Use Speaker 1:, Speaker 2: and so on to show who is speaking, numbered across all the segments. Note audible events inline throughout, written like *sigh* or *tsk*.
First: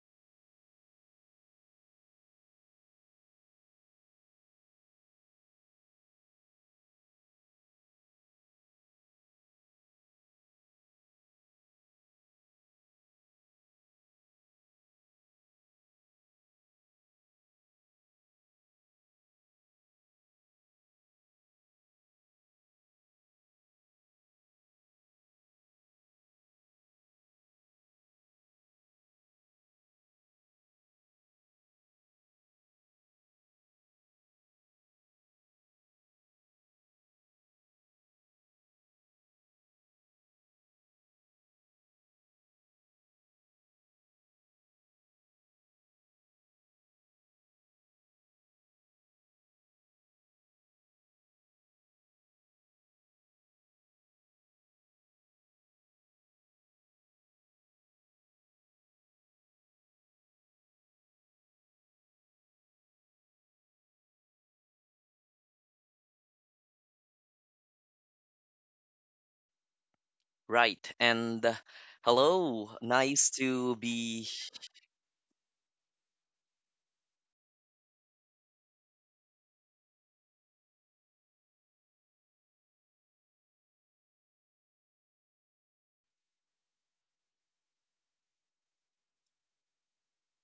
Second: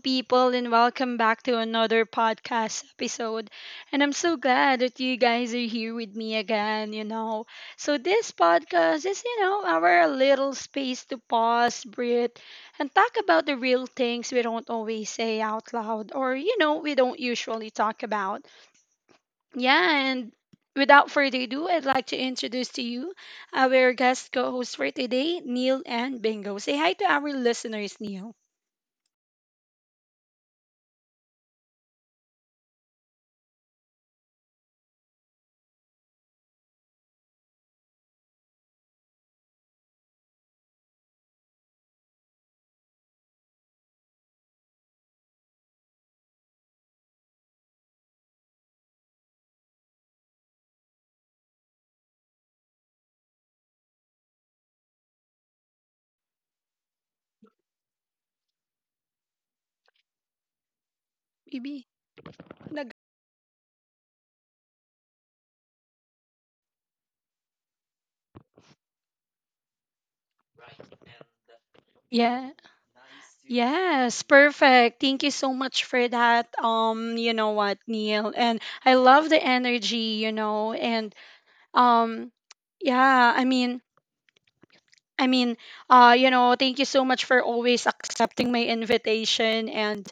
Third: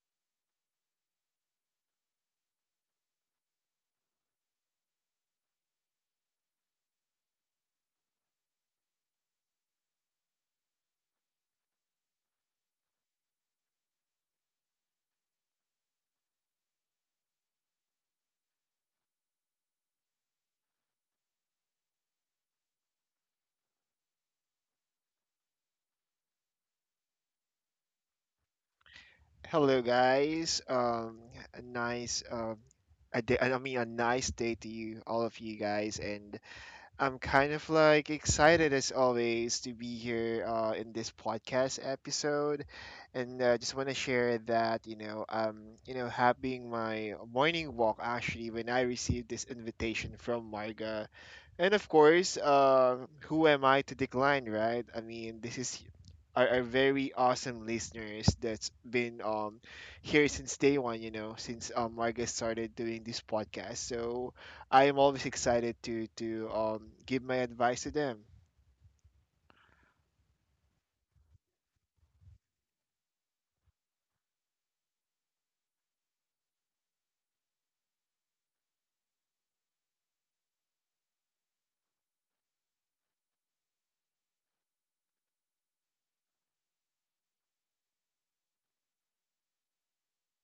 Speaker 1: people, and welcome back to another podcast episode. And I'm so glad that you guys are here with me again, you know. So, this podcast is, you know, our little space to pause, breathe, and talk about the real things we don't always say out loud or, you know, we don't usually talk about. Yeah, and without further ado, I'd like to introduce to you our guest co host for today, Neil and Bingo. Say hi to our listeners, Neil.
Speaker 2: Hello, guys. A nice a day, I mean, a nice day to you, all of you guys, and I'm kind of like excited as always to be here in this podcast episode, and just want to share that having my morning walk actually when I received this invitation from Marga, and of course who am I to decline, right? I mean, this is our very awesome listeners that's been here since day one, since
Speaker 1: Maybe.
Speaker 2: Marga started doing
Speaker 1: Nag-
Speaker 2: this podcast, so I am always excited to give my advice to them.
Speaker 3: Right. And hello.
Speaker 1: yeah.
Speaker 3: Nice to be.
Speaker 1: Yes, perfect. Thank you so much for that. You know what, Neil, and I love the energy, you know, and um yeah, I mean, you know, thank you so much for always accepting my invitation and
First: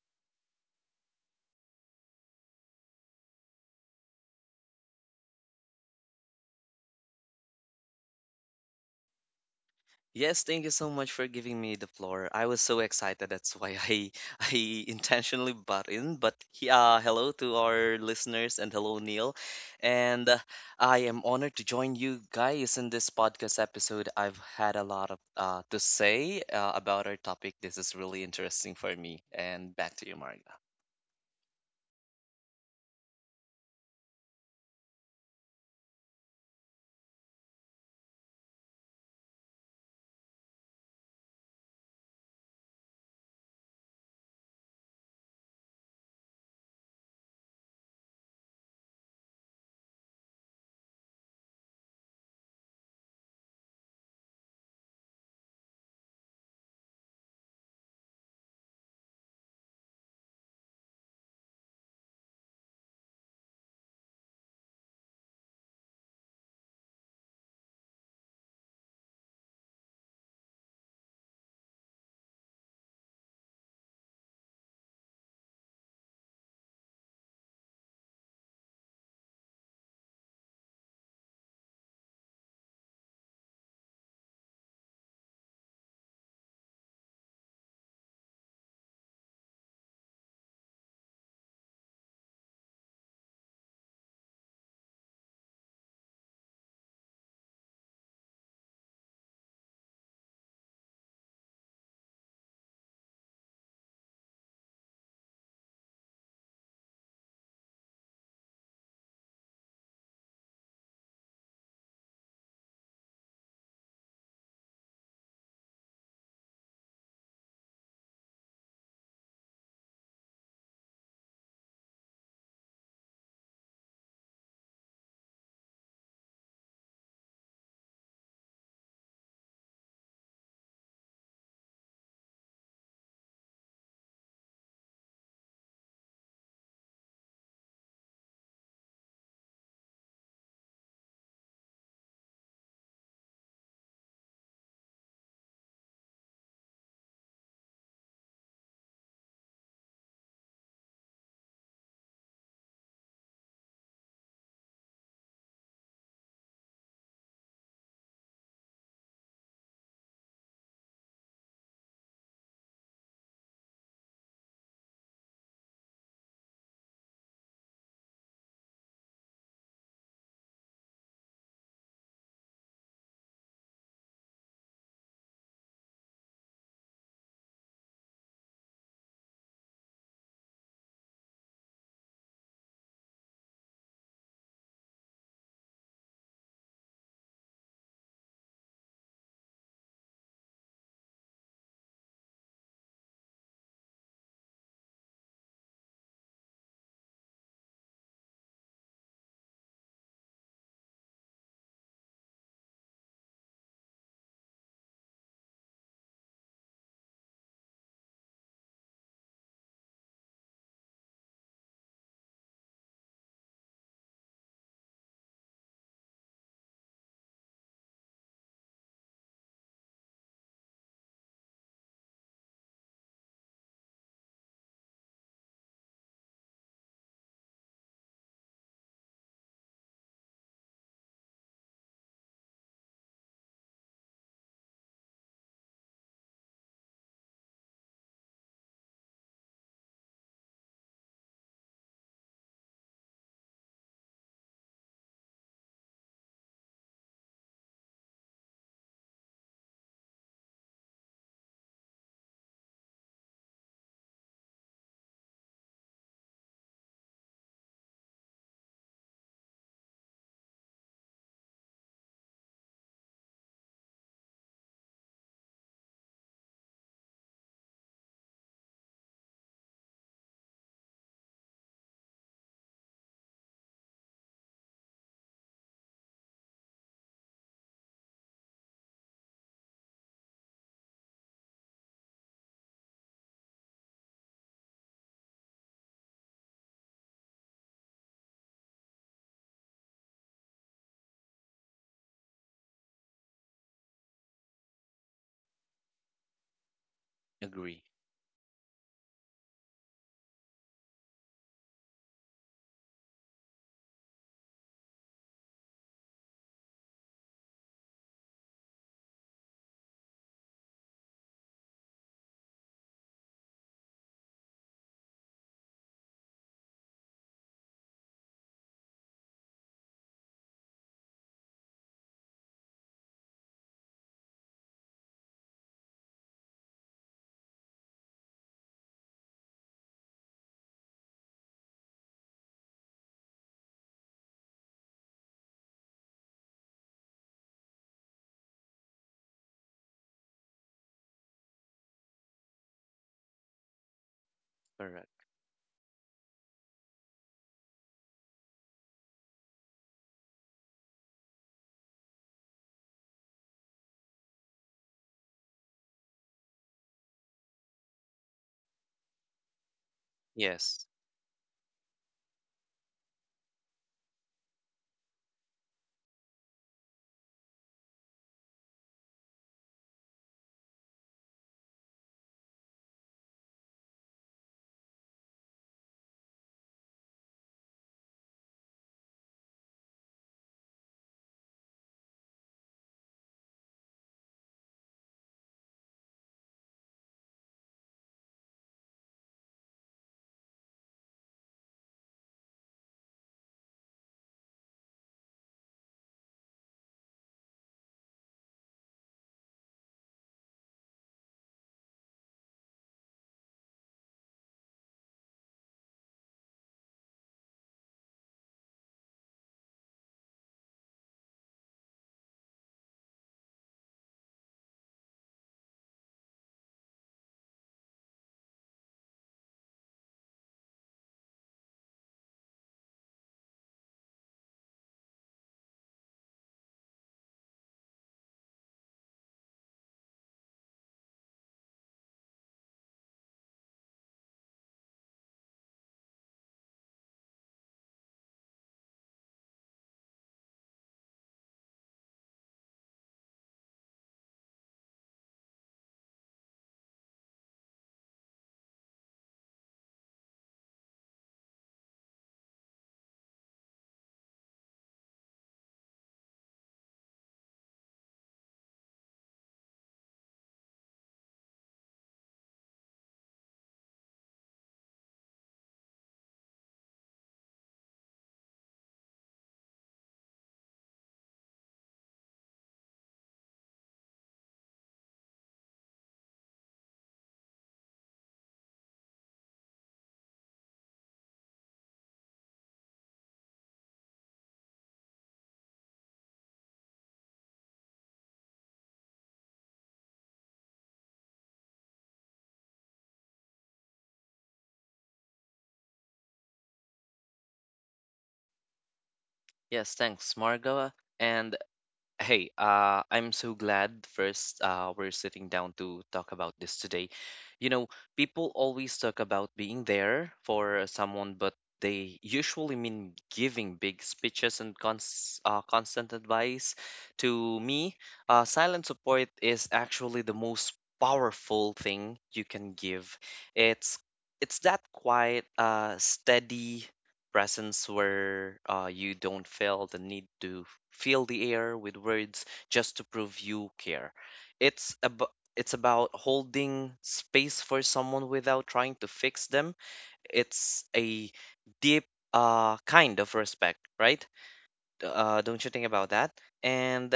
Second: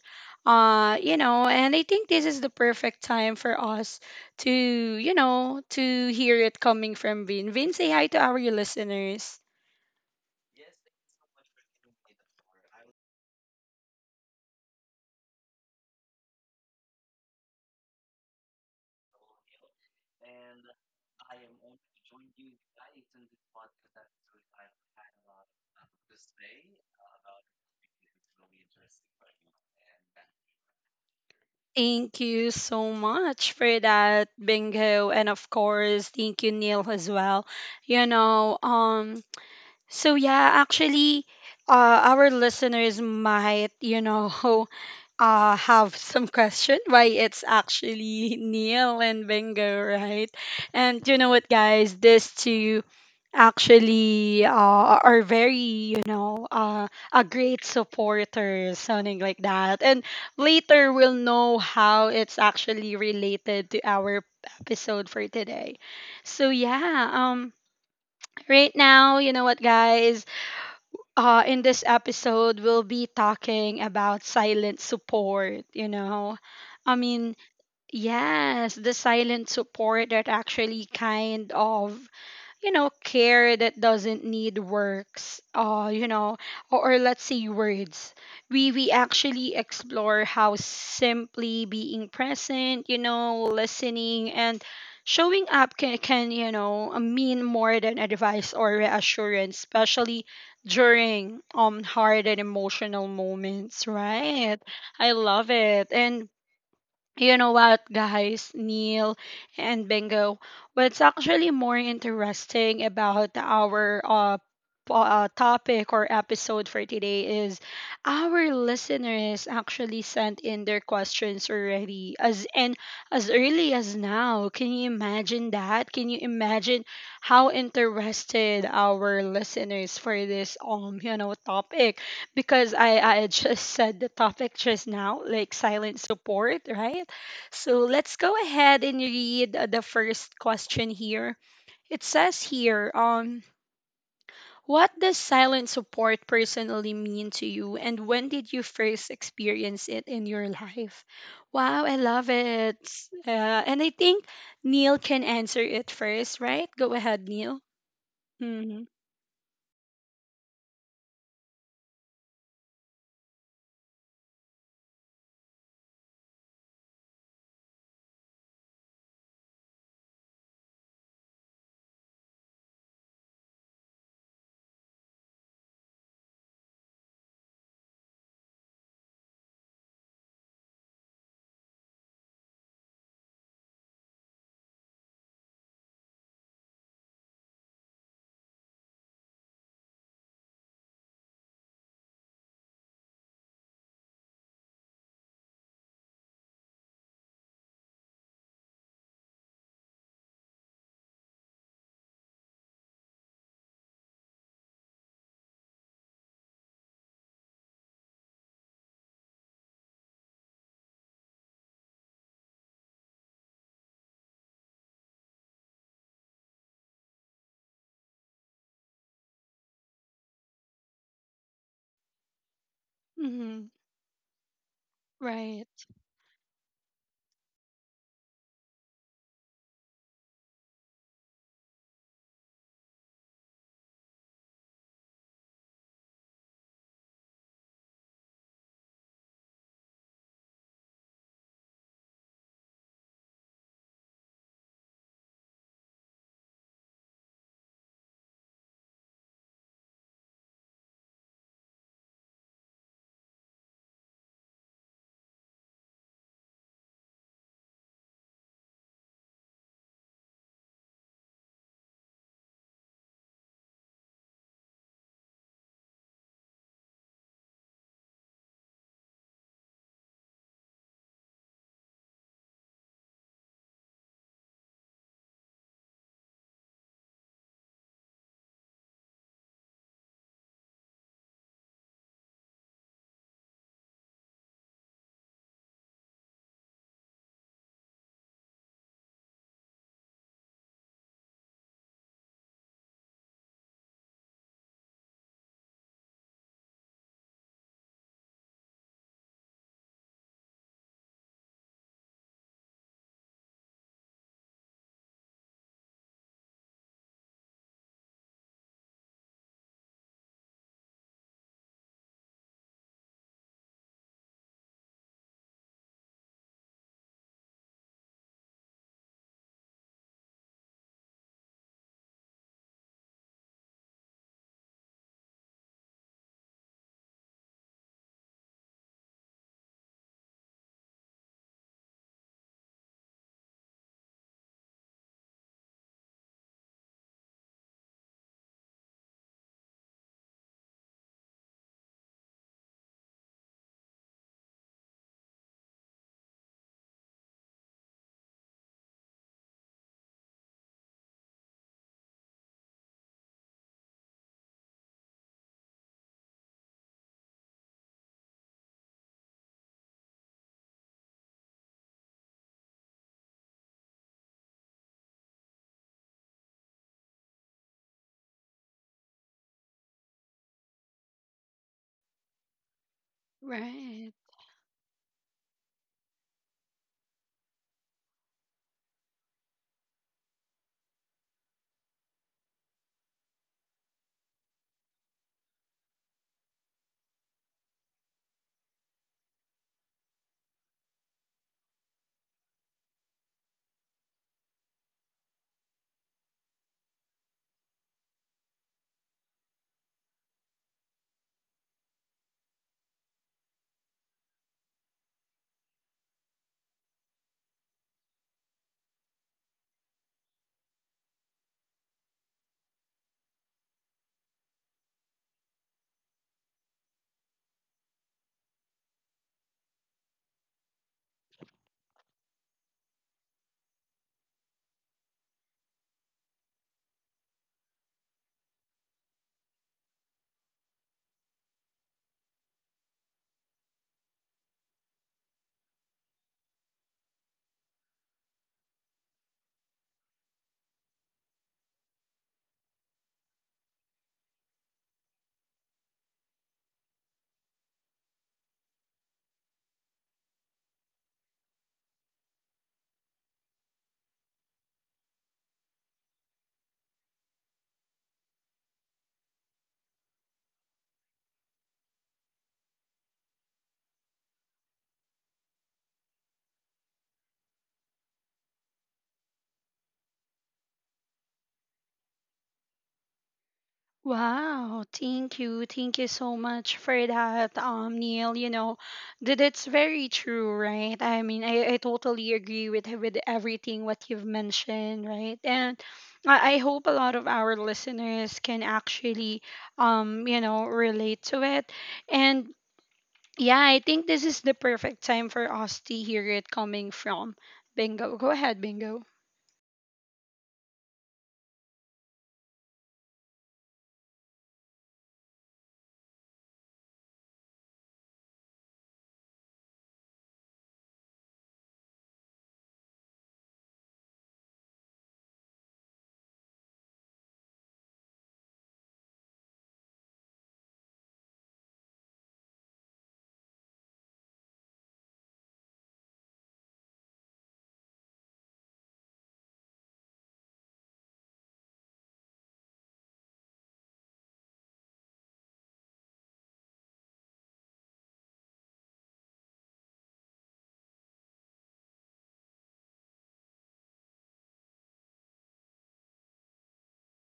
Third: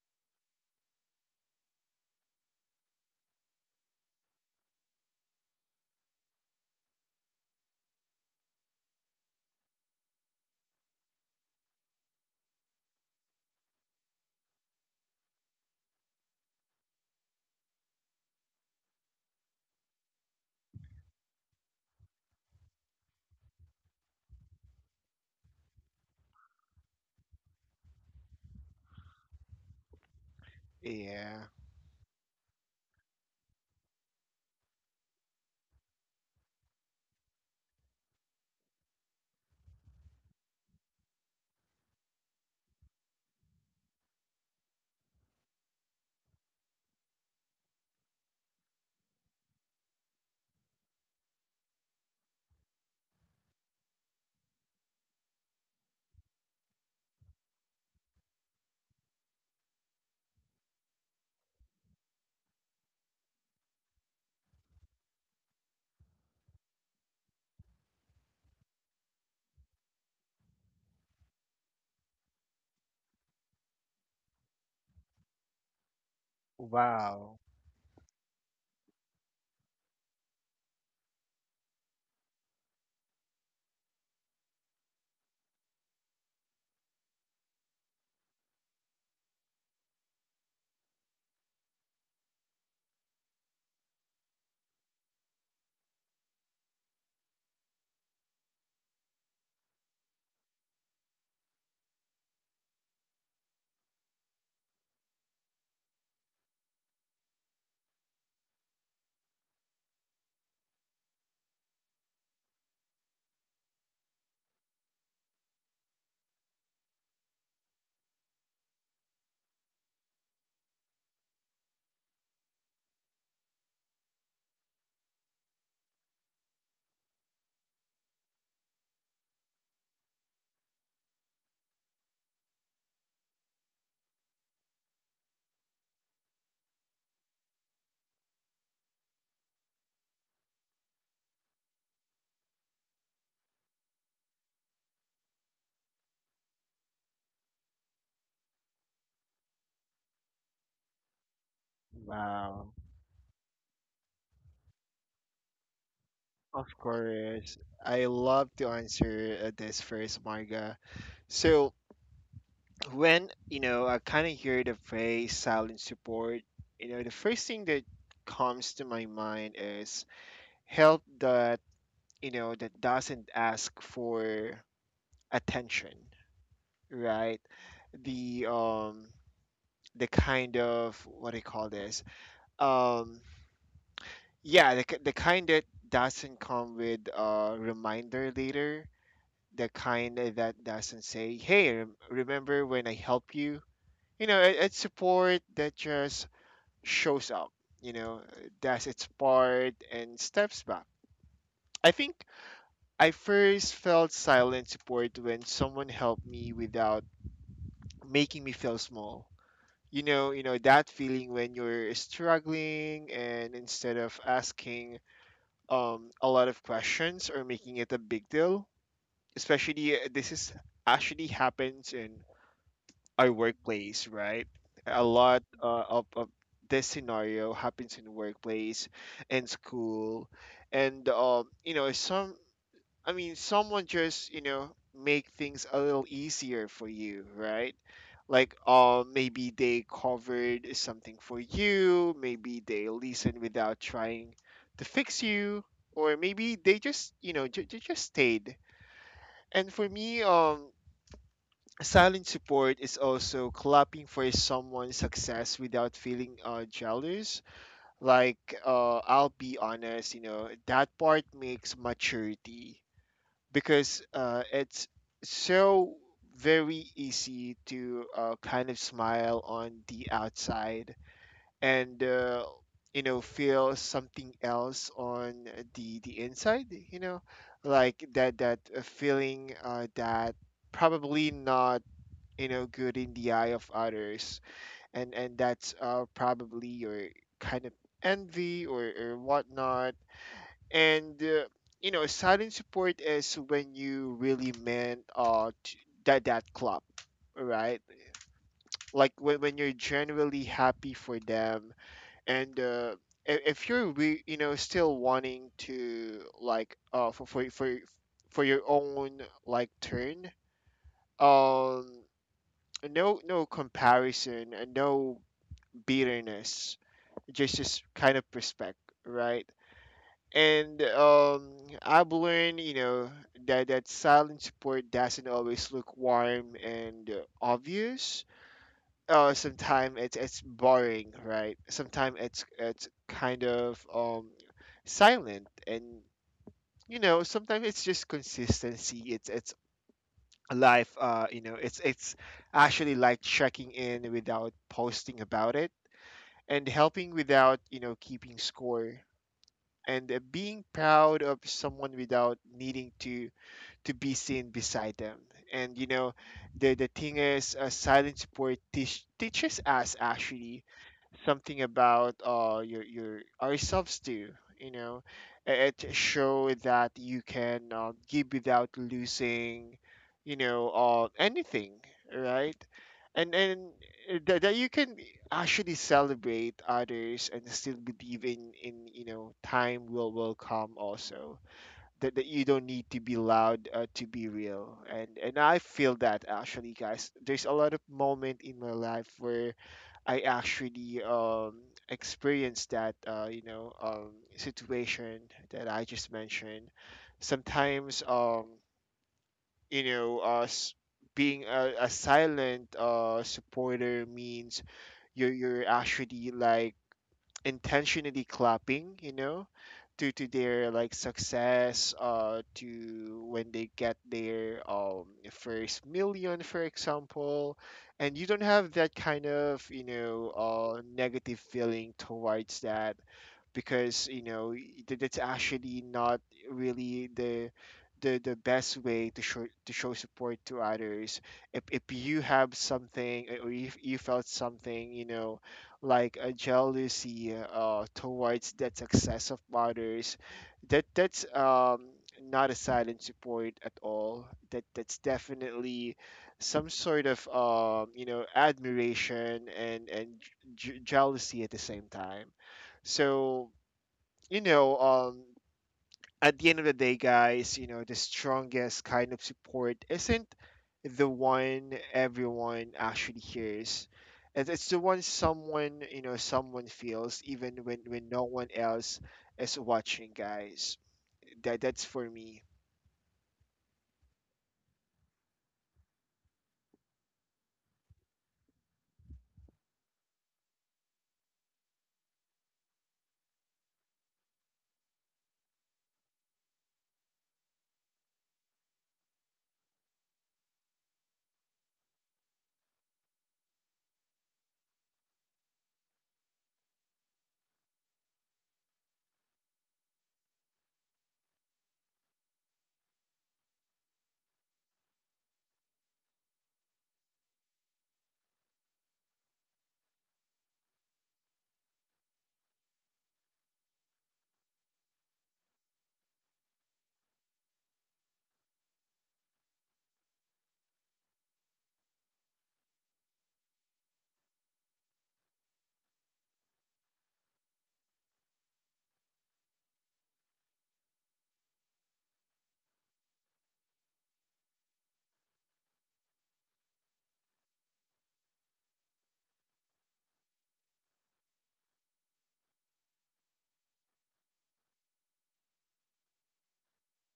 Speaker 1: you know, and I think this is the perfect time for us to, you know, to hear it coming from Vin. Vin, say hi to our listeners.
Speaker 3: Yes, thank you so much for giving me the floor. I was so excited. That's why I *laughs* I intentionally butt in. Hello to our listeners and hello Neil. And I am honored to join you guys in this podcast episode. I've had a lot of to say about our topic. This is really interesting for me. And back to you, Marga.
Speaker 2: Yeah.
Speaker 1: Thank you so much for that, Bingo. And of course, thank you, Neil, as well. You know, um, so yeah, actually, our listeners might, you know, *laughs* have some question why it's actually Neil and Bingo, right? And you know what, guys, these two actually are very, you know, a great supporter, something like that. And later we'll know how it's actually related to our episode for today. So yeah, um, right now, you know what, guys, in this episode, we'll be talking about silent support, you know. I mean,
Speaker 2: Wow.
Speaker 1: yes, the silent support that actually kind of, you know, care that doesn't need works, you know, or let's say words. We actually explore how simply being present, you know, listening and showing up can, you know, mean more than advice or reassurance, especially during hard and emotional moments, right? I love it. And you know what, guys, Neil and Bingo, what's actually more interesting about our topic or episode for today is our listeners actually sent in their questions already as and as early as now. Can you imagine that? Can you imagine how interested our listeners for this you know topic? Because I just said the topic just now, like silent support, right? So let's go ahead and read the first question here. It says here, what does silent support personally mean to you, and when did you first experience it in your life? Wow, I love it.
Speaker 2: Wow.
Speaker 1: And I think Neil can answer it first, right?
Speaker 2: Of
Speaker 1: Go ahead, Neil.
Speaker 2: course. I love
Speaker 1: Mm-hmm.
Speaker 2: to answer this first, Marga. So when, I kind of hear the phrase silent support, the first thing that comes to my mind is help that, that doesn't ask for attention, right? The um the kind of, what do you call this? Um Yeah, the kind that doesn't come with a reminder later, the kind that doesn't say, "Hey, remember when I help you?" It's support that just shows up, you know, does its part and steps back. I think I first felt silent support when someone helped me without making me feel small. You know that feeling when you're struggling, and instead of asking a lot of questions or making it a big deal. Especially this is actually happens in our
Speaker 1: Mm-hmm.
Speaker 2: workplace, right? A lot
Speaker 1: Right.
Speaker 2: of this scenario happens in workplace and school. And you know some. I mean, someone just, make things a little easier for you, right? Like, maybe they covered something for you, maybe they listen without trying to fix you, or maybe they just, they just stayed. And for me, silent support is also clapping for someone's success without feeling jealous. Like, I'll be honest, that part makes maturity, because it's so very easy to kind of smile on the outside, and feel something else on the inside, like that that feeling, that probably not good in the eye of others, and that's probably your kind of envy, or whatnot. And silent support is when you really meant that club,
Speaker 3: Agree.
Speaker 2: right? Like when you're genuinely happy for them, and if you're still wanting to like for your own, like, turn, um no comparison and no bitterness, just kind of respect, right? And I've learned, that that silent support doesn't always look warm and obvious. Sometimes it's boring, right? Sometimes it's kind of silent, and sometimes it's just consistency. It's life. It's actually like checking in without
Speaker 3: Correct.
Speaker 2: posting about it, and helping without keeping score, and being proud of someone without needing to be seen beside them. And the thing is, silent support teaches us actually
Speaker 3: Yes.
Speaker 2: something about your ourselves too. You know, it show that you can give without losing, anything, right? And and
Speaker 1: Right.
Speaker 2: uh, that, that you can actually celebrate others and still believe in time will come also, that you don't need to be loud to be real. And I feel that actually, guys, there's a lot of moment in my life where I actually experienced that, situation that I just mentioned. Sometimes, us being a silent supporter means you're actually like intentionally clapping, to their like success, to when they get their first million, for example, and you don't have that kind of, negative feeling towards that, because that's actually not really the best way to show support to others. If you have something, or if you felt something, like a jealousy towards that success of others, that's not a silent support at all. That's definitely some sort of admiration and jealousy at the same time. So you know um, at the end of the day, guys, the strongest kind of support isn't the one everyone actually hears. It's the one someone feels, even when no one else is watching, guys. That's for me.
Speaker 1: Wow, thank you. Thank you so much for that, Neil. You know, that it's very true, right? I mean, I totally agree with everything what you've mentioned, right? And I hope a lot of our listeners can actually, you know, relate to it. And yeah, I think this is the perfect time for us to hear it coming from Bingo. Go ahead, Bingo.
Speaker 3: Yes, thanks, Margo. And hey, I'm so glad first we're sitting down to talk about this today. You know, people always talk about being there for someone, but they usually mean giving big speeches and constant advice. To me, silent support is actually the most powerful thing you can give. It's it's that quiet, steady presence where you don't feel the need to fill the air with words just to prove you care. It's about it's about holding space for someone without trying to fix them. It's a deep kind of respect, right? Don't you think about that? And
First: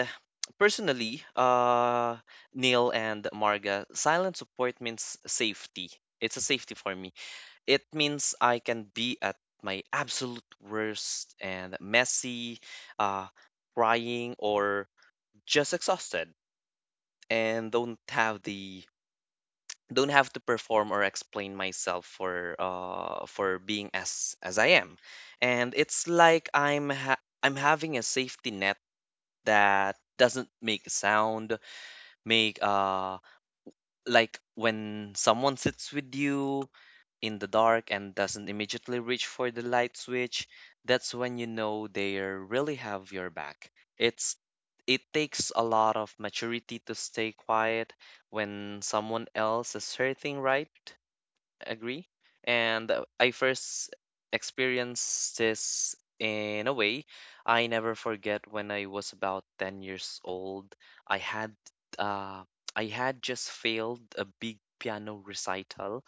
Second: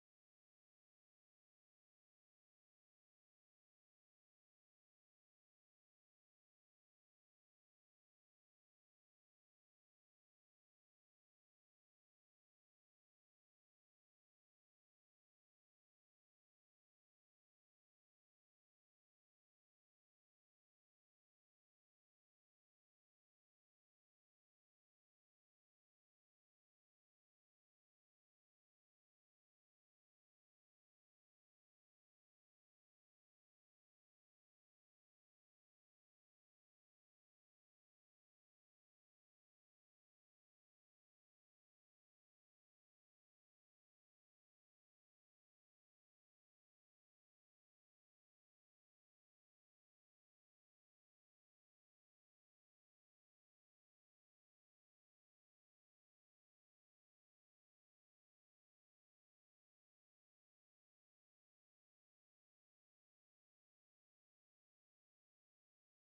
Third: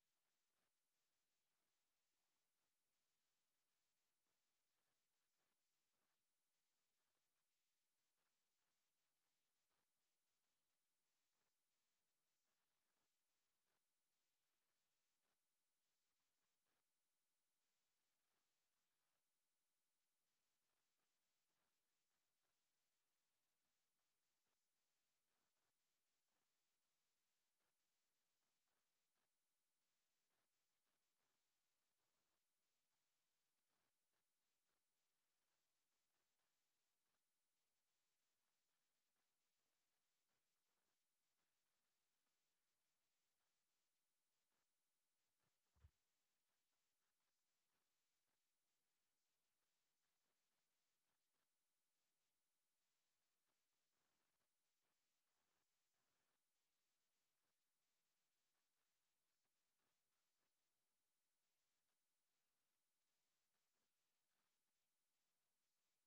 Speaker 3: personally, Neil and Marga, silent support means safety. It's a safety for me, it means I can be at my absolute worst and messy, uh, crying, or just exhausted, and don't have to perform or explain myself for being as I am. And it's like I'm having a safety net that doesn't make a sound, make like when someone sits with you in the dark and doesn't immediately reach for the light switch, that's when you know they really have your back. It's it takes a lot of maturity to stay quiet when someone else is hurting, right? Agree. And I first experienced this in a way I never forget when I was about 10 years old. I had uh, I had just failed a big piano recital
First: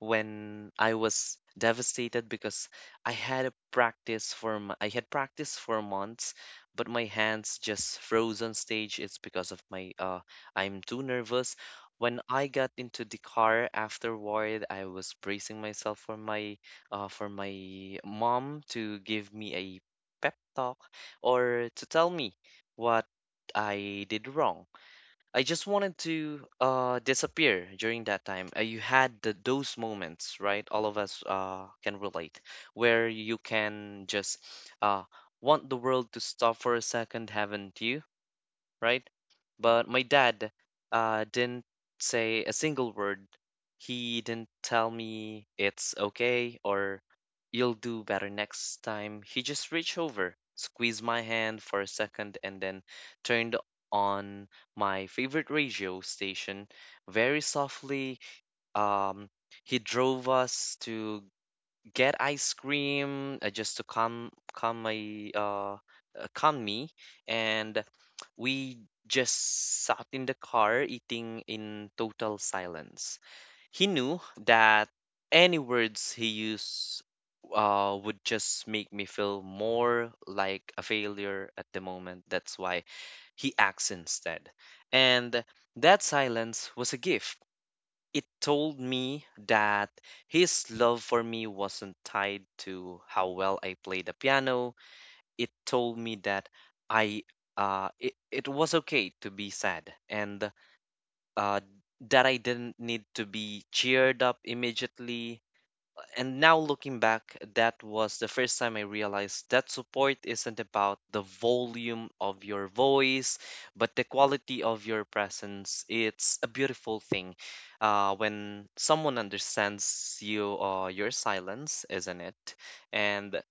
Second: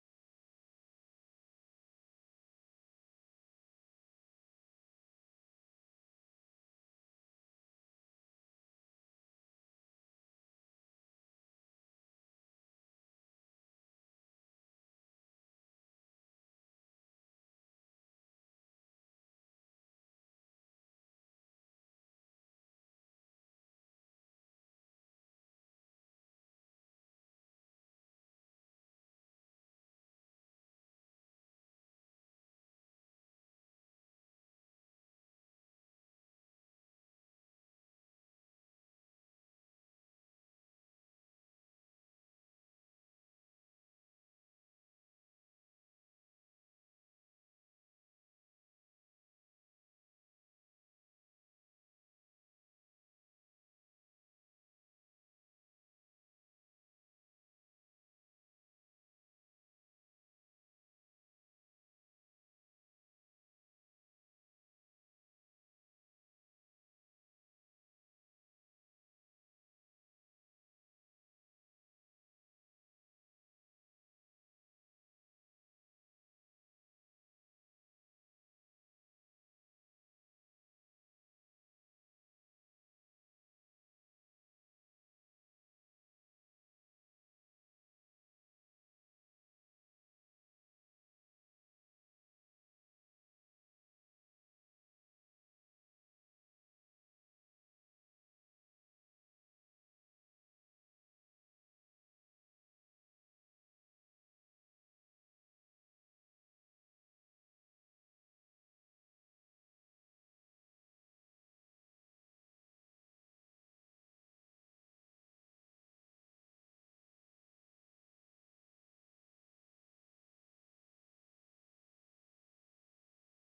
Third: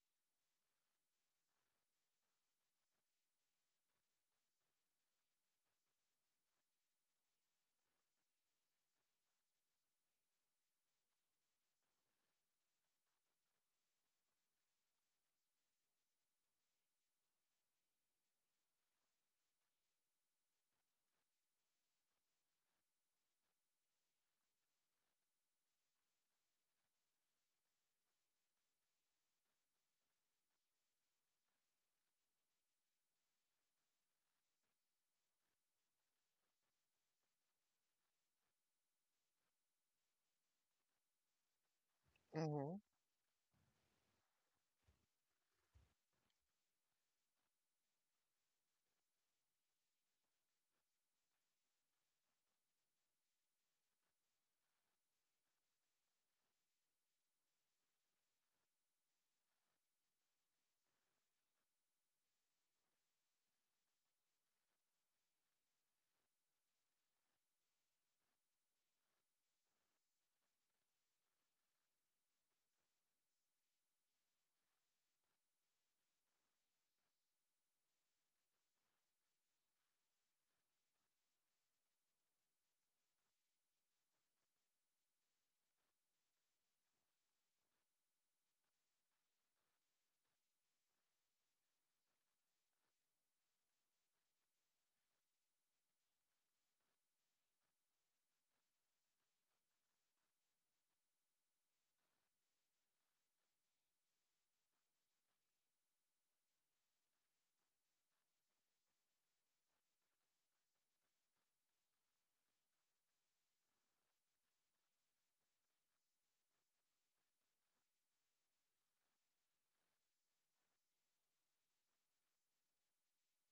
Speaker 3: when I was devastated because I had practiced for months, but my hands just froze on stage. It's because of my I'm too nervous. When I got into the car afterward, I was bracing myself for my mom to give me a pep talk or to tell me what I did wrong. I just wanted to disappear during that time. You had those moments, right? All of us can relate, where you can just uh, want the world to stop for a second, haven't you? Right? But my dad didn't say a
Speaker 2: Mhm.
Speaker 3: single word. He didn't tell me it's okay or you'll do better next time. He just reached over, squeezed my hand for a second, and then turned on my favorite radio station very softly. Um, he drove us to get ice cream just to calm my calm me, and we just sat in the car eating in total silence. He knew that any words he used would just make me feel more like a failure at the moment. That's why he acts instead. And that silence was a gift. It told me that his love for me wasn't tied to how well I played the piano. It told me that I it was okay to be sad and uh that I didn't need to be cheered up immediately. And now looking back, that was the first time I realized that support isn't about the volume of your voice, but the quality of your presence. It's a beautiful thing when someone understands you or your silence, isn't it? And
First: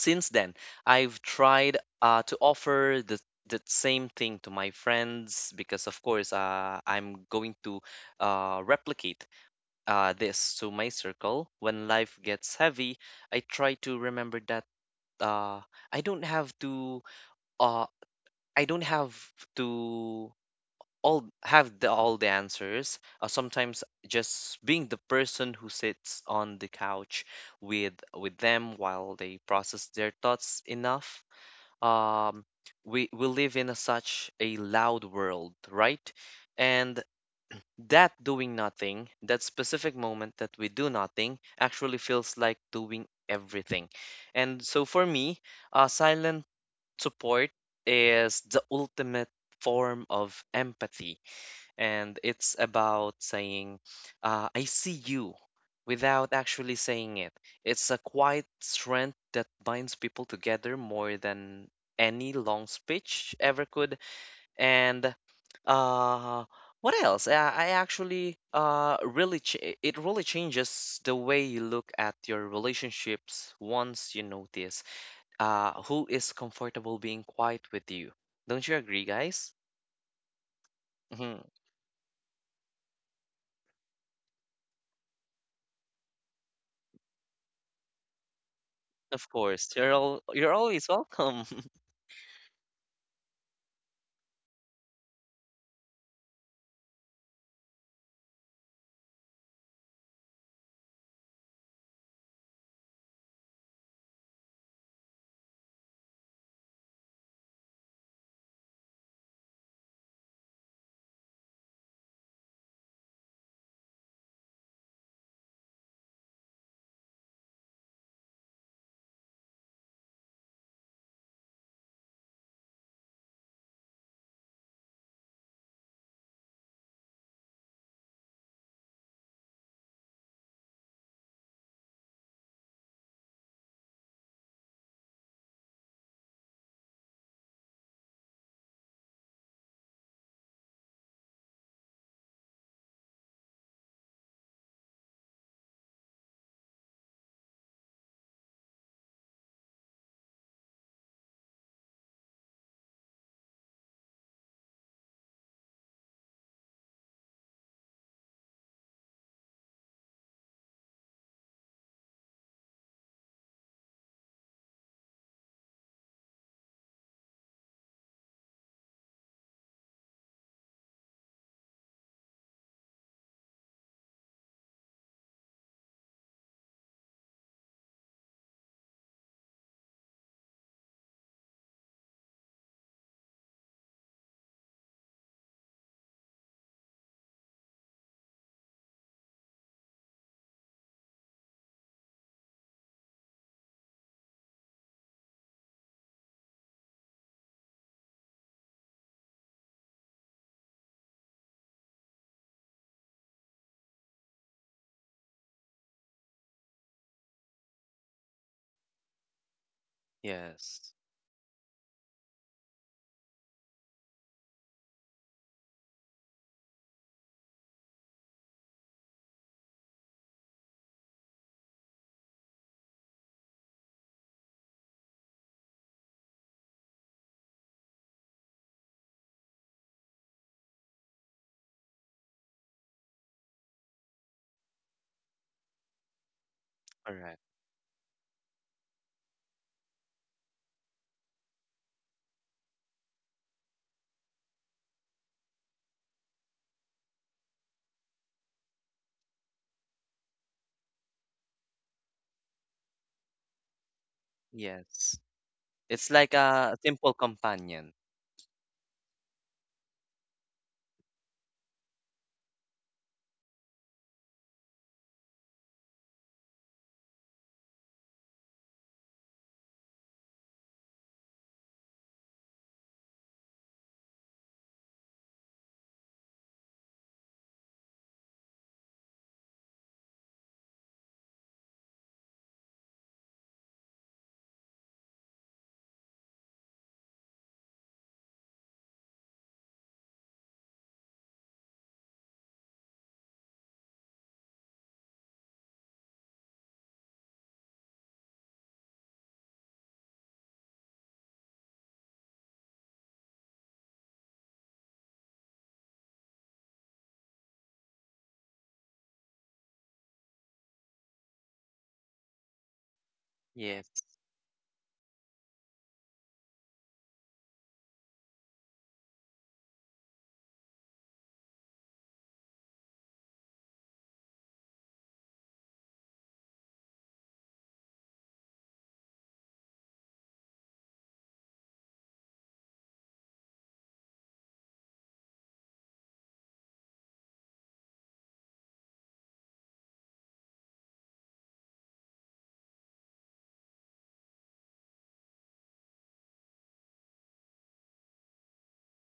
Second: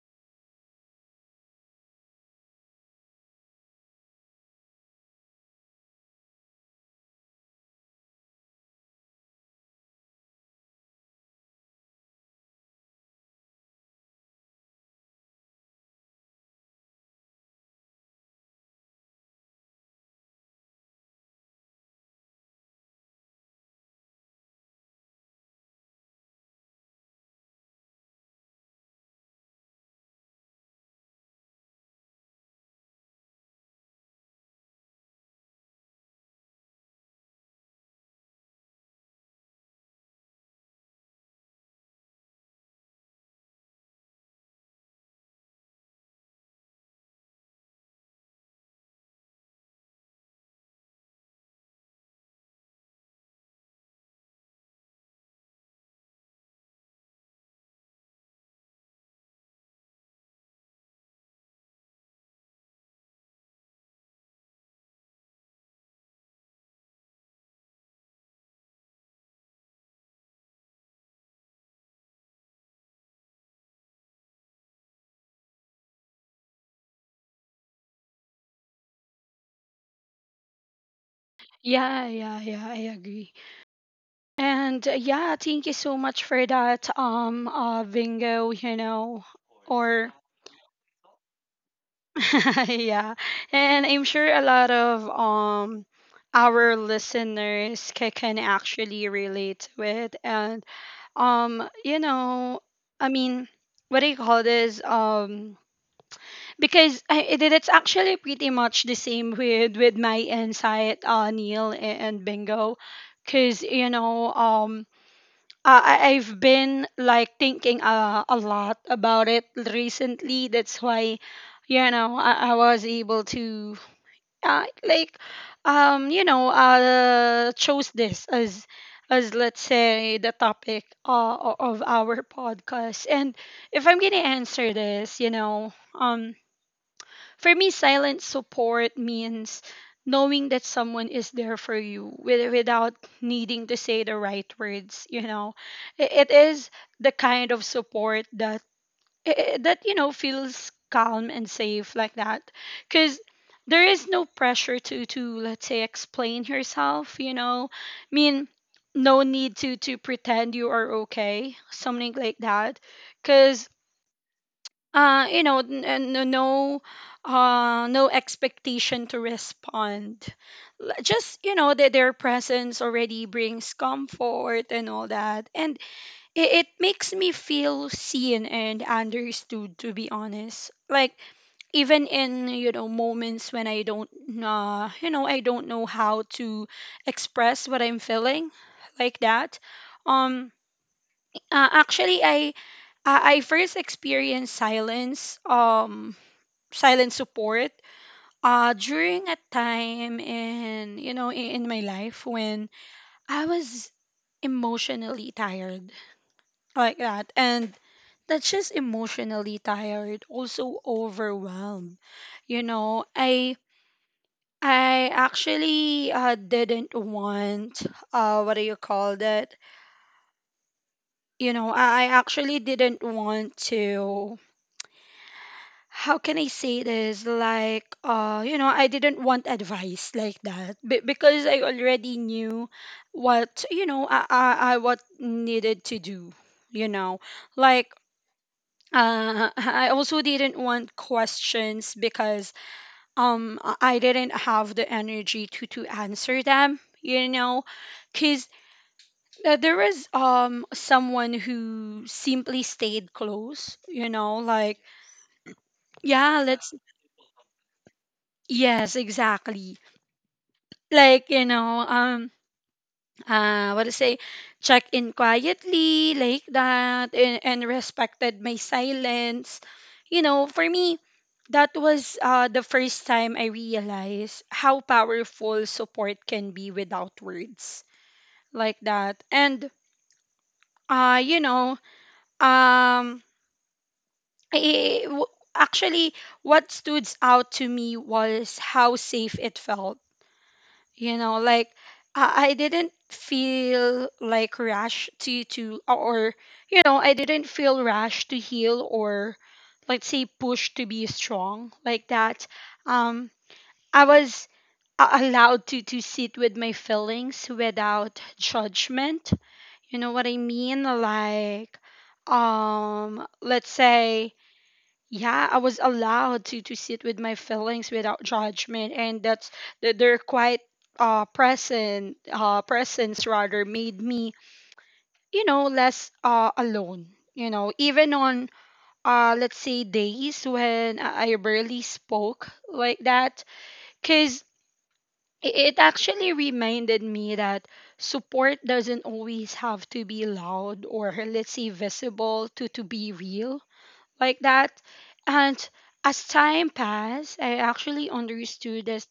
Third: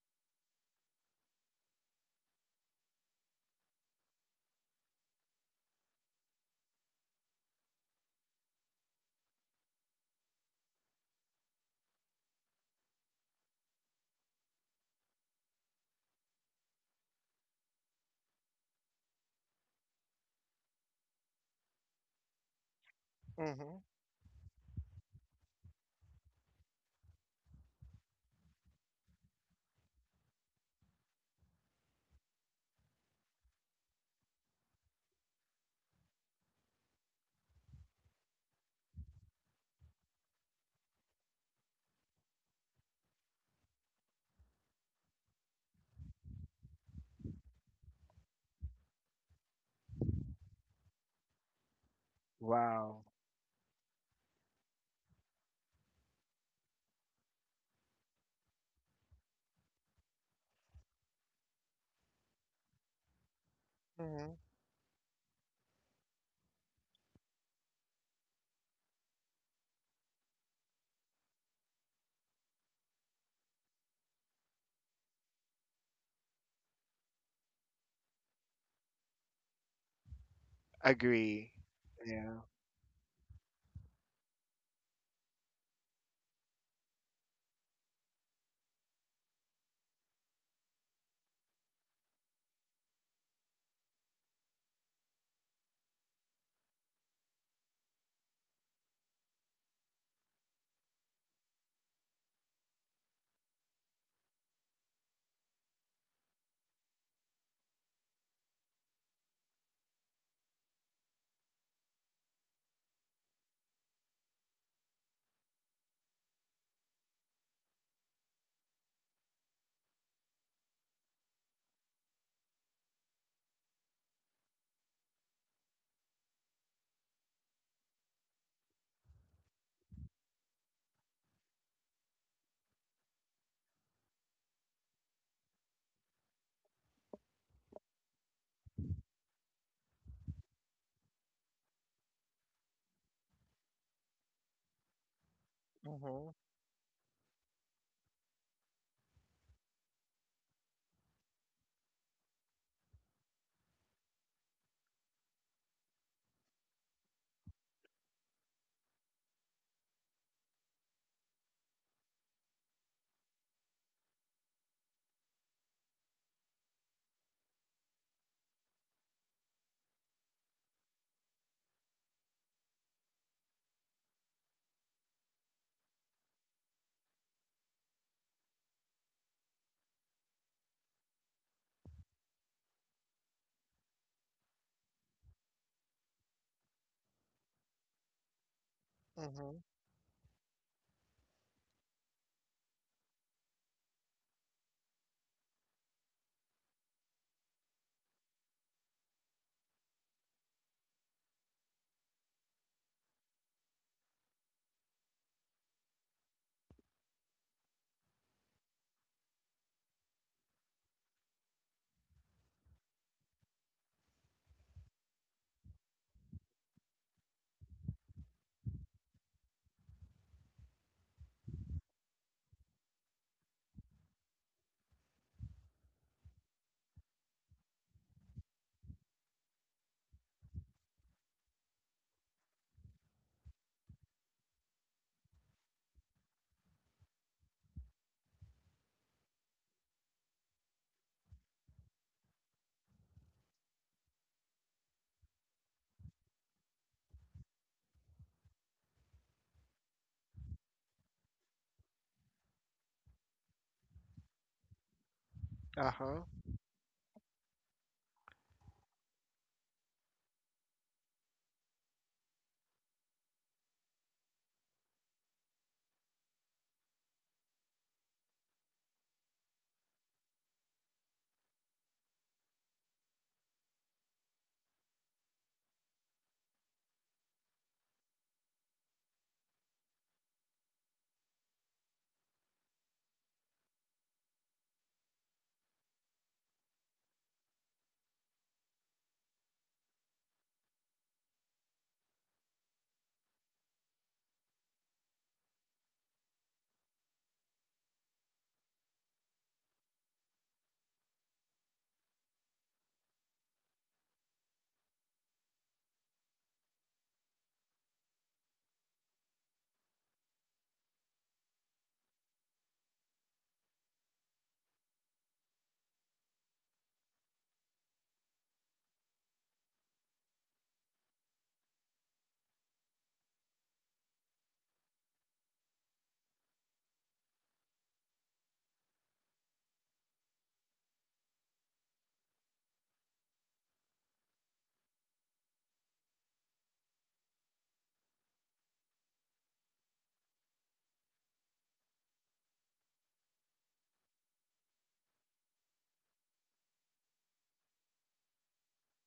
Speaker 3: since then, I've tried to offer the that same thing to my friends, because of course I'm going to replicate this to my circle. When life gets heavy, I try to remember that uh, I don't have to uh, I don't have to all have all the answers.
Speaker 2: Mhm.
Speaker 3: Sometimes just being the person who sits on the couch with them while they process their thoughts enough. Um, we live in a, such a loud world, right? And that doing nothing, that specific moment that we do nothing, actually feels like doing everything. And so for me, silent support is the ultimate form of empathy. And it's
Speaker 2: Wow.
Speaker 3: about saying, I see you without actually saying it. It's a quiet strength that binds people together more than any long speech ever could.
Speaker 2: Mhm.
Speaker 3: And uh, what else? I actually really ch it really changes the way you look at your relationships once you notice who is comfortable being quiet with you. Don't you agree, guys? Hmm.
Speaker 2: Agree.
Speaker 1: Yeah, yeah,
Speaker 2: Yeah.
Speaker 1: yeah, I agree. And yeah, thank you so much for that, bingo, you
Speaker 3: Of
Speaker 1: know,
Speaker 3: course, you're
Speaker 1: or
Speaker 3: always welcome. *laughs*
Speaker 1: *laughs* yeah. And I'm sure a lot of our listeners can actually relate to it. And you know, I mean, what do you call this? Because I, it, it's actually pretty much the same with my insight, Neil and Bingo, because you know, I've been like thinking a lot about it recently. That's why, you know, I was able to like, you know, chose this as let's say the topic of our podcast. And if I'm gonna answer this, you know, for me, silent support means knowing that someone is there for you with, without needing to say the right words. You know, it
Speaker 2: Mhm.
Speaker 1: is the kind of support that that you know feels calm and safe like that, because there is no pressure to, let's say, explain yourself. You know, I mean, no need to pretend you are okay, something like that, because you know no no expectation to respond. Just you know that their presence already brings comfort and all that, and it makes me feel seen and understood, to be honest, like even in, you know, moments when I don't you know, I don't know how to express what I'm feeling, like that.
Speaker 2: Mhm.
Speaker 1: um Actually I first experienced silence silent support during a time in, you know, I- in my life when I was emotionally tired like that, and not just emotionally tired, also
Speaker 3: Yes,
Speaker 1: overwhelmed. You know, I actually didn't want what do you call that you know, I actually didn't want to how can I say this? You know, I didn't want advice, like that, because I already knew what, you know, I what needed to do. You know,
Speaker 3: correct.
Speaker 1: like *laughs* I also didn't want questions, because I didn't have the energy to answer them. You know, because there was someone who simply stayed close. You know, like
Speaker 3: Yes, it's
Speaker 2: Uh-huh.
Speaker 3: like
Speaker 1: yeah, let's,
Speaker 3: a simple companion.
Speaker 1: yes, exactly, like, you know, what to say check in quietly, like that, and respected my silence. You know, for me that was the first time I realized how powerful support can be without words, like that. And you know um I, I- w- Actually what stood out to me was how safe it felt, you know, like I didn't feel like rash to or, you know, I didn't feel rash to heal or, let's say, push to be strong like that. um I was allowed to sit with my feelings without judgment, you know what I mean, like let's
Speaker 3: Yes,
Speaker 1: say, yeah, I was allowed to sit with my feelings without judgment, and that's their quiet quite present presence rather made me, you know, less alone, you know, even on, let's say, days when I barely spoke, like that, because it actually reminded me that support doesn't always have to be loud, or, let's say, visible to be real, like that. And as time passed, I actually understood this,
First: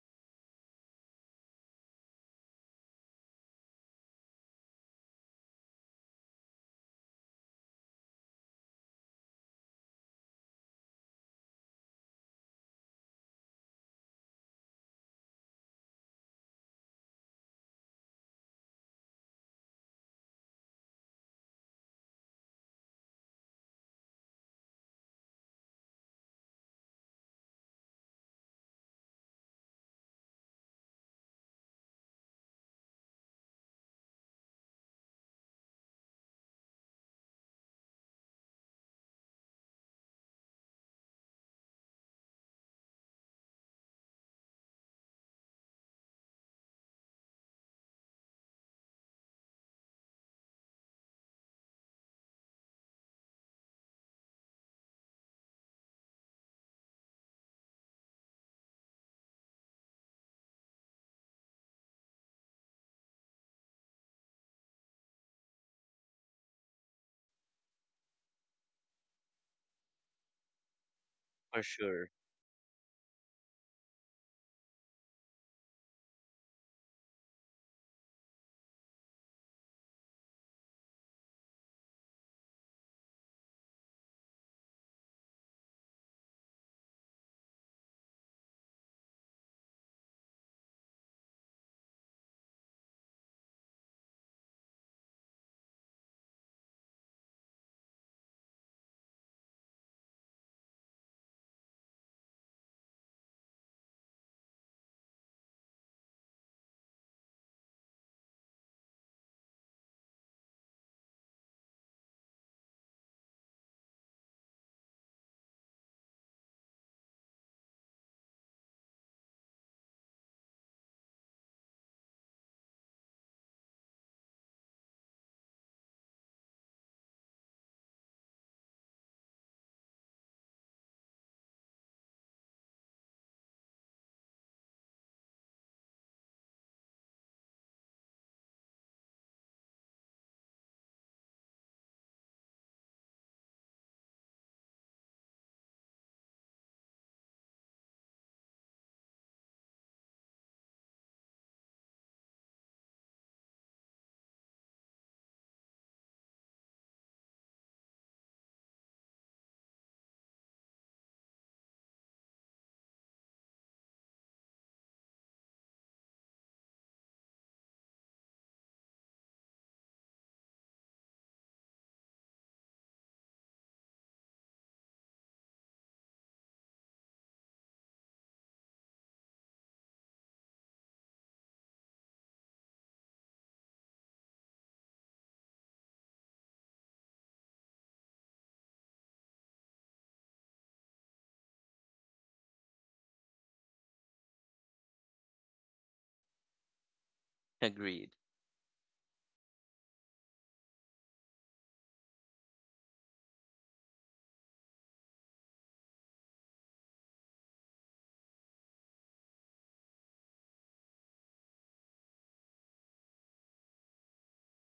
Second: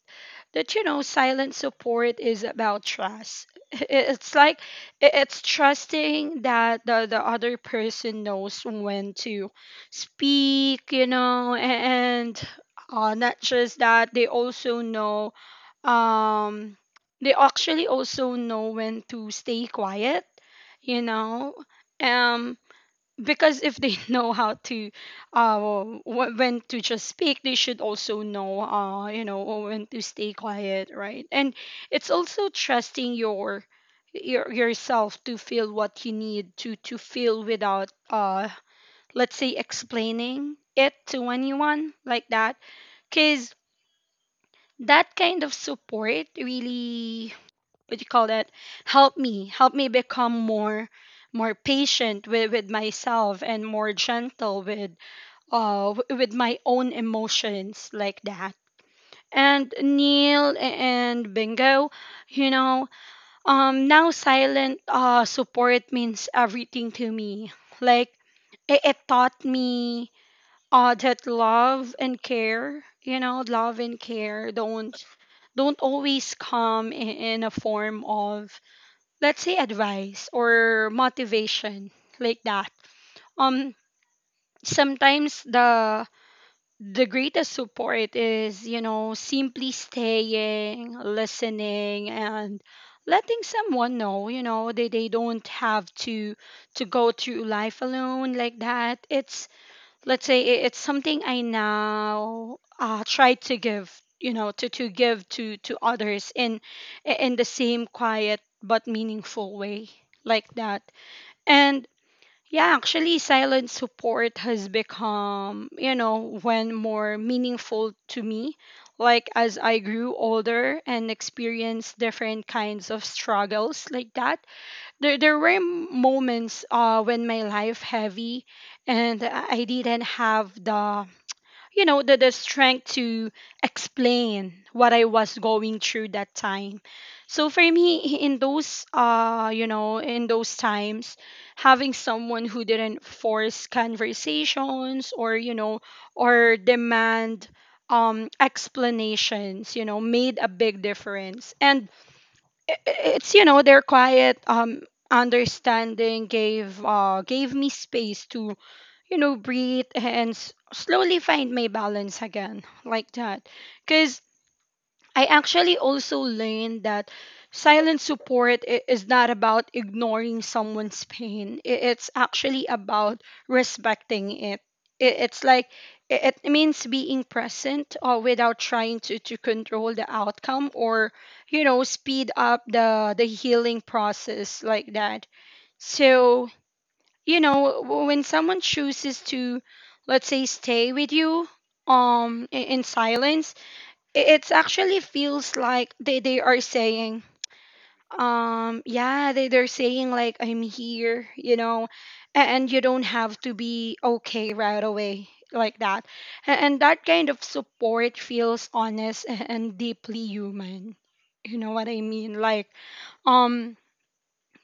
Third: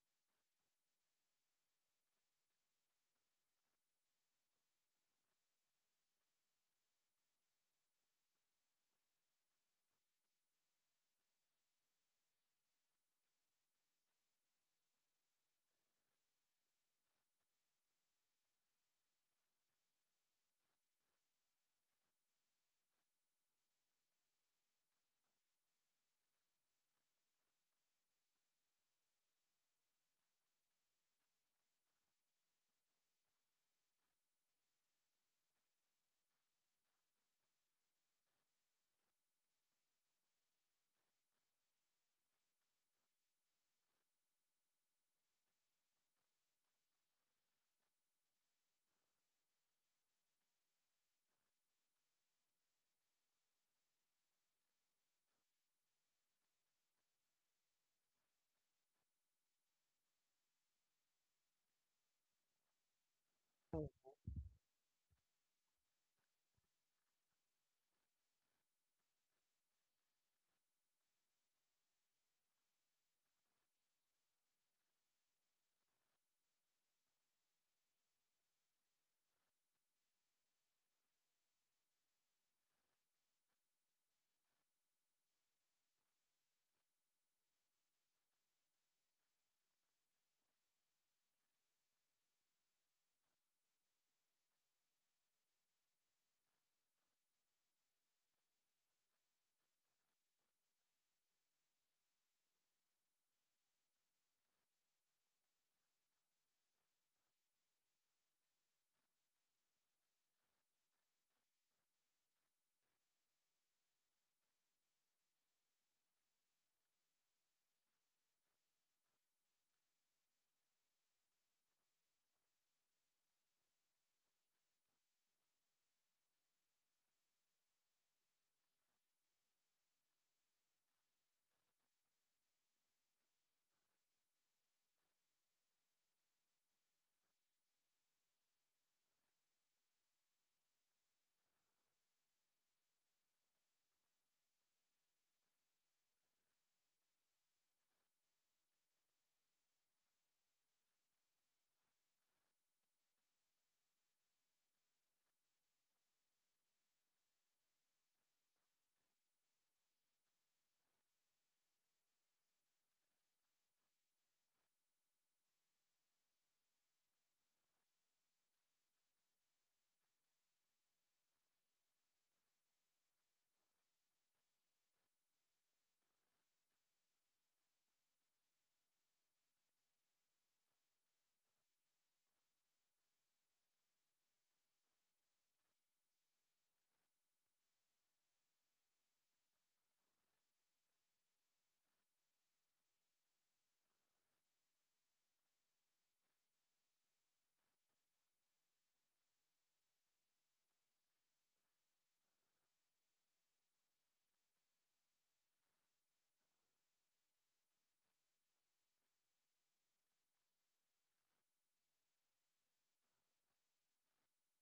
Speaker 1: that, you know, silent support is about trust. *laughs* It's like it's trusting that the other person knows when to speak, you know, and not just that, they also know, um, they actually also know when to stay quiet, you know. Um, because if they *laughs* know how to uh when to just speak, they should also know, you know, when to stay quiet, right? And it's also trusting your yourself to feel what you need to feel without let's say explaining it to anyone, like that. Cuz that kind of support really, what you call that, help me become more more patient with myself, and more gentle with with my own emotions, like that. And Neil and Bingo, you know, now silent support means everything to me. Like, it taught me that
Speaker 3: for sure.
Speaker 1: love and care don't always come in a form of, let's say, advice or motivation, like that. um Sometimes the greatest support is, you know, simply staying, listening, and letting someone know, you know, they don't have to go through life alone, like that. It's, let's say, it's something I now try to give, you know, to give to others in the same quiet but meaningful way, like that. And yeah, actually, silent support has become, you know, when more meaningful to me. Like, as I grew older and experienced different kinds of struggles, like that, there were moments when my life heavy, and I didn't have the, you know, the strength to explain what I was going through that time. So for me, in those, you know, in those times, having someone who didn't force conversations, or, you know, or demand explanations, you know, made a big difference. And it's, you know, their quiet understanding gave gave me space to, you know, breathe and slowly find my balance again, like that. Because I actually also learned that silent support is not about ignoring someone's *laughs* pain. It's actually about respecting it. It's like it means being present, without trying to control the outcome, or, you know, speed up the healing process, like that. So, when someone chooses to, let's say, stay with you in silence, it's actually feels like they are saying
Speaker 3: Agreed.
Speaker 1: they're saying like I'm here, and you don't have to be okay right away like that. And that kind of support feels honest and deeply human, you know what I mean like um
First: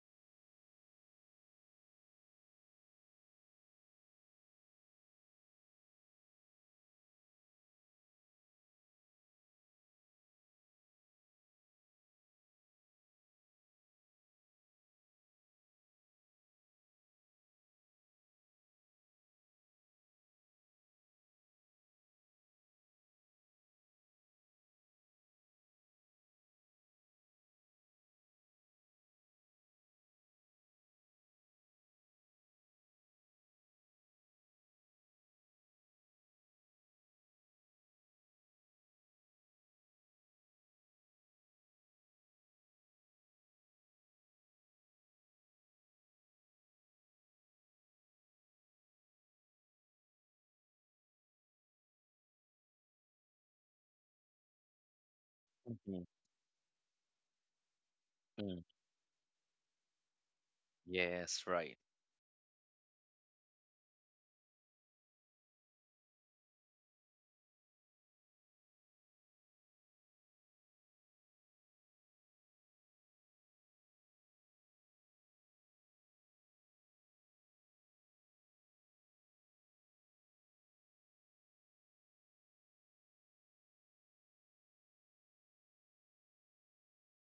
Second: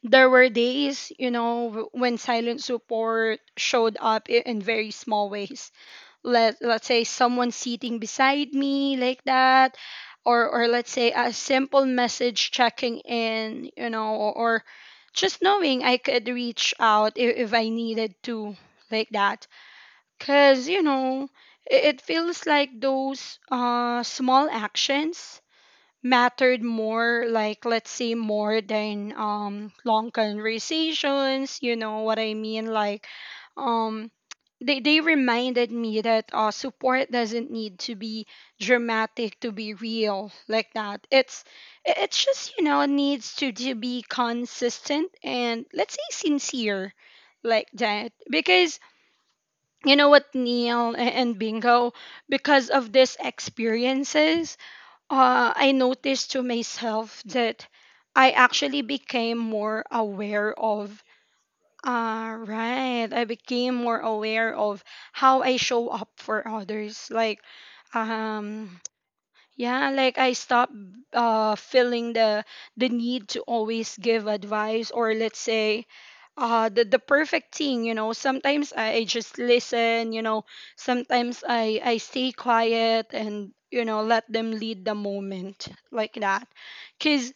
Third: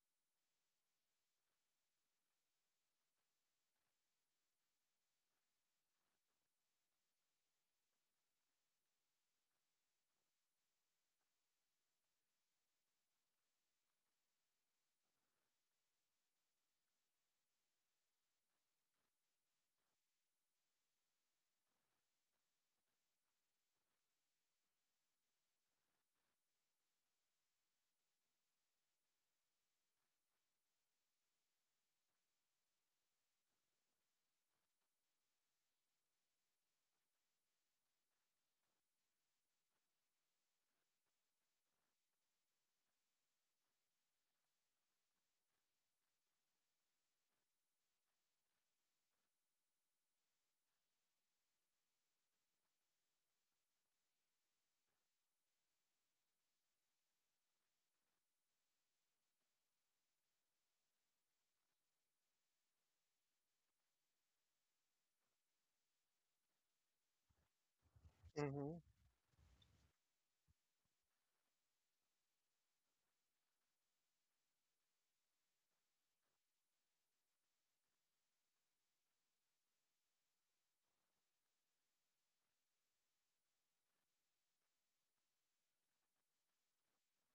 Speaker 1: there were days, when silent support showed up in very small ways. Let's say someone sitting beside me like that, or let's say a simple message checking in, or just knowing I could reach out if I needed to, like that. Because it feels like those small actions mattered more, like let's say more than long conversations, you know what I mean like um they reminded me that support doesn't need to be dramatic to be real, like that. It's just, you know, it needs to be consistent and, let's say, sincere like that. Because, you know what, Neil and Bingo, because of these experiences, I noticed to myself that I
Speaker 3: Hmm.
Speaker 1: actually became more aware of.
Speaker 3: Yes, right.
Speaker 1: Right. I became more aware of how I show up for others. Like, um,
Speaker 2: Mhm.
Speaker 1: yeah, like I stopped feeling the need to always give advice, or let's say the perfect thing. You know, sometimes I just listen. You know, sometimes I stay quiet and, you know, let them lead the moment like that. Cause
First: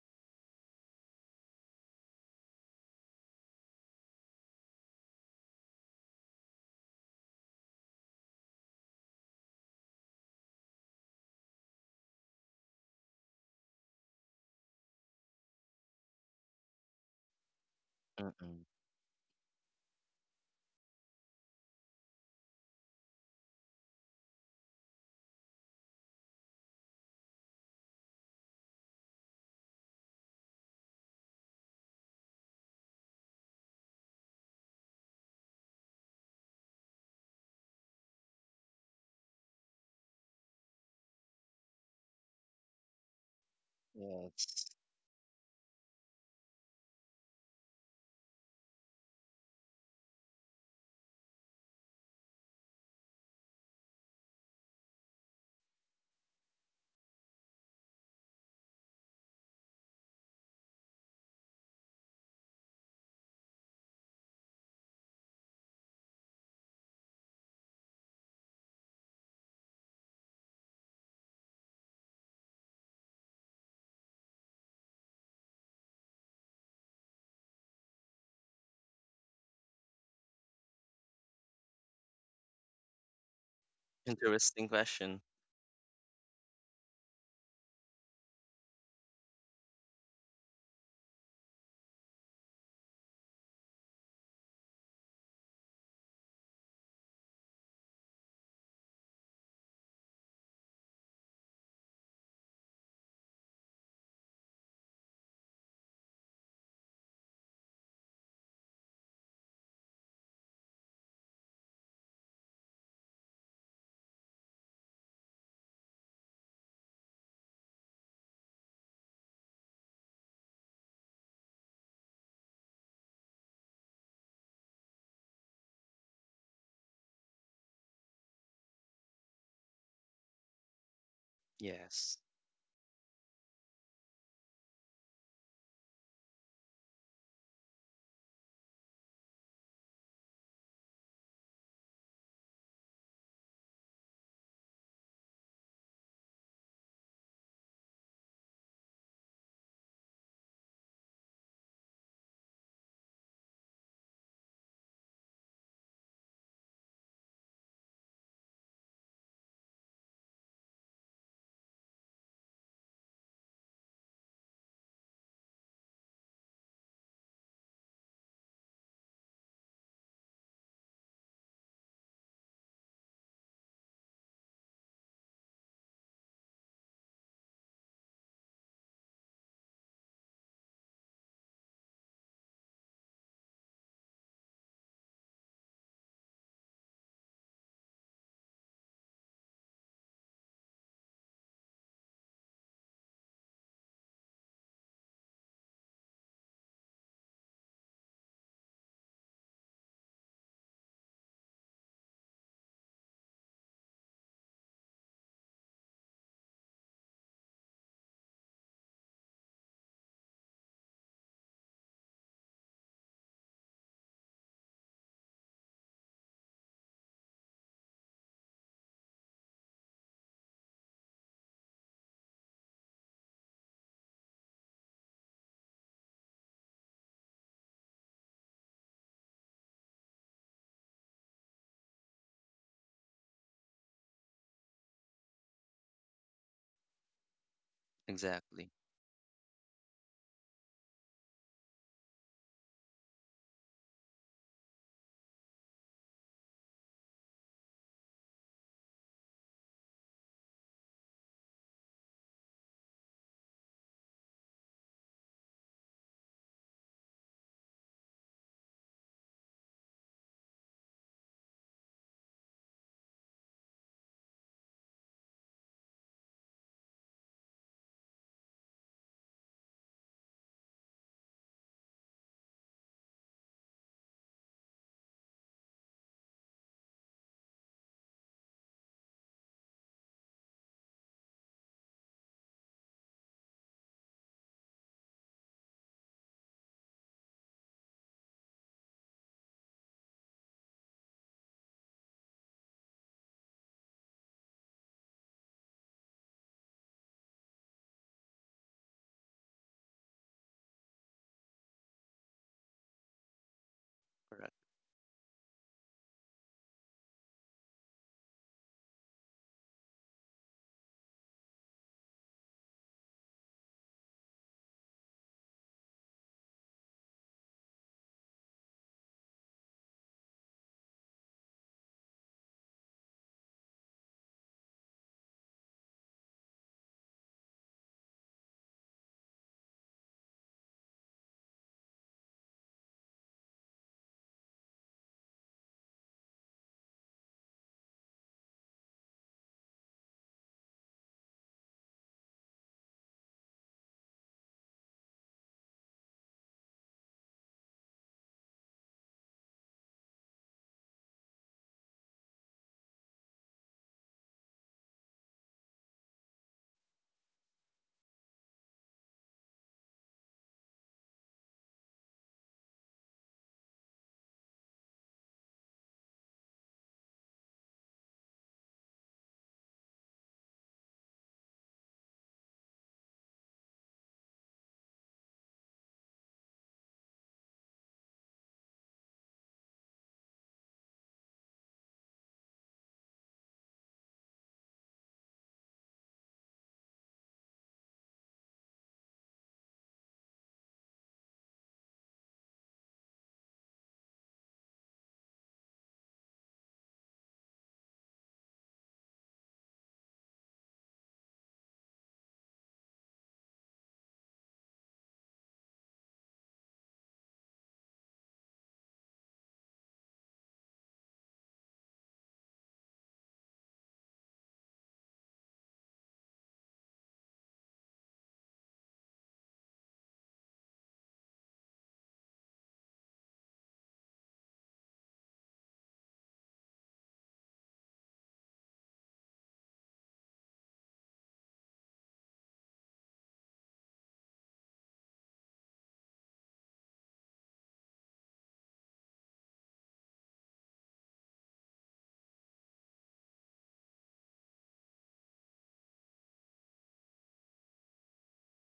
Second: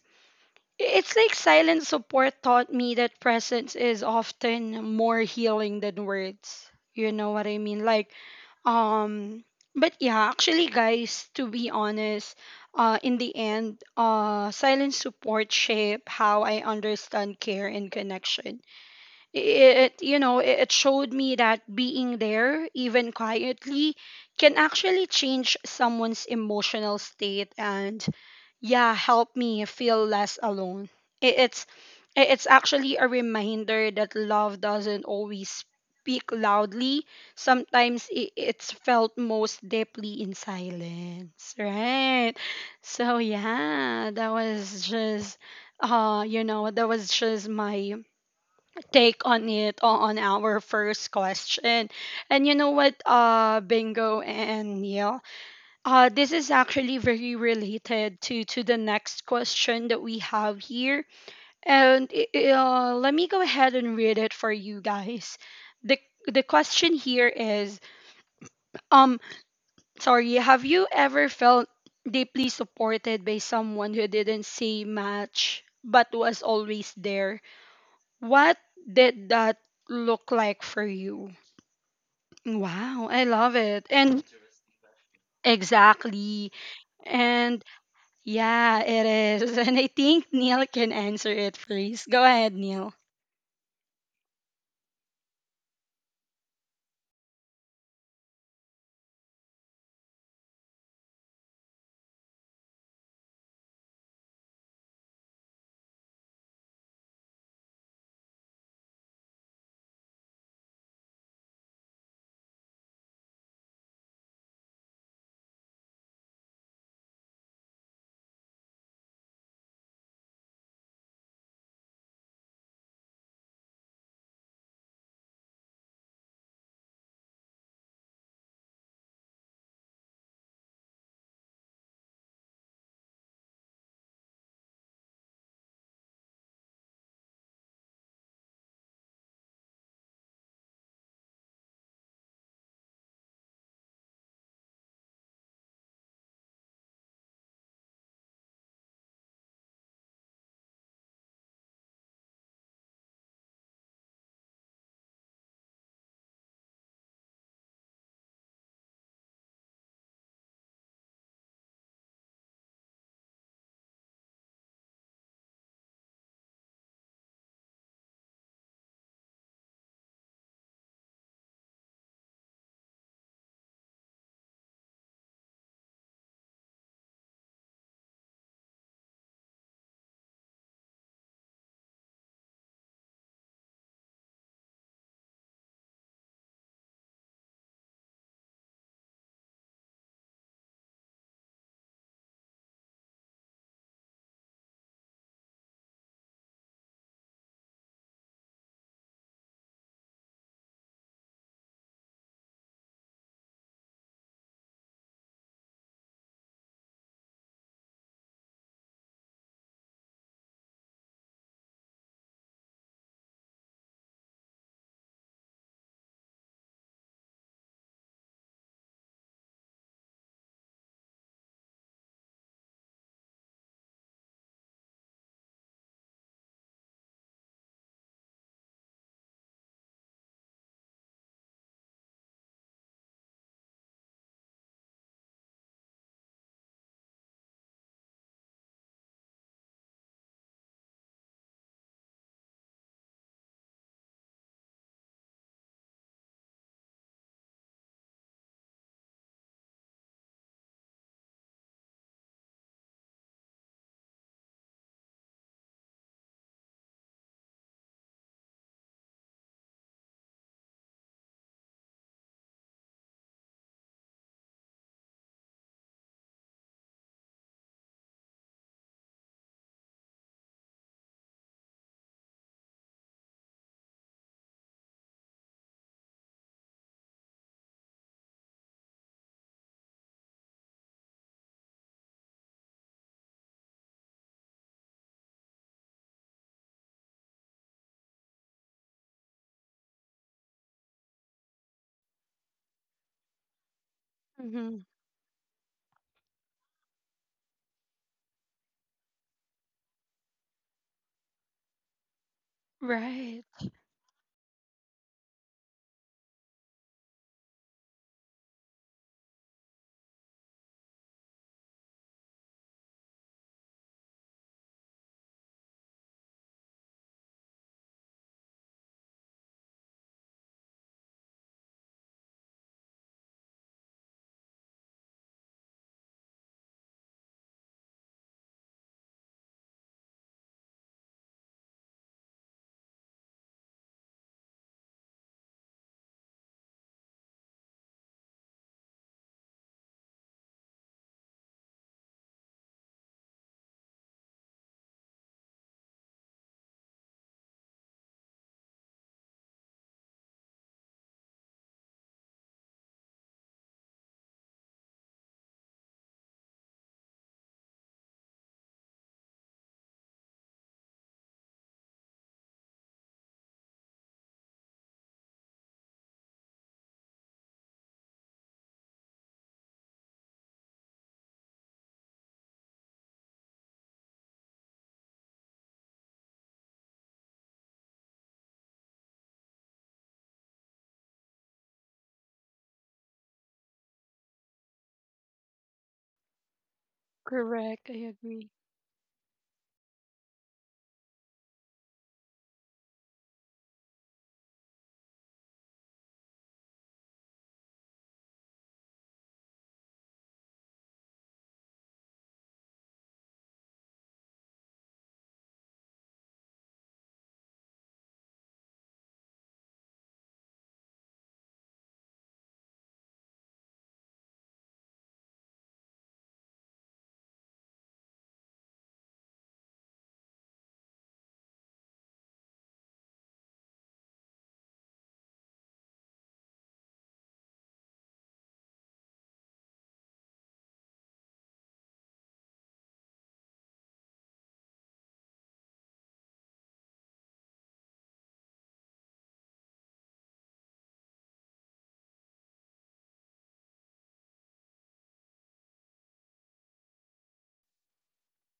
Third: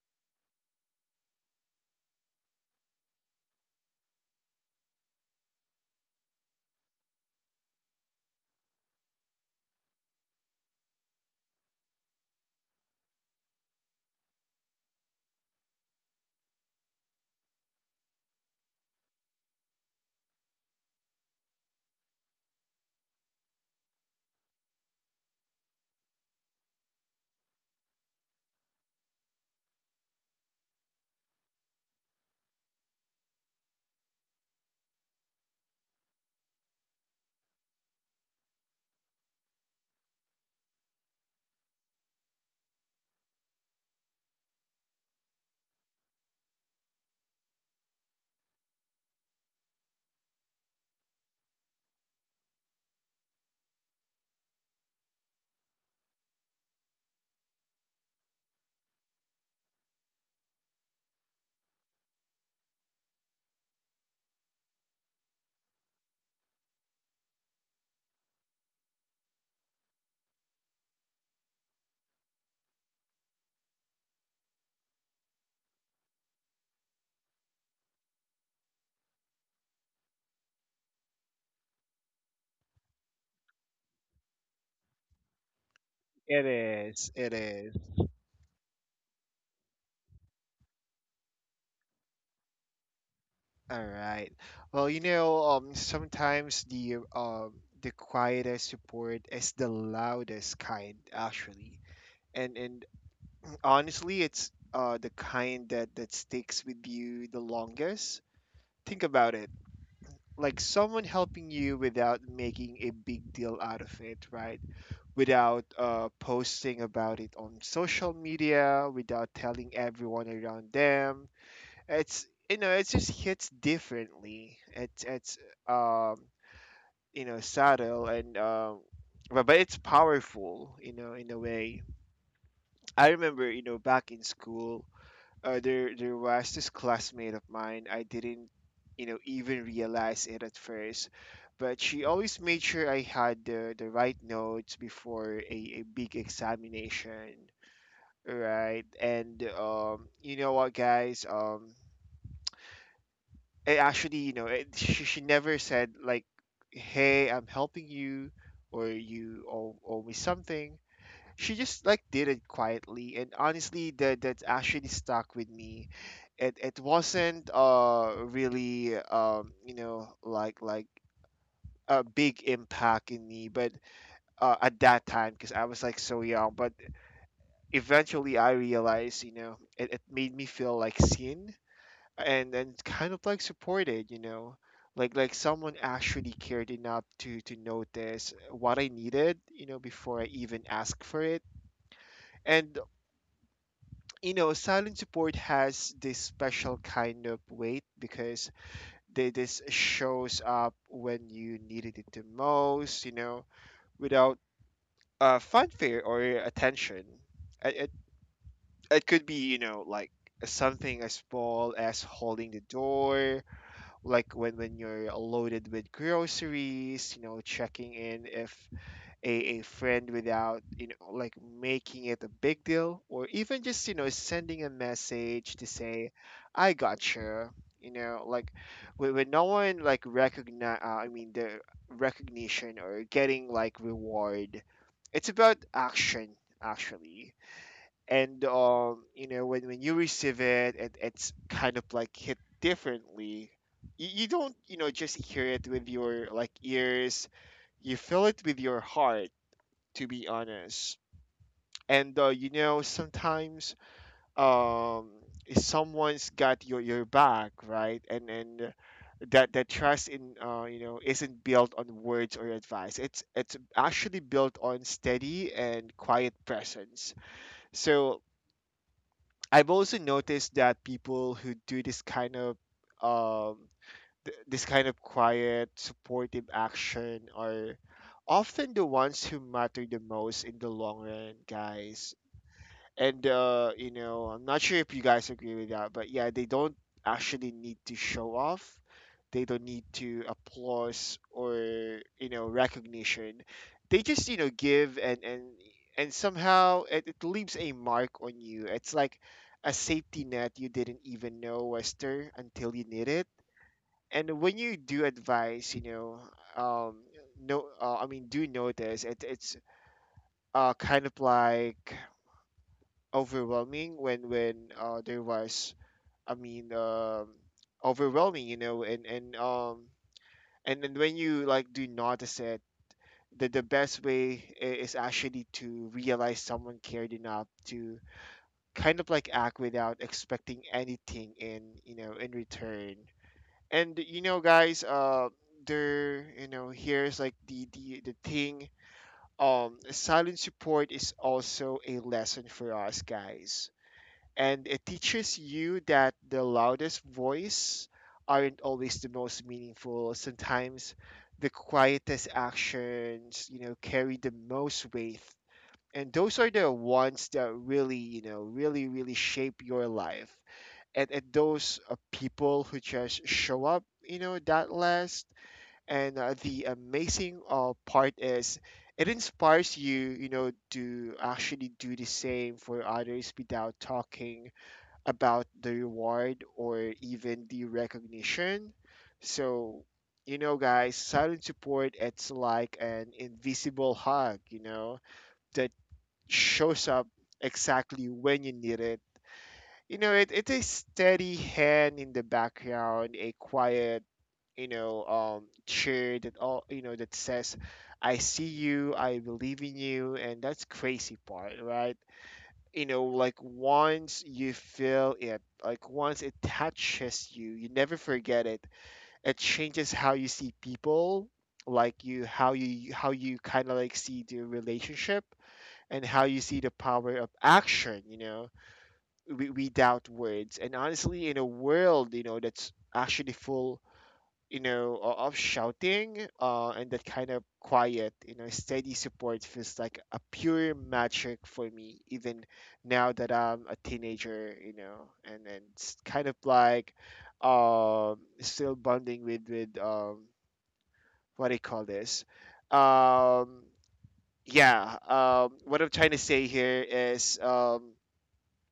Speaker 1: it's like silent support taught me that presence is often more healing than words. You know what I mean? Like, um, but yeah, actually, guys, to be honest, in the end, silent support shape how I understand care and connection.
Speaker 3: Mm-mm.
Speaker 1: It you know, it showed me that being there, even quietly, can actually change someone's emotional state and, yeah, help me feel less alone. It, it's it- it's actually a reminder that love doesn't always speak loudly. Sometimes it's felt most deeply in silence, right? So yeah, that
Speaker 3: Yes.
Speaker 1: was just you know, that was just my take on it on our first question. And you know what, Bingo and Neil, this is actually very related to the next question that we have here. And let me go ahead and read it for you guys. the The question here is, um, sorry, have you ever felt deeply supported by someone who didn't say much but was always there? What did that look like for you? Wow, I love it. And
Speaker 3: Interesting question.
Speaker 2: It
Speaker 1: exactly.
Speaker 2: is. It
Speaker 1: And
Speaker 2: is.
Speaker 1: yeah, it is. *laughs* And I think Neil can answer it. Please go ahead, Neil.
Speaker 2: All right. Well, sometimes the quietest support is the loudest kind, actually. And honestly, it's the kind that sticks with you the longest. Think about it. Like someone helping you without making a big deal out of it, right? Without posting about it on social media, without telling everyone around them. It's, it just hits differently. It's it's um you know subtle, and but it's powerful, in a way.
Speaker 3: Yes,
Speaker 2: I remember, back in school, there was this classmate of mine. I didn't even realize it at first, but she always made sure I had the right notes before a big examination, right? And, you know what, guys? Um it actually you know it, she, she never said, like, "Hey, I'm helping you," or, "You owe me something." She just, like, did it quietly, and honestly, that actually stuck with me. It wasn't really like a big impact in me, but at that time, because I was, like, so young. But eventually I realized, it made me feel, like, seen, and kind of, like, supported, like someone actually cared enough to notice what I needed, before I even asked for it. And, silent support has this special kind of weight, because they this shows up when you needed it the most, without fanfare or attention. It, it, it could be, like something as small as holding the door, like when you're loaded with groceries, checking in if a friend, without, like, making it a big deal, or even just, sending a message to say, "I gotcha." You know, like when no one, like, recognize, I mean, the recognition or getting, like, reward, it's about action, actually. And,
Speaker 3: exactly.
Speaker 2: when you receive it, it's kind of, like, hit differently. You don't, just hear it with your, like, ears. You feel it with your heart, to be honest. And, sometimes, um someone's got your back, right? And that trust in you know isn't built on words or advice. It's actually built on steady and quiet presence. So I've also noticed that people who do um, this kind of quiet, supportive action are often the ones who matter the most in the long run, guys. And, I'm not sure if you guys agree with that, but yeah, they don't actually need to show off. They don't need to applause or, recognition. They just,
Speaker 1: Hmm.
Speaker 2: give. And somehow it leaves a mark on you. It's like a safety net you didn't even know was there until you need it.
Speaker 1: Right.
Speaker 2: And when
Speaker 3: Correct.
Speaker 2: you do advise, um, no, I mean, do notice it. It's kind of, like, overwhelming when there was, I mean, overwhelming, and then when you, like, do notice it, the best way is actually to realize someone cared enough to kind of, like, act without expecting anything in, in return. And, guys, there you know here's, like, the thing. Silent support is also a lesson for us, guys, and it teaches you that the loudest voice aren't always the most meaningful. Sometimes the quietest actions, carry the most weight. And those are the ones that really, really, really shape your life. And those, people who just show up, that last. And, the amazing part is, it inspires you, to actually do the same for others without talking about the reward or even the recognition. So, guys, silent support, it's like an invisible hug, that shows up
Speaker 1: Correct. I
Speaker 2: exactly when you
Speaker 1: agree.
Speaker 2: need it. It is steady hand in the background, a quiet, cheer that all, that says, I see you, I believe in you, and that's crazy part, right? Like once you feel it, like once it touches you, you never forget it. It changes how you see people, like you how you how you kind of like see the relationship and how you see the power of action. We doubt words, and honestly, in a world that's actually full of shouting and that kind of quiet, steady support feels like a pure magic for me, even now that I'm a teenager, and it's kind of like still bonding with, what do you call this? Um, yeah, what I'm trying to say here is,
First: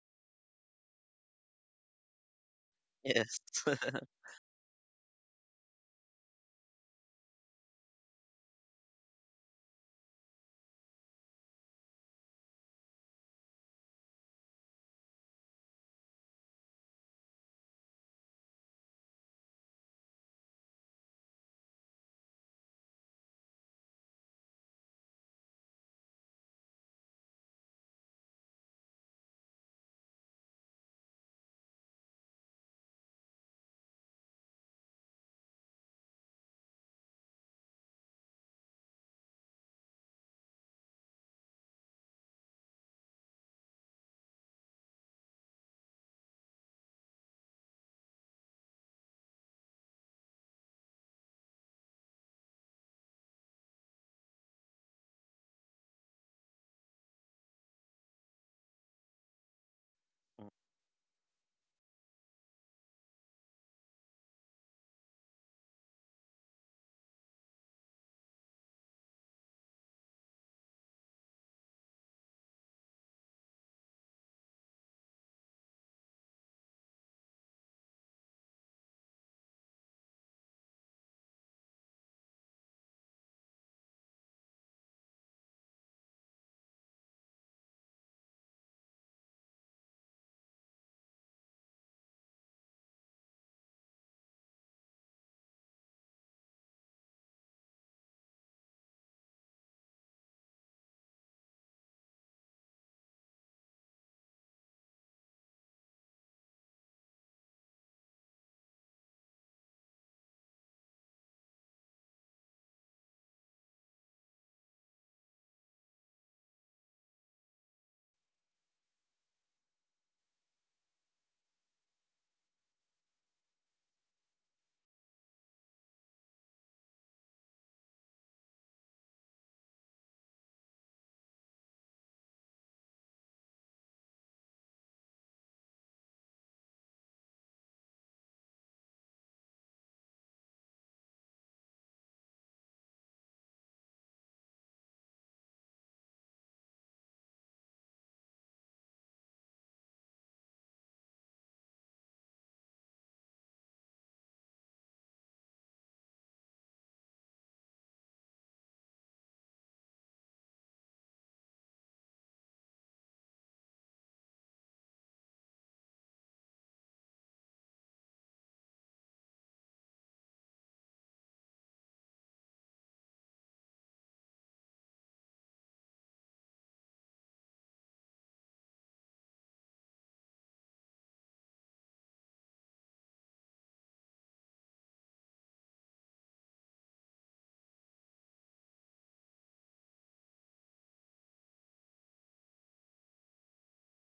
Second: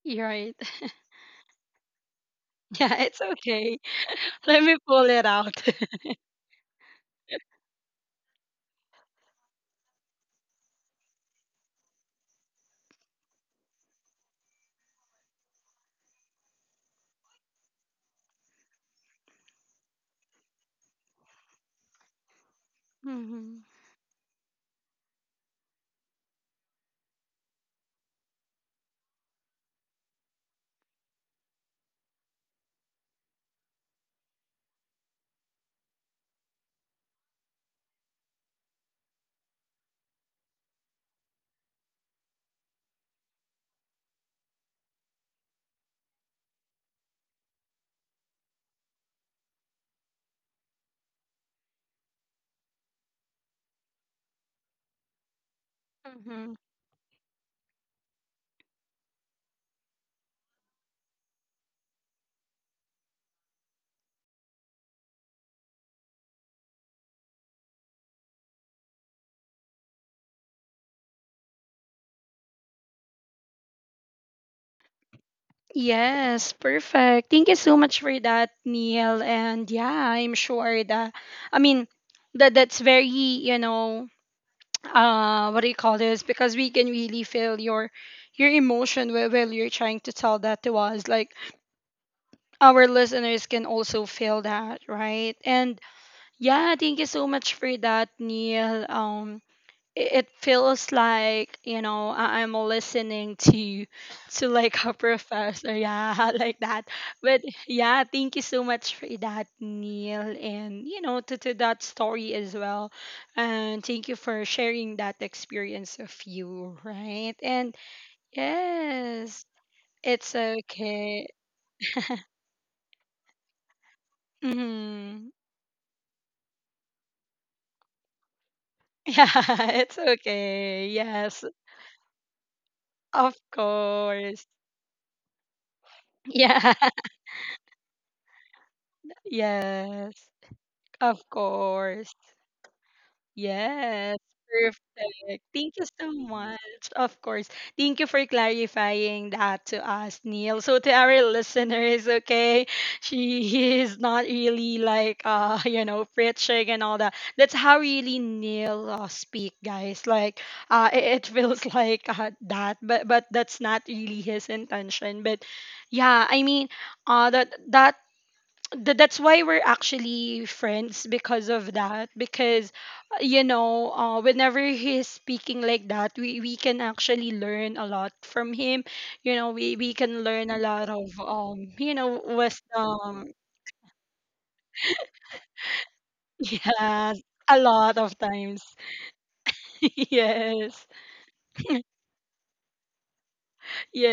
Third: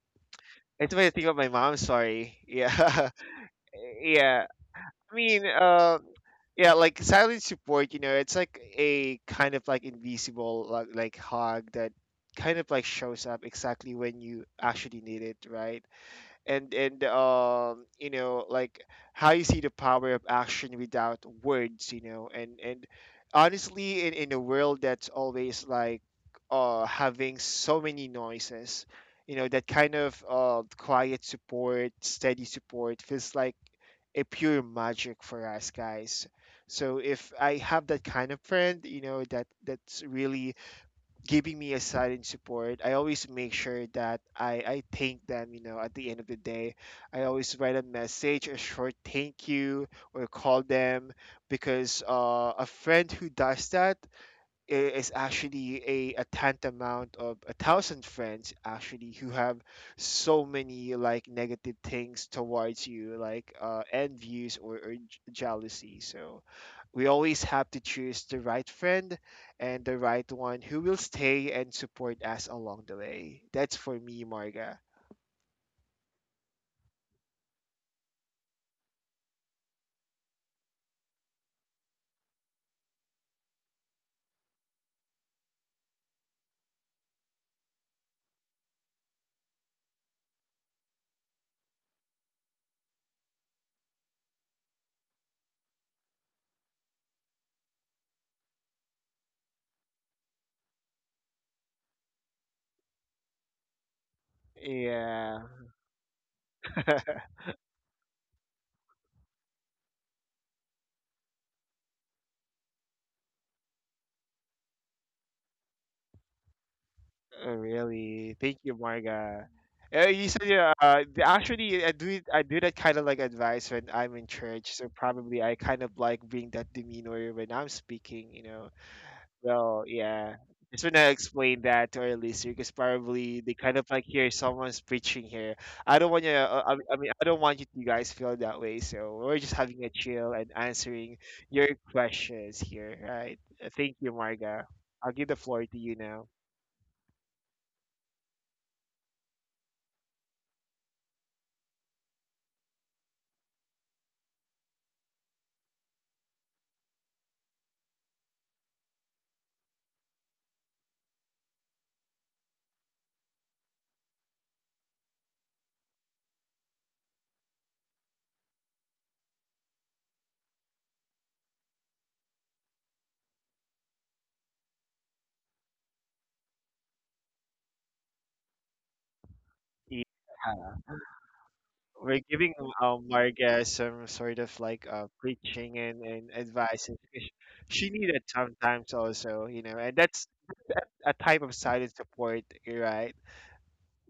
Speaker 1: You're right.
Speaker 2: it's what I
Speaker 1: *laughs*
Speaker 2: think of my mom, sorry.
Speaker 1: Yeah,
Speaker 2: Yeah.
Speaker 1: it's
Speaker 3: Yes,
Speaker 1: okay.
Speaker 2: *laughs*
Speaker 3: *laughs*
Speaker 2: Yeah.
Speaker 1: Let me pull
Speaker 2: I
Speaker 1: it
Speaker 2: mean,
Speaker 1: out.
Speaker 2: uh, yeah, like silent support, it's like a kind of like invisible like hug that kind of like shows up exactly when you actually need it, right? And like how you see the power of action without words. You know and
Speaker 1: *laughs* Hmm.
Speaker 2: Honestly, in a world that's always like having so many noises, that kind of quiet support, steady support, feels like a pure magic for us guys. So if I have that kind of friend, that that's really giving me a side and support. I always make sure that I thank them, you know, at the end of the day. I always write a message, a short thank you, or call them, because a friend who does that is actually a
Speaker 1: Hmm.
Speaker 2: tantamount of a thousand friends actually who have so many like negative things towards you, like envies or, jealousy. So we always have to choose the right friend and the right one who will stay and support us along the way. That's for me, Marga.
Speaker 1: Yes, perfect. Thank you so much for that, Neil. And yeah, I'm sure that, I mean, that that's very, you know, what do you call this, because we can really feel your emotion while you're trying to tell that to us, like our listeners can also feel that, right? And yeah, thank you so much for that, Neil. It feels like, you know, I'm listening to *laughs* to like a
Speaker 2: Yeah.
Speaker 1: professor, yeah, *laughs* like that.
Speaker 2: *laughs*
Speaker 1: But yeah, thank you so much for that, Neil, and you know, to that story as well, and thank you for sharing that experience of you, right?
Speaker 2: Oh,
Speaker 1: And
Speaker 2: really? Thank you,
Speaker 1: yes,
Speaker 2: Marga.
Speaker 1: it's
Speaker 2: You said yeah.
Speaker 1: okay.
Speaker 2: Actually, I do that kind of like advice when I'm in church. So
Speaker 1: Hmm.
Speaker 2: probably I kind of like bring that demeanor when I'm speaking. You know.
Speaker 1: *laughs* Yeah,
Speaker 2: Well,
Speaker 1: it's
Speaker 2: yeah.
Speaker 1: okay.
Speaker 2: Just when I
Speaker 1: Yes.
Speaker 2: explain that to our listener, because
Speaker 1: Of
Speaker 2: probably they kind of like hear
Speaker 1: course.
Speaker 2: someone's preaching here. I don't want you.
Speaker 1: Yeah.
Speaker 2: I mean, I don't want you to guys feel that way.
Speaker 1: *laughs*
Speaker 2: So we're just having a
Speaker 1: Yes.
Speaker 2: chill and
Speaker 1: Of
Speaker 2: answering your
Speaker 1: course.
Speaker 2: questions here, right? Thank
Speaker 1: Yes,
Speaker 2: you, Marga. I'll give the
Speaker 1: perfect.
Speaker 2: floor
Speaker 1: Thank
Speaker 2: to
Speaker 1: you
Speaker 2: you
Speaker 1: so
Speaker 2: now.
Speaker 1: much. Of course. Thank you for clarifying that to us, Neil. So to our *laughs* listeners, okay, she is not really like *laughs* you know, preaching and all that. That's how really Neil speak, guys. Like it feels *laughs* like that, but that's not really his intention. But yeah, I mean, uh that that that's why we're actually friends because of that, because you know, whenever he's speaking like that, we can actually learn a lot from him. You know, we can learn a lot of you know,
Speaker 2: We're giving
Speaker 1: wisdom.
Speaker 2: our guest some sort of like preaching and
Speaker 1: *laughs*
Speaker 2: advice. And
Speaker 1: Yes.
Speaker 2: She
Speaker 1: A
Speaker 2: she
Speaker 1: lot of
Speaker 2: needed
Speaker 1: times.
Speaker 2: sometimes also, you know,
Speaker 1: *laughs*
Speaker 2: and that's
Speaker 1: Yes.
Speaker 2: a type of silent support, you're right?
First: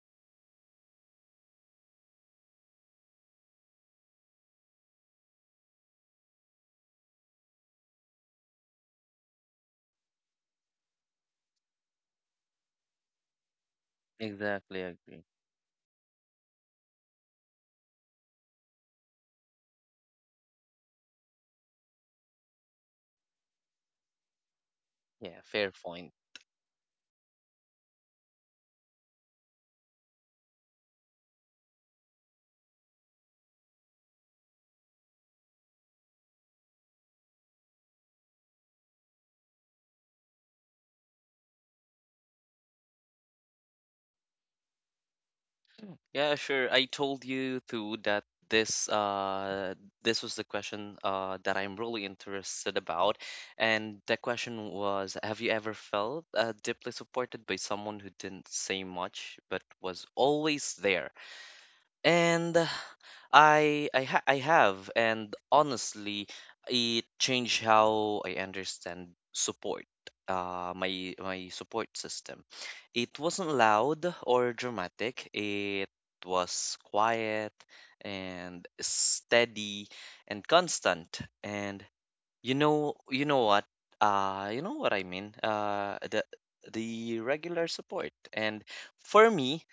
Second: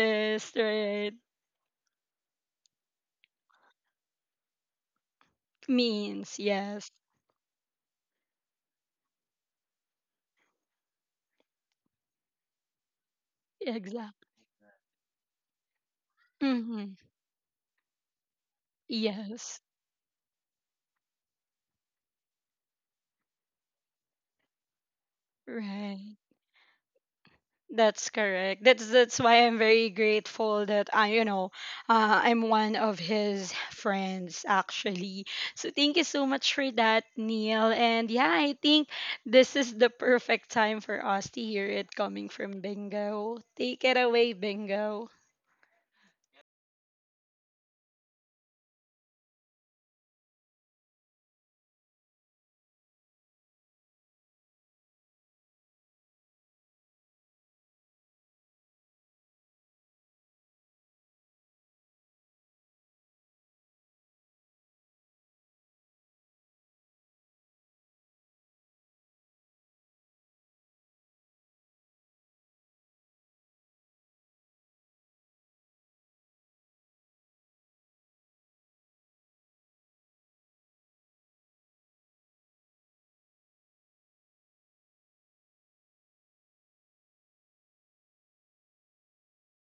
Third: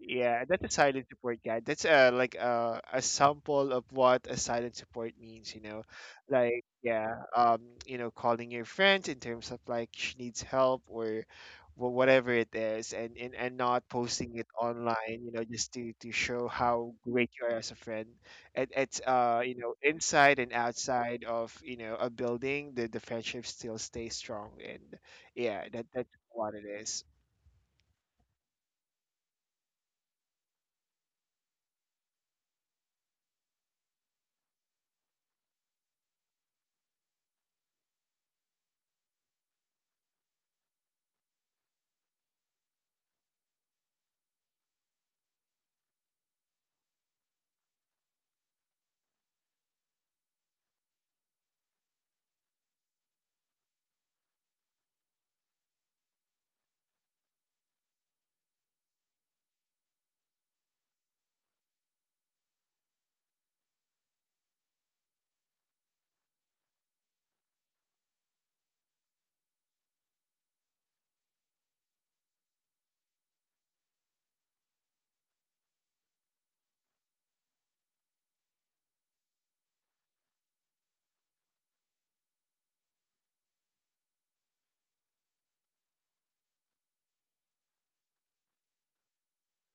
Speaker 2: Yeah, that's a silent
Speaker 1: right.
Speaker 2: support guide. That's like a sample of what a silent support means, you know.
Speaker 1: Means,
Speaker 2: Like
Speaker 1: yes.
Speaker 2: yeah, you know, calling your friends in terms of like she needs help or whatever it is, and and not
Speaker 1: Exactly.
Speaker 2: posting it
Speaker 3: exactly. I
Speaker 2: online,
Speaker 3: agree.
Speaker 2: you know, just to show
Speaker 1: Hmm.
Speaker 2: how great you are as a friend. It's
Speaker 1: Yes,
Speaker 2: you know, inside and outside of, you know, a building, the friendship still stays strong. And
Speaker 3: Yeah,
Speaker 2: yeah,
Speaker 3: fair
Speaker 2: that
Speaker 1: right.
Speaker 2: that's
Speaker 3: point.
Speaker 2: what it is.
Speaker 1: That's correct. That's why I'm very grateful that I, you know, I'm one of his friends actually. So thank you so much for that, Neil. And yeah, I think this is the perfect time for us to hear it coming from Bingo. Take it away, Bingo.
Speaker 3: Yeah, sure. I told you too that this uh this was the question that I'm really interested about, and the question was, have you ever felt deeply supported by someone who didn't say much but was always there? And I have, and honestly it changed how I understand support, my my support system. It wasn't loud or dramatic. It was quiet and steady and constant. And you know what? Uh, you know what I mean? The regular support. And for me,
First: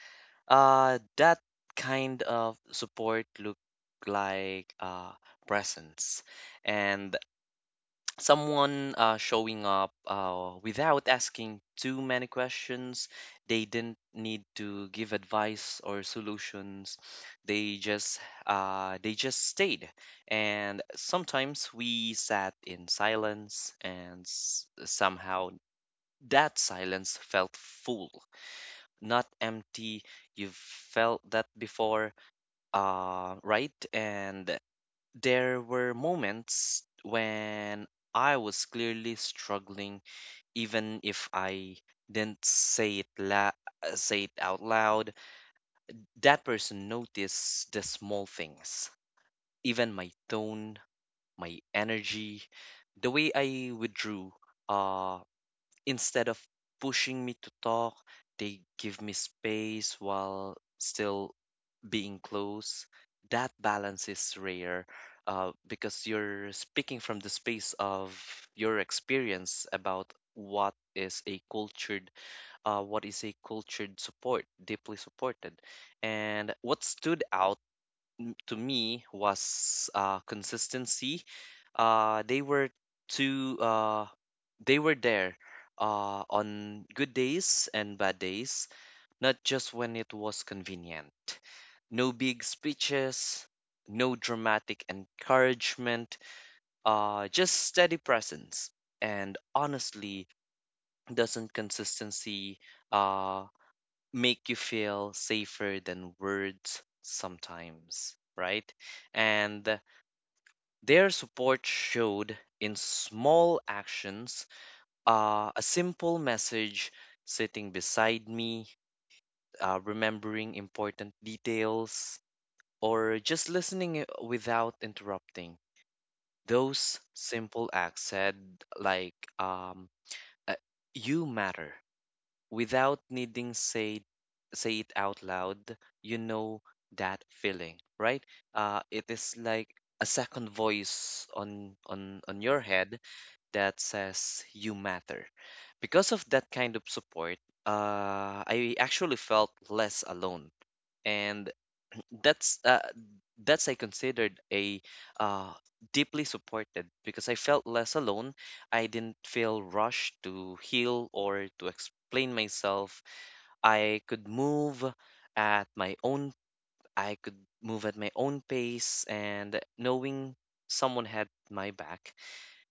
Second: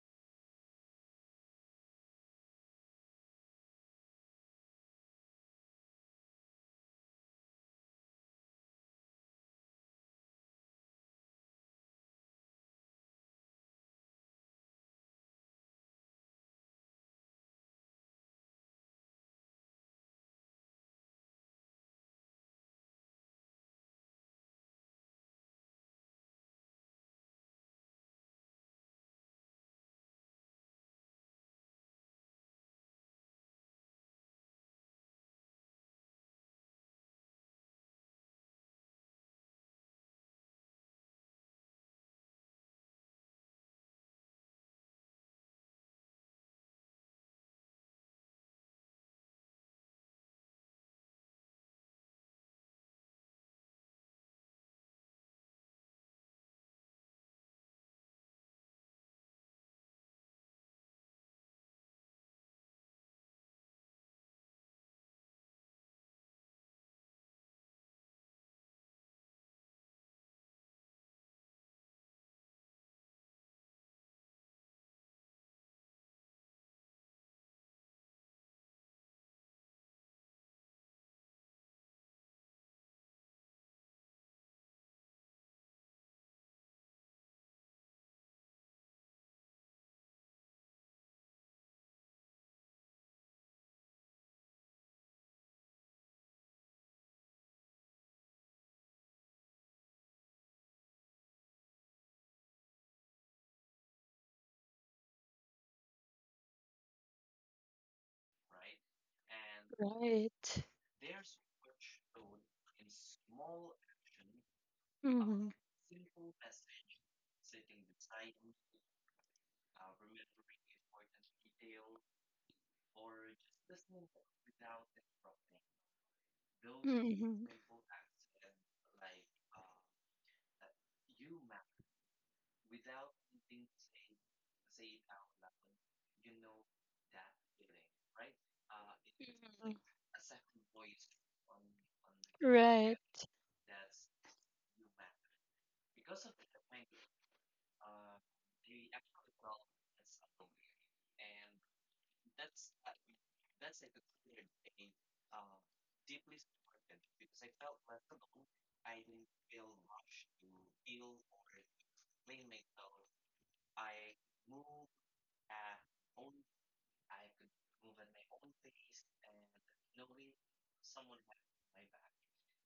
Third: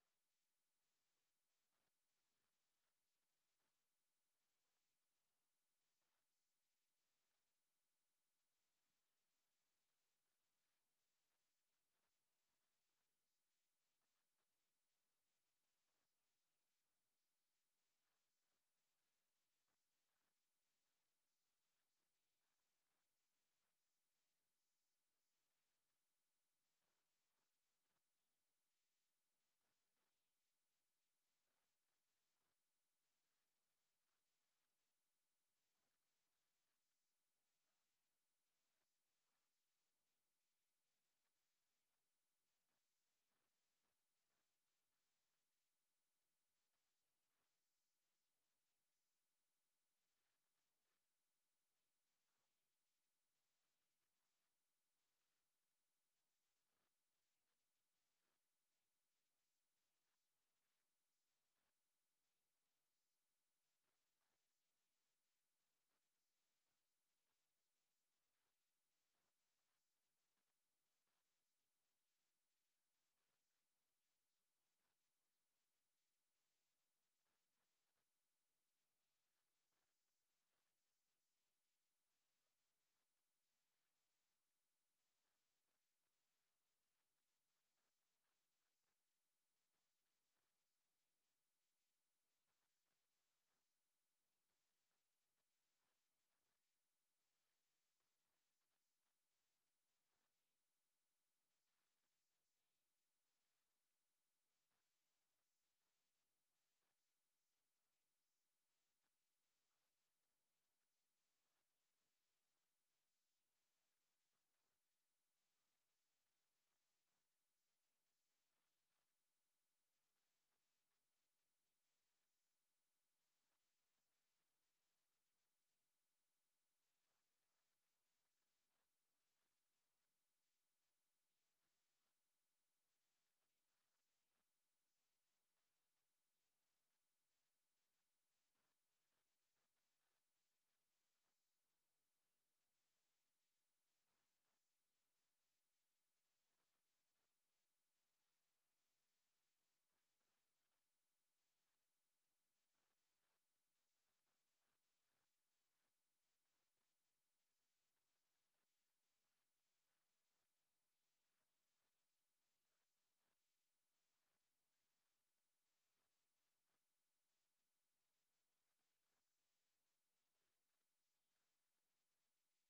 Speaker 3: that kind of support look like presence and *tsk* someone showing up without asking too many questions. They didn't need to give advice or solutions. They just they just stayed. And sometimes we sat in silence, and somehow that silence felt full, not empty. You've felt that before, right? And there were moments when I was clearly struggling, even if I didn't say it la say it out loud. That person noticed the small things, even my tone, my energy, the way I withdrew. Uh, instead of pushing me to talk, they give me space while still being close. That balance is rare, because you're speaking from the space of your experience about what is a cultured support, deeply supported. And what stood out to me was consistency. uh, they were too uh, they were there on good days and bad days, not just when it was convenient. No big speeches, no dramatic encouragement, just steady presence. And honestly, doesn't consistency uh, make you feel safer than words sometimes, right? And
Speaker 1: Right.
Speaker 3: their support showed in small actions,
Speaker 1: Mm-hmm.
Speaker 3: a simple message, sitting beside me, remembering important details, or just listening without interrupting. Those
Speaker 1: Mm-hmm.
Speaker 3: simple acts said, like, um, uh, you matter without needing say say it out loud. You know that feeling, right? Uh, it is like a second voice on your head
Speaker 1: Right.
Speaker 3: that says you matter. Because of that kind of support, I actually felt less alone. And that's uh, that's I considered a, uh, deeply supported, because I felt less alone. I didn't feel rushed to heal or to explain myself. I could move at my own. I could move at my own pace, and knowing someone had my back,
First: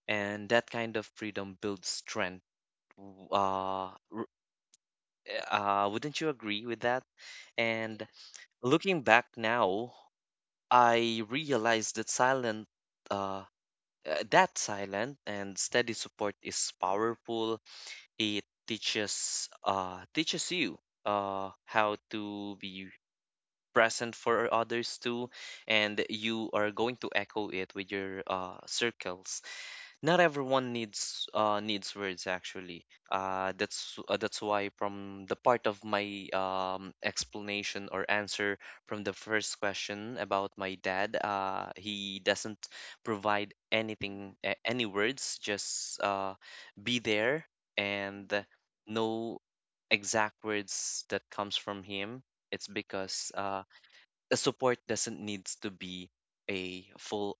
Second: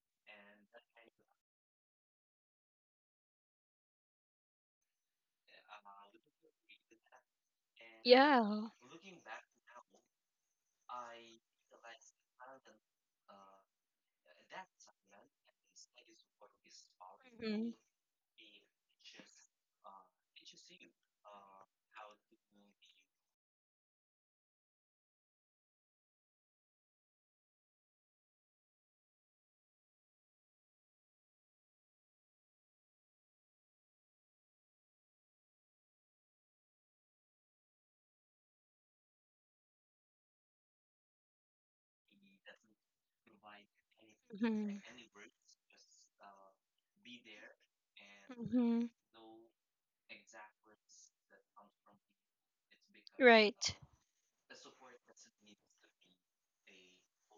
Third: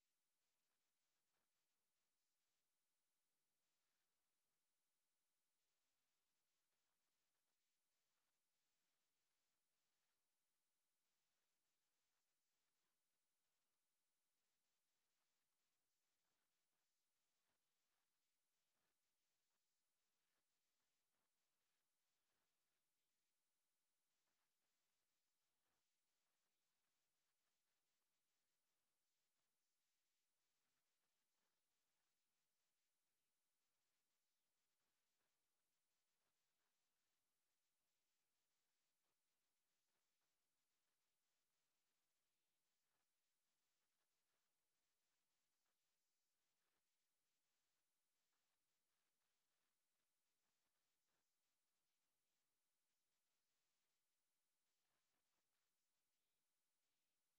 Speaker 3: and that kind of freedom builds strength. W- Uh, r- wouldn't you agree with that? And
Speaker 1: Yeah.
Speaker 3: looking back now, I realized that uh, silent and steady support is powerful.
Speaker 1: Mhm.
Speaker 3: It teaches you how to be present for others too, and you are going to echo it with your circles. Not everyone needs words, actually. That's why from the part of my explanation or answer from the first question about my dad, he doesn't provide anything,
Speaker 1: Mhm.
Speaker 3: any words, just be there. And
Speaker 1: Mhm.
Speaker 3: no exact words that comes from him. It's because
Speaker 1: Right.
Speaker 3: the support doesn't needs to be a full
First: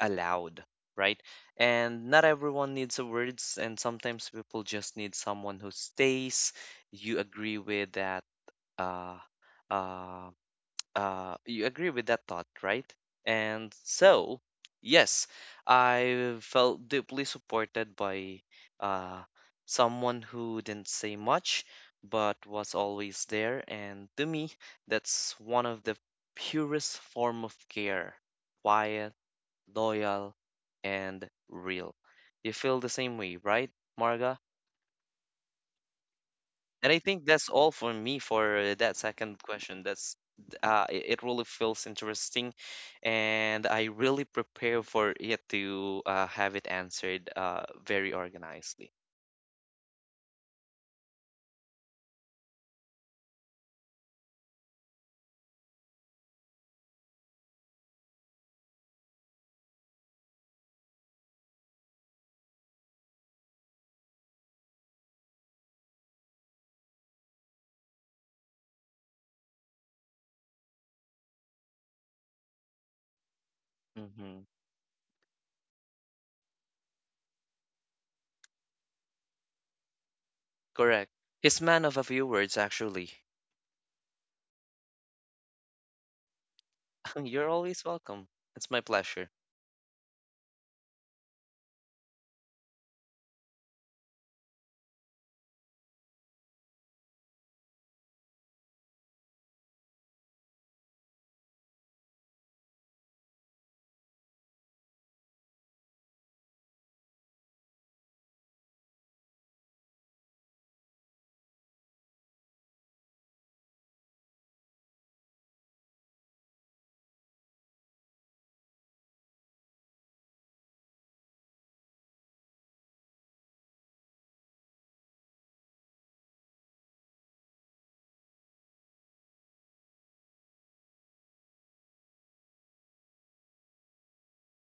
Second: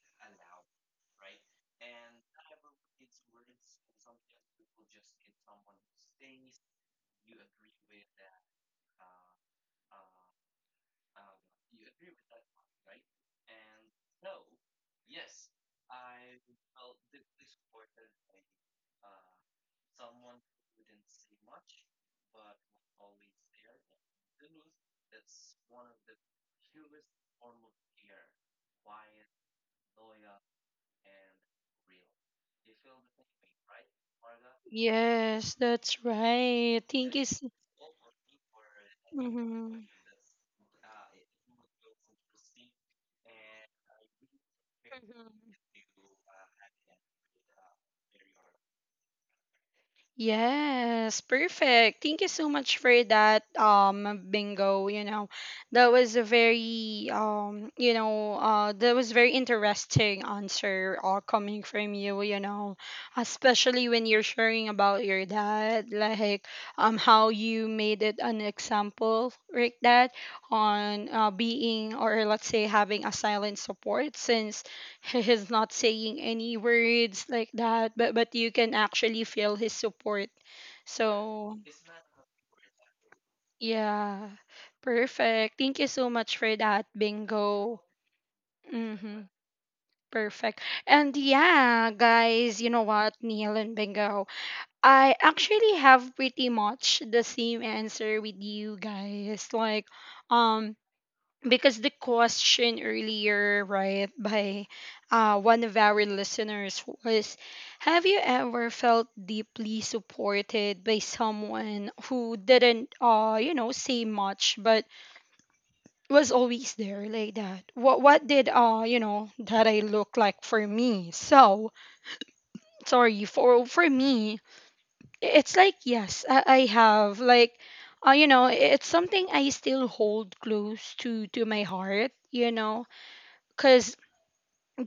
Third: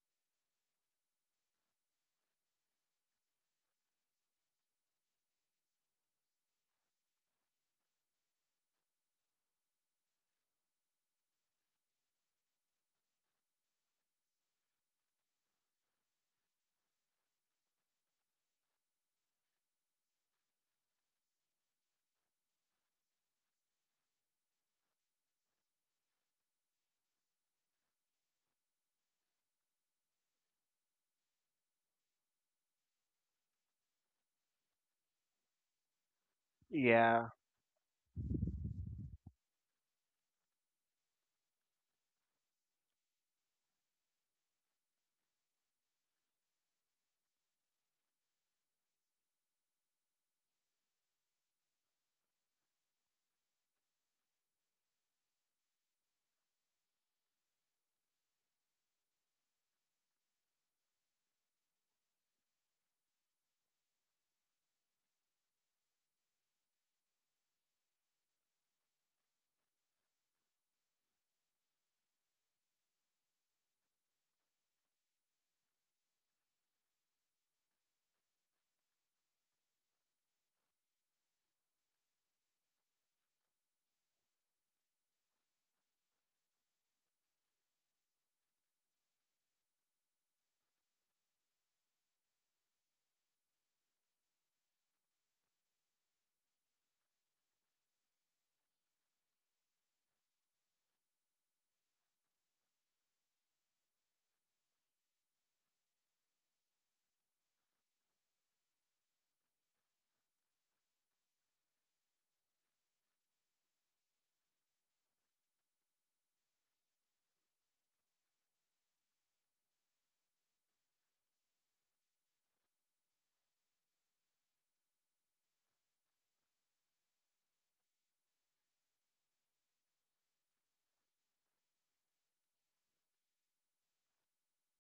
Speaker 3: allowed, right? And not everyone needs the words, and sometimes people just need someone who stays. You agree with that, uh, uh, you agree with that thought, right? And so, yes, I felt deeply supported by uh, someone who didn't say much, but was always there. And to me, that's one of the purest form of care. Quiet, loyal, and real. You feel the same way, right, Marga?
Speaker 1: Yes, that's right.
Speaker 3: And I
Speaker 1: Thank you.
Speaker 3: think
Speaker 2: Yeah.
Speaker 3: that's
Speaker 1: So.
Speaker 3: all for me for that second question.
Speaker 1: Mhm.
Speaker 3: That's it really feels interesting, and I really prepare for it
Speaker 1: Mhm.
Speaker 3: to have it answered very organizedly.
Speaker 1: Yes, perfect. Thank you so much for that, Bingo, you know. That was a very you know, that was very interesting answer coming from you, you know, especially when you're sharing about your dad. Like, how you made it an example like that on being, or let's say having a silent support,
Speaker 3: Hmm.
Speaker 1: since he's not saying any words like that, but you can actually feel his support.
Speaker 3: Correct.
Speaker 1: So
Speaker 3: He's man of a few words, actually.
Speaker 1: yeah, perfect, thank you so much for that,
Speaker 3: *laughs* You're
Speaker 1: Bingo.
Speaker 3: always welcome. It's my
Speaker 1: Mm-hmm.
Speaker 3: pleasure.
Speaker 1: Perfect. And yeah, guys, you know what, Neil and Bingo, I actually have pretty much the same answer with you guys. Like, um because the question earlier, right, by one of our listeners was, have you ever felt deeply supported by someone who didn't, you know, say much but was always there like that? What did, you know, that I look like for me? So, sorry, for me, it's like, yes, I have. Like, you know, it's something I still hold close to my heart, you know. Cause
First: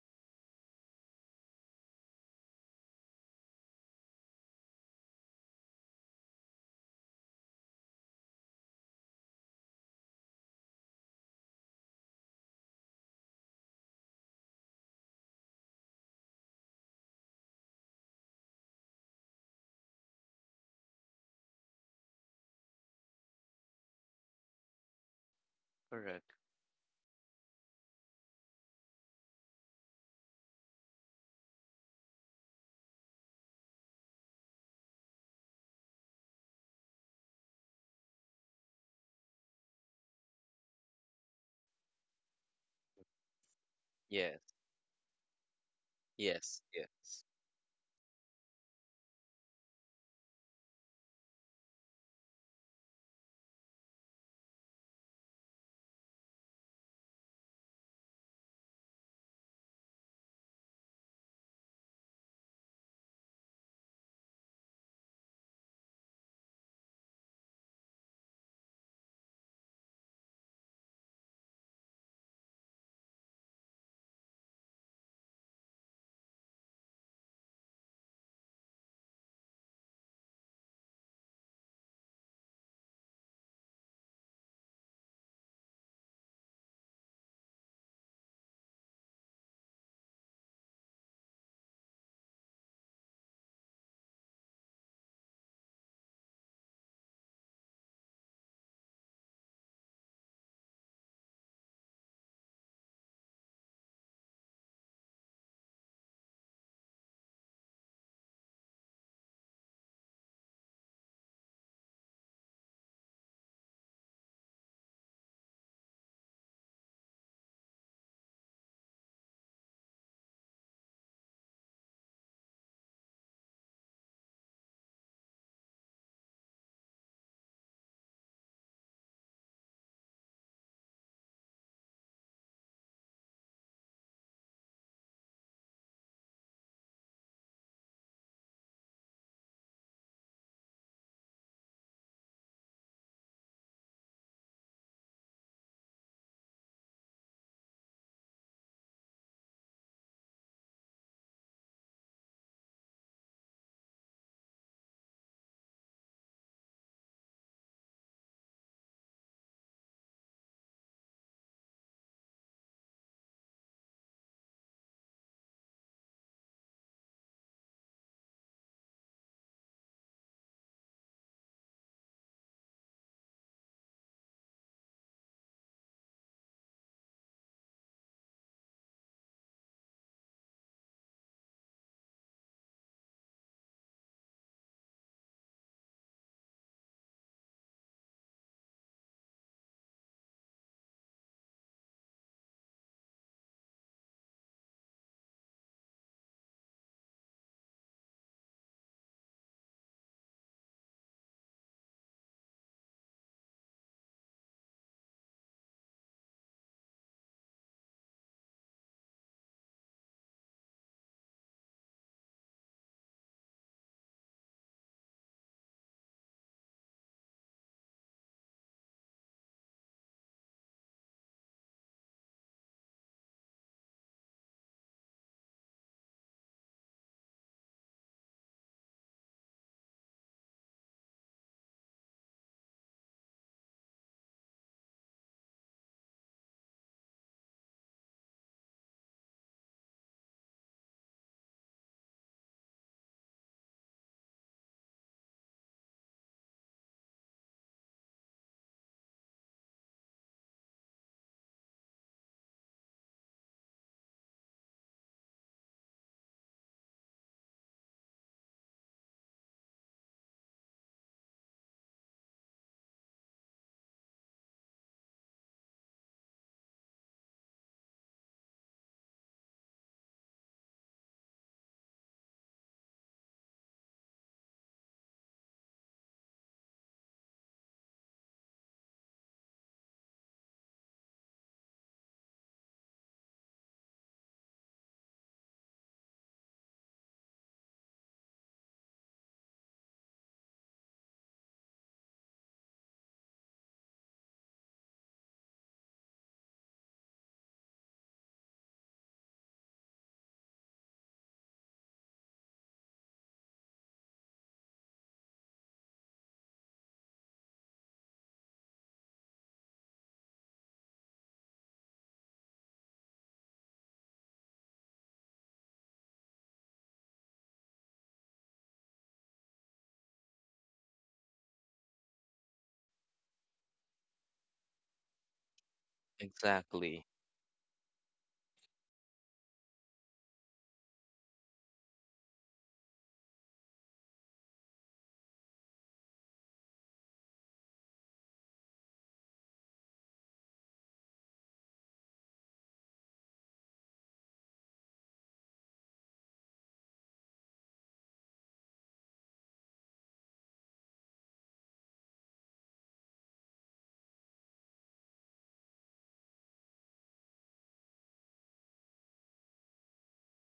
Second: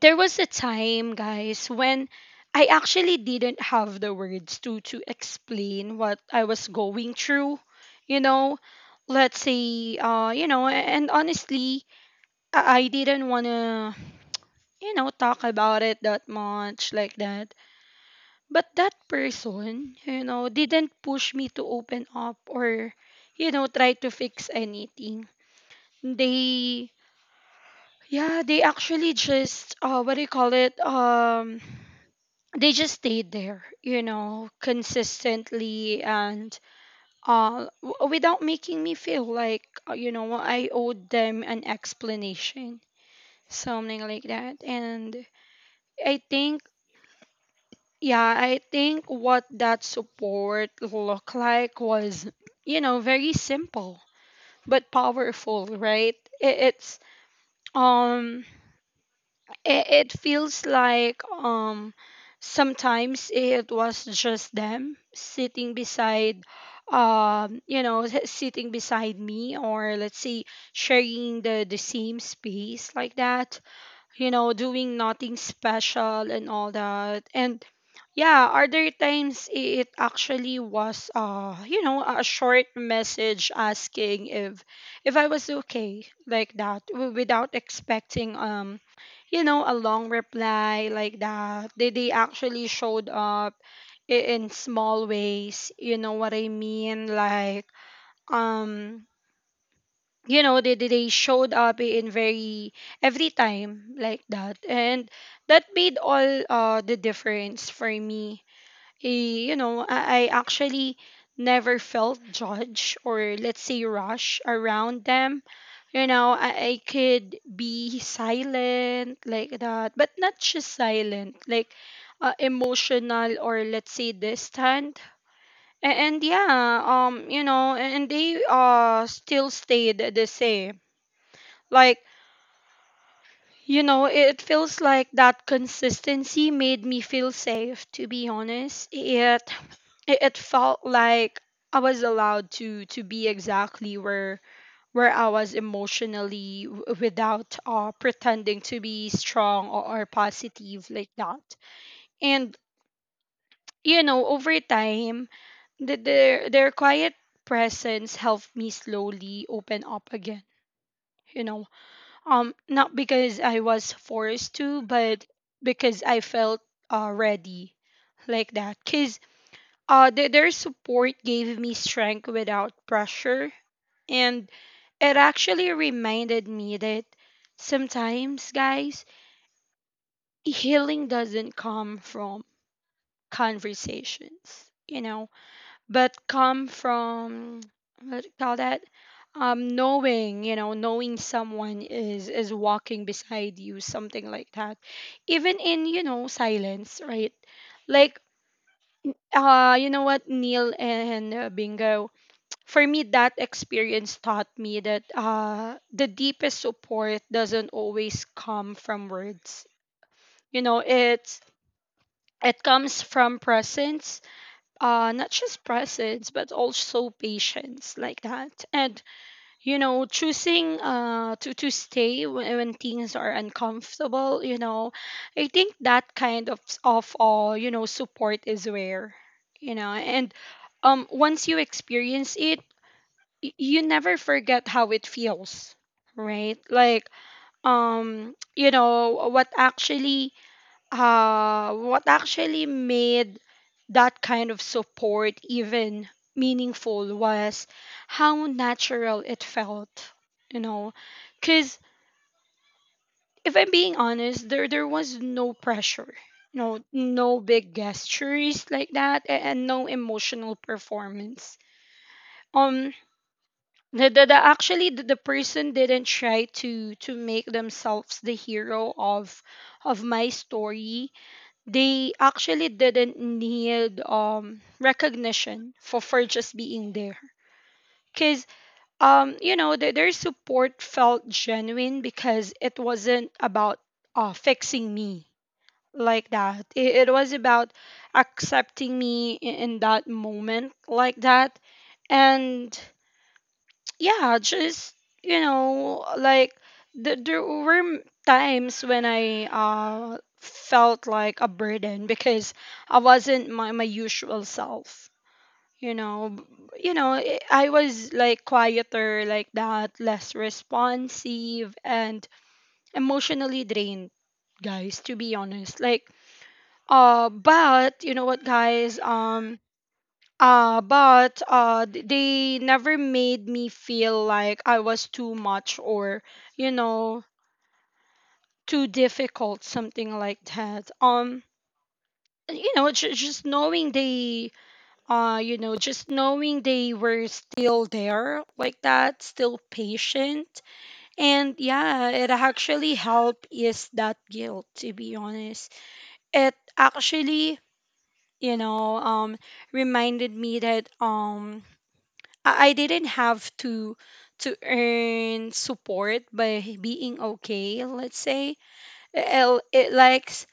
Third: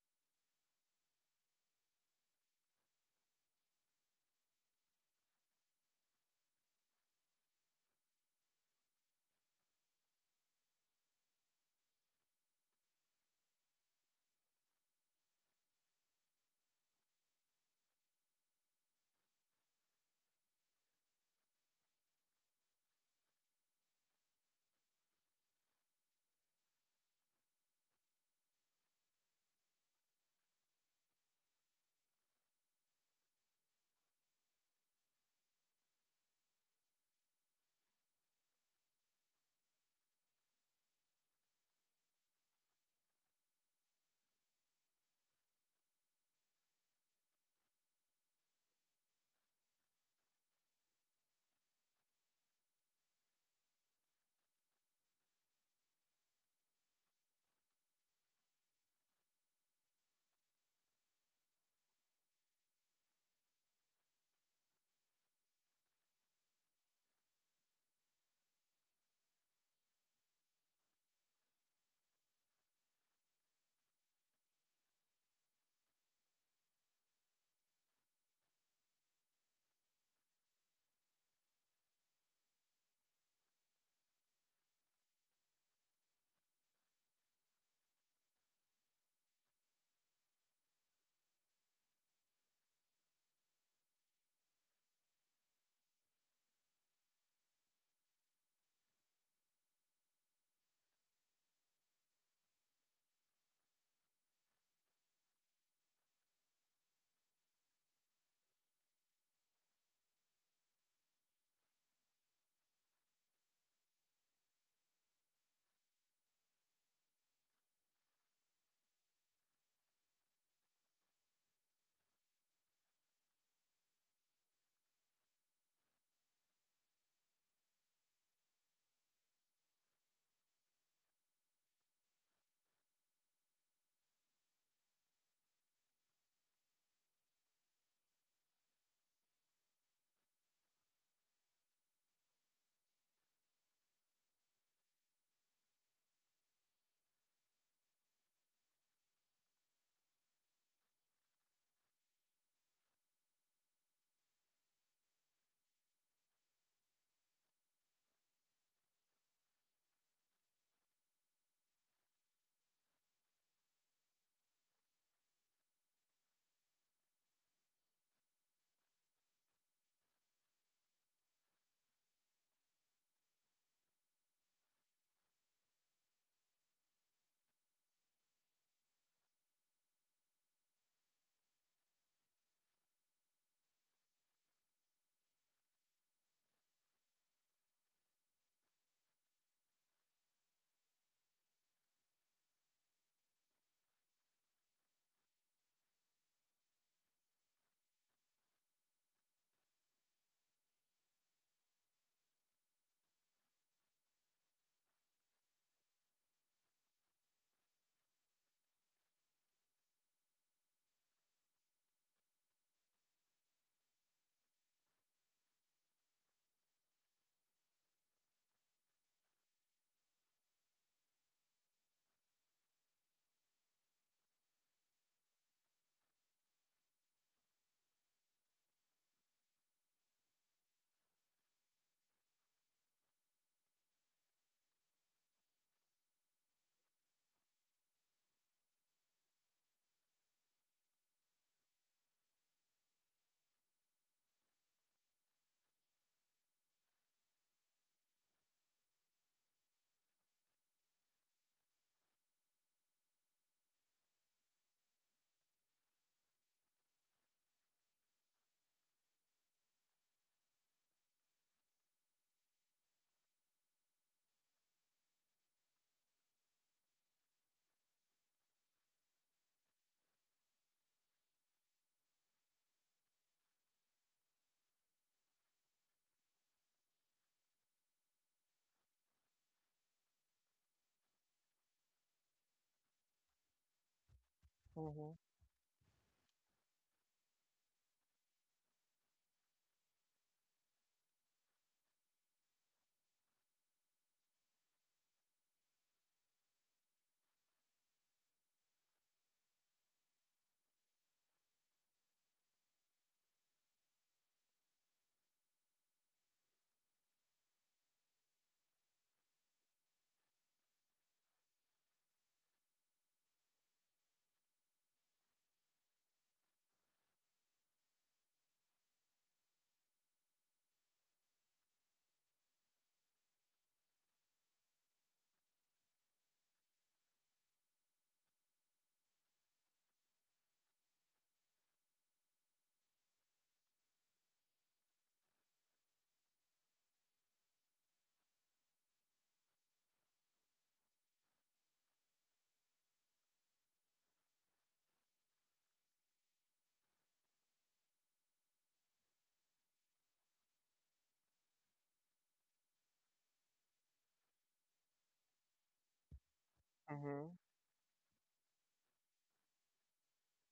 Speaker 1: there was a time, guys, when I actually didn't have the words to explain what I was going through. You know, let's say, and honestly, I didn't wanna, you know, talk about it that much like that. But that person, you know, didn't push me to open up, or, you know, try to fix anything.
Speaker 3: Correct.
Speaker 1: They, yeah, they actually just, what do you call it? They just stayed there, you know, consistently and without making me feel like, you know, I owed them an explanation, something like
Speaker 3: Yes.
Speaker 1: that. And I
Speaker 3: Yes.
Speaker 1: think,
Speaker 3: Yes.
Speaker 1: yeah, I think what that support looked like was, you know, very simple but powerful, right? I- It's, um, it feels like, sometimes it was just them sitting beside you know, sitting beside me, or let's say sharing the same space like that, you know, doing nothing special and all that. And yeah, other times it actually was you know, a short message asking if I was okay like that, without expecting you know, a long reply like that. They actually showed up in small ways, you know what I mean? Like, um you know, they showed up in very every time like that, and that made all the difference for me. Eh, you know, I actually never felt judged, or let's say rush around them. You know, I could be silent like that, but not just silent like emotional, or let's say distant. And yeah, you know, and they still stayed the same. Like, you know, it feels like that consistency made me feel safe, to be honest. It felt like I was allowed to be exactly where I was emotionally, without pretending to be strong, or positive like that. And you know, over time, their quiet presence helped me slowly open up again. You know, not because I was forced to, but because I felt ready like that. Because their support gave me strength without pressure. And it actually reminded me that sometimes, guys, healing doesn't come from conversations. You know, but come from, what do you call that, knowing, you know, knowing someone is walking beside you, something like that, even in, you know, silence, right? Like, you know what, Neil and, Bingo, *tsk* for me, that experience taught me that the deepest support doesn't always come from words. You know, it's it comes from presence. Not just presence, but also patience, like that. And you know, choosing to stay when things are uncomfortable, you know. I think that kind of all, you know, support is rare, you know. And once you experience it, you never forget how it feels, right? Like, you know what actually, what actually made that kind of support even meaningful was how natural it felt, you know. Because if I'm being honest, there was no pressure, you know, no big gestures like that, and no emotional performance. Um, the actually the person didn't try to make themselves the hero of my story. They actually didn't need recognition for just being there. Cause, you know, their support felt genuine because it wasn't about fixing
Speaker 2: Mm-hmm.
Speaker 1: me like that. It was about accepting me in that moment like that and yeah, just you know, like there were times when I felt like a burden because I wasn't my usual self. You know, B- you know, I was like quieter like that, less responsive and emotionally drained, guys, to be honest. Like but you know what guys, but th- they never made me feel like I was too much or, you
Speaker 3: Exactly.
Speaker 1: know, too difficult, something like that. Just knowing they, you know, just knowing they were still there like that, still patient, and yeah, it actually helped ease that guilt. To be honest, it actually, you know, um, reminded me that I didn't have to earn support by being
Speaker 2: Mm-hmm.
Speaker 1: okay, let's say. It likes,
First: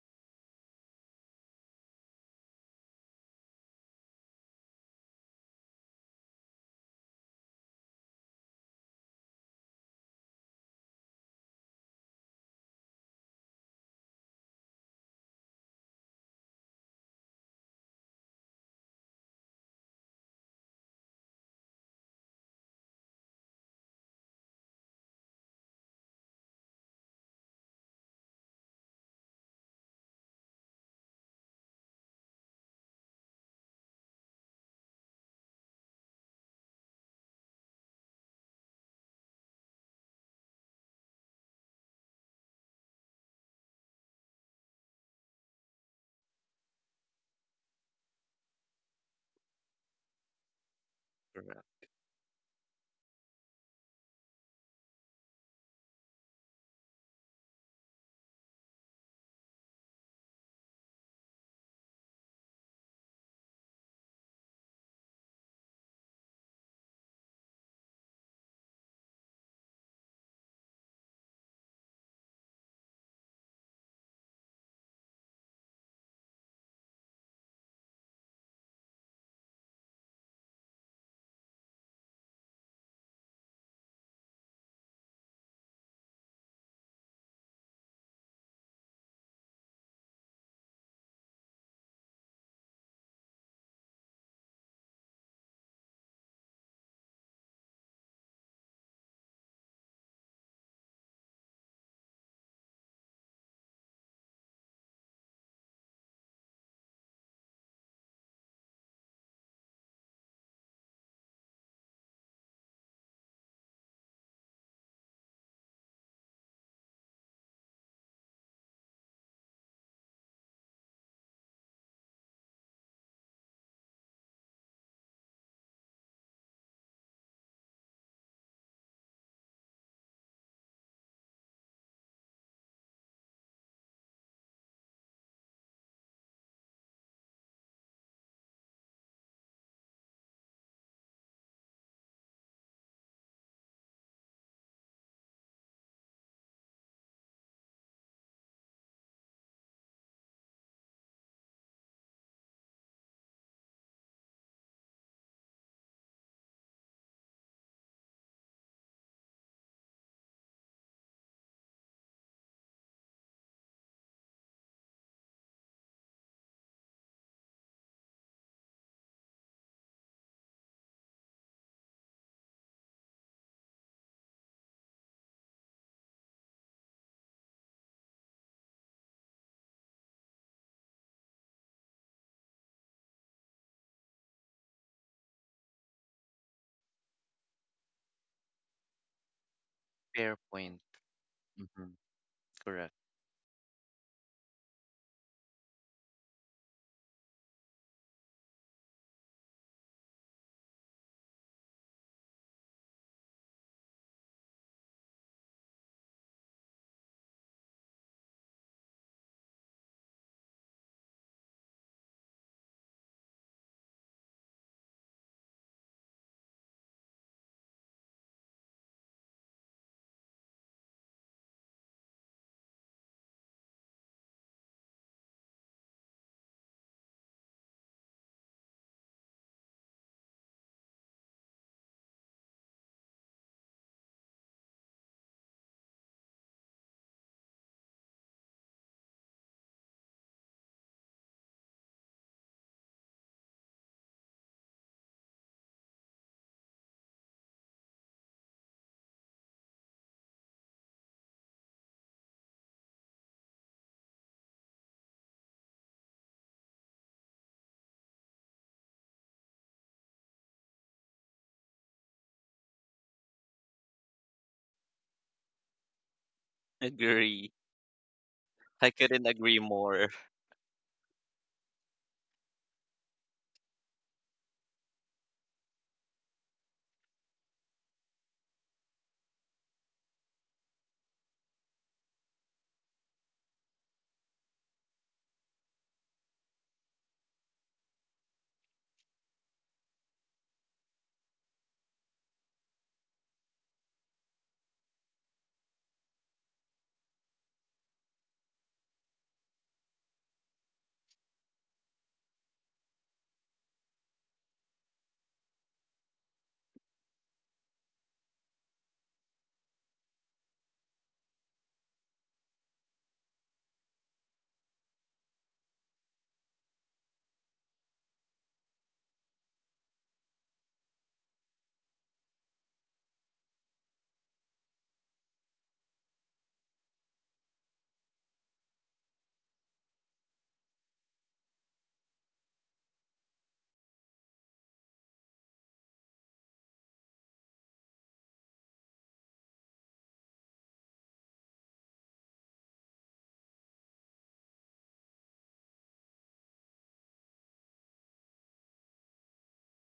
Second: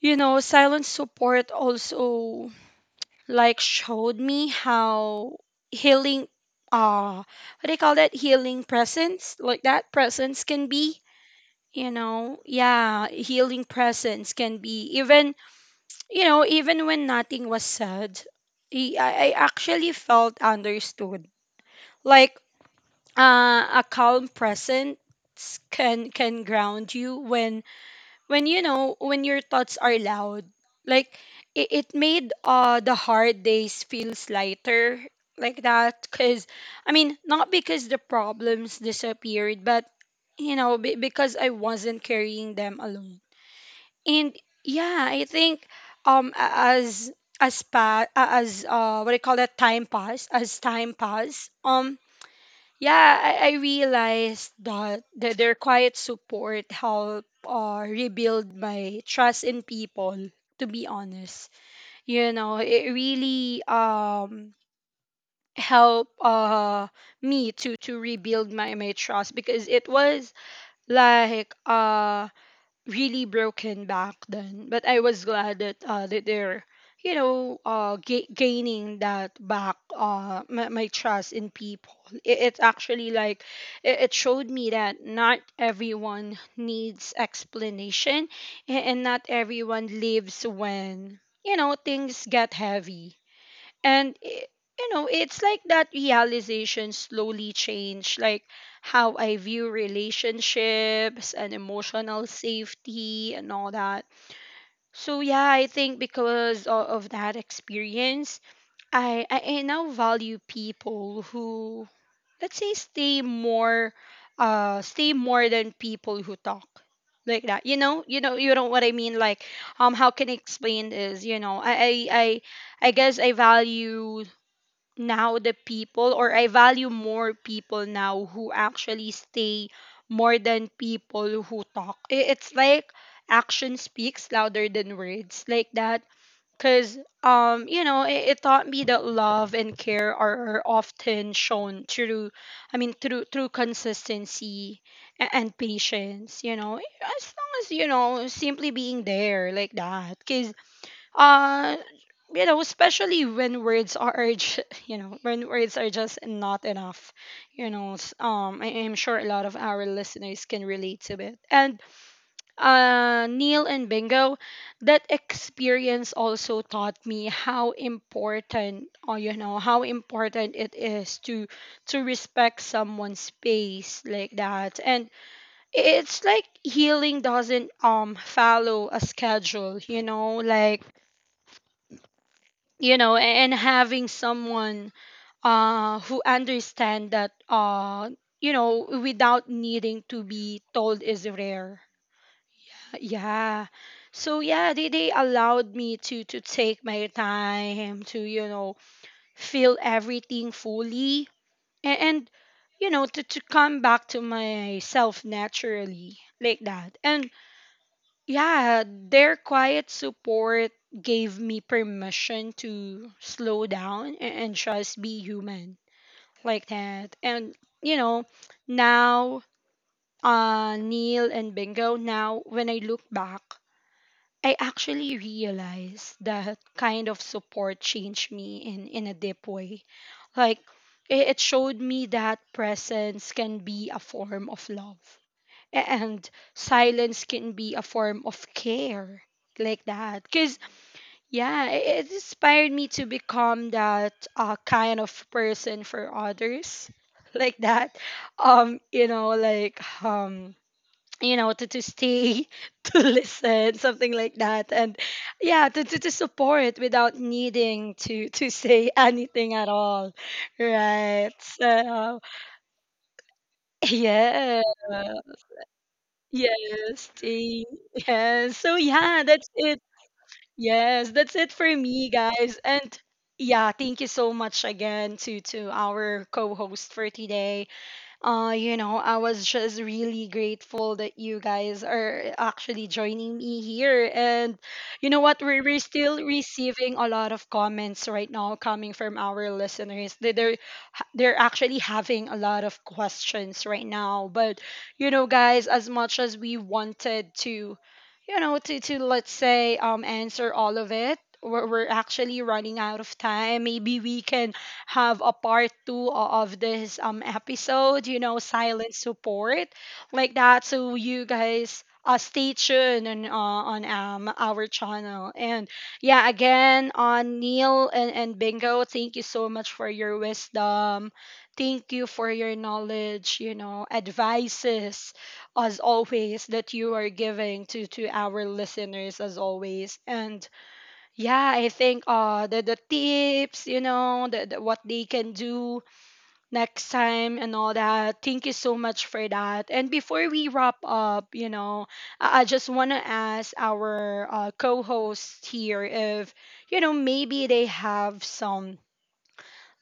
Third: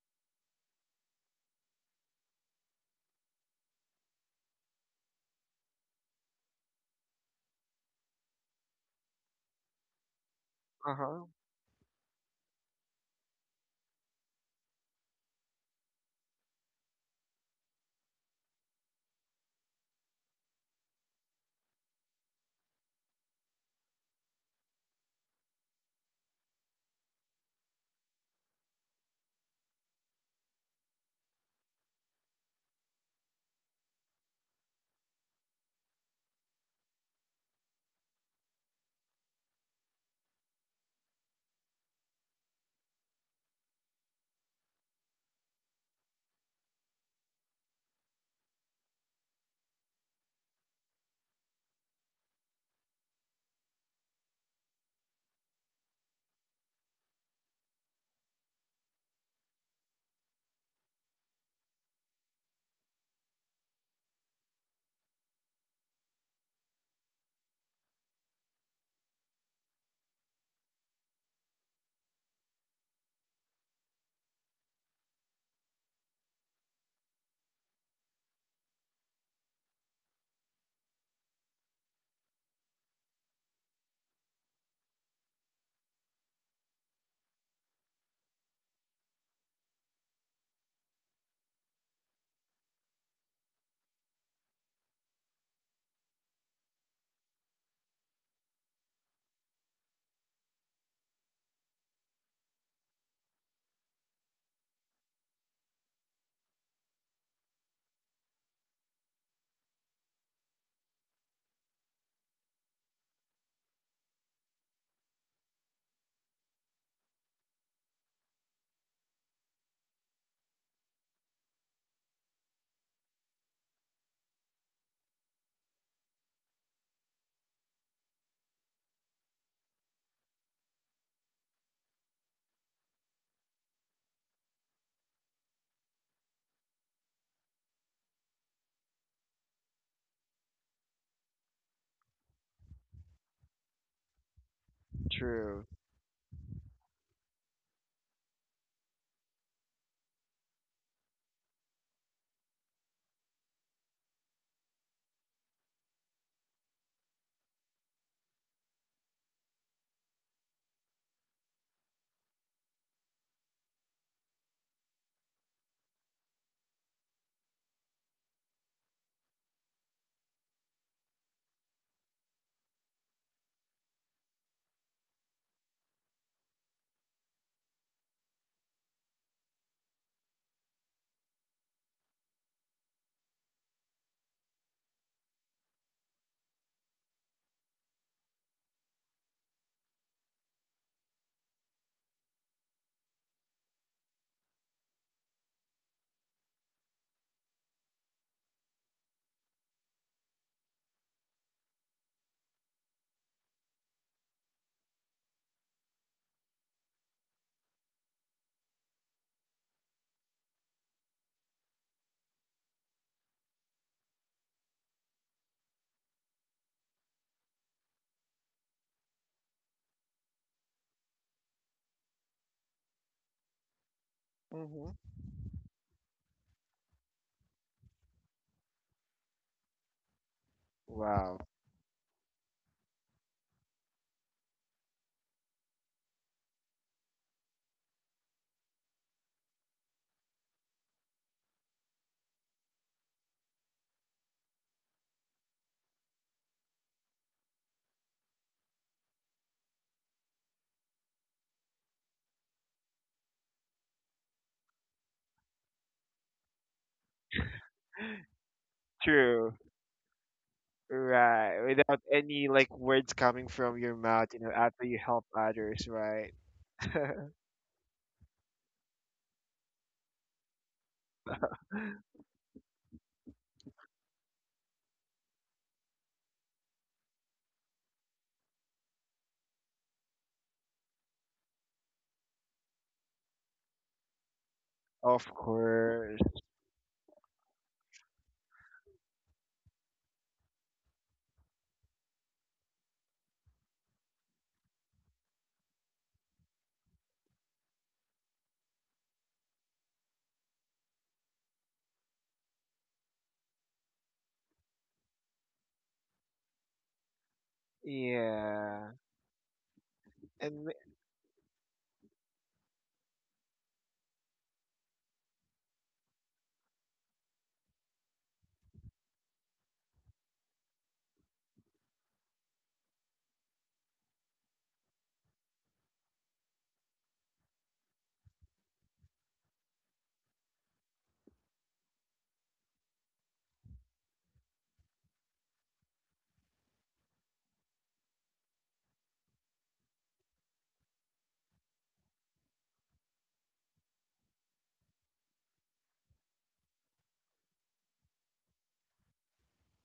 Speaker 1: you know, silent support also like showed me how healing what do you call that? Healing presence, like that, presence can be,
Speaker 2: Uh-huh.
Speaker 1: you know, yeah, healing presence can be even, even when nothing was said, I actually felt understood like a calm presence can ground you when when your thoughts are loud. Like, it made the hard days feels lighter like that, because I mean not because the problems disappeared but you know because I wasn't carrying them alone. And yeah, I think a- as pa- as what do you call that time pass as time pass,
Speaker 3: Correct.
Speaker 1: yeah, I realized that their quiet support helped rebuild my trust in people, to be honest. You know, it really helped me to rebuild my trust because it was like, really broken back then. But I was glad that that they're, you know, gaining that back, my trust in people. It's actually like, it showed me that not everyone needs explanation, and not everyone lives when, you know, things get heavy. and i- you know, it's like that realization slowly changed like how I view relationships and emotional safety and all that. So yeah, I think because of that experience, I now value people who, let's say, stay more, stay more than people who talk like that. You know, you know, you know what I mean. Like, how can I explain this you know I guess I value now the people, or I value more people now who actually stay more than people who talk. It's like action speaks louder than words like that. Cuz you know, it taught me that love and care are often shown through, through consistency
Speaker 2: True.
Speaker 1: and patience, you know. As long as, you know, simply being there like that, cuz uh you know, especially when words are *laughs* you know, when words are just not enough, you know, I am sure a lot of our listeners can relate to it. And Neil and Bingo, that experience also taught me how important, or you know, how important it is to respect someone's space like that. And it's like healing doesn't follow a schedule, you know, like, you know, and having someone who understand that, you know, without needing to
Speaker 3: Fair
Speaker 1: be
Speaker 3: point.
Speaker 1: told is rare.
Speaker 3: Hmm. Correct.
Speaker 1: Yeah, so yeah, they allowed me to take my time to, you know, feel everything fully. And you know, to come back to myself naturally like that. And yeah, their quiet support gave me permission to slow down and just be human like that. And, you know, now, Neil and Bingo, now when I look back, I
Speaker 2: Hmm.
Speaker 1: actually realize that kind of support changed me in a deep way. Like,
Speaker 2: Wow.
Speaker 1: it showed me that presence can be a form of love and silence can be a form of care like that. Because yeah, it inspired me to become that, kind of person for others *laughs* like that. um you know like um you know, to stay, *laughs* to listen, something like that. And yeah, to support without needing to *laughs* say
Speaker 2: True.
Speaker 1: anything at all, right?
Speaker 2: Right. Without
Speaker 1: So
Speaker 2: any like words coming from
Speaker 1: *laughs*
Speaker 2: your mouth, you know,
Speaker 1: yeah.
Speaker 2: after you help others, right? *laughs*
Speaker 1: Yes,
Speaker 3: Agree.
Speaker 1: tea. Yes. So
Speaker 3: I couldn't
Speaker 1: yeah, that's
Speaker 3: agree
Speaker 1: it.
Speaker 3: more.
Speaker 1: Yes, that's it for me, guys. And yeah, thank you so much again to our co-host for today. You know, I was just really grateful that you guys are actually joining me here. And you know
Speaker 2: Of
Speaker 1: what? We're
Speaker 2: course.
Speaker 1: still receiving a lot of comments right now coming from our listeners. They're actually having a lot of questions right now. But, you know, guys, as much as we wanted to, you know, to, let's say, answer all of it, we're actually running out of time. Maybe we can have a part two of this episode, you know,
Speaker 2: Yeah.
Speaker 1: silent support like
Speaker 2: And
Speaker 1: that.
Speaker 2: m-
Speaker 1: So you guys, stay tuned on, our channel. And yeah, again, on Neil and Bingo, thank you so much for your wisdom. Thank you for your knowledge, you know, advices as always that you are giving to our listeners as always. And yeah, I think the tips, you know, the what they can do next time and all that. Thank you so much for that. And before we wrap up, you know, I just want to ask our co-hosts here if, you know, maybe they have some,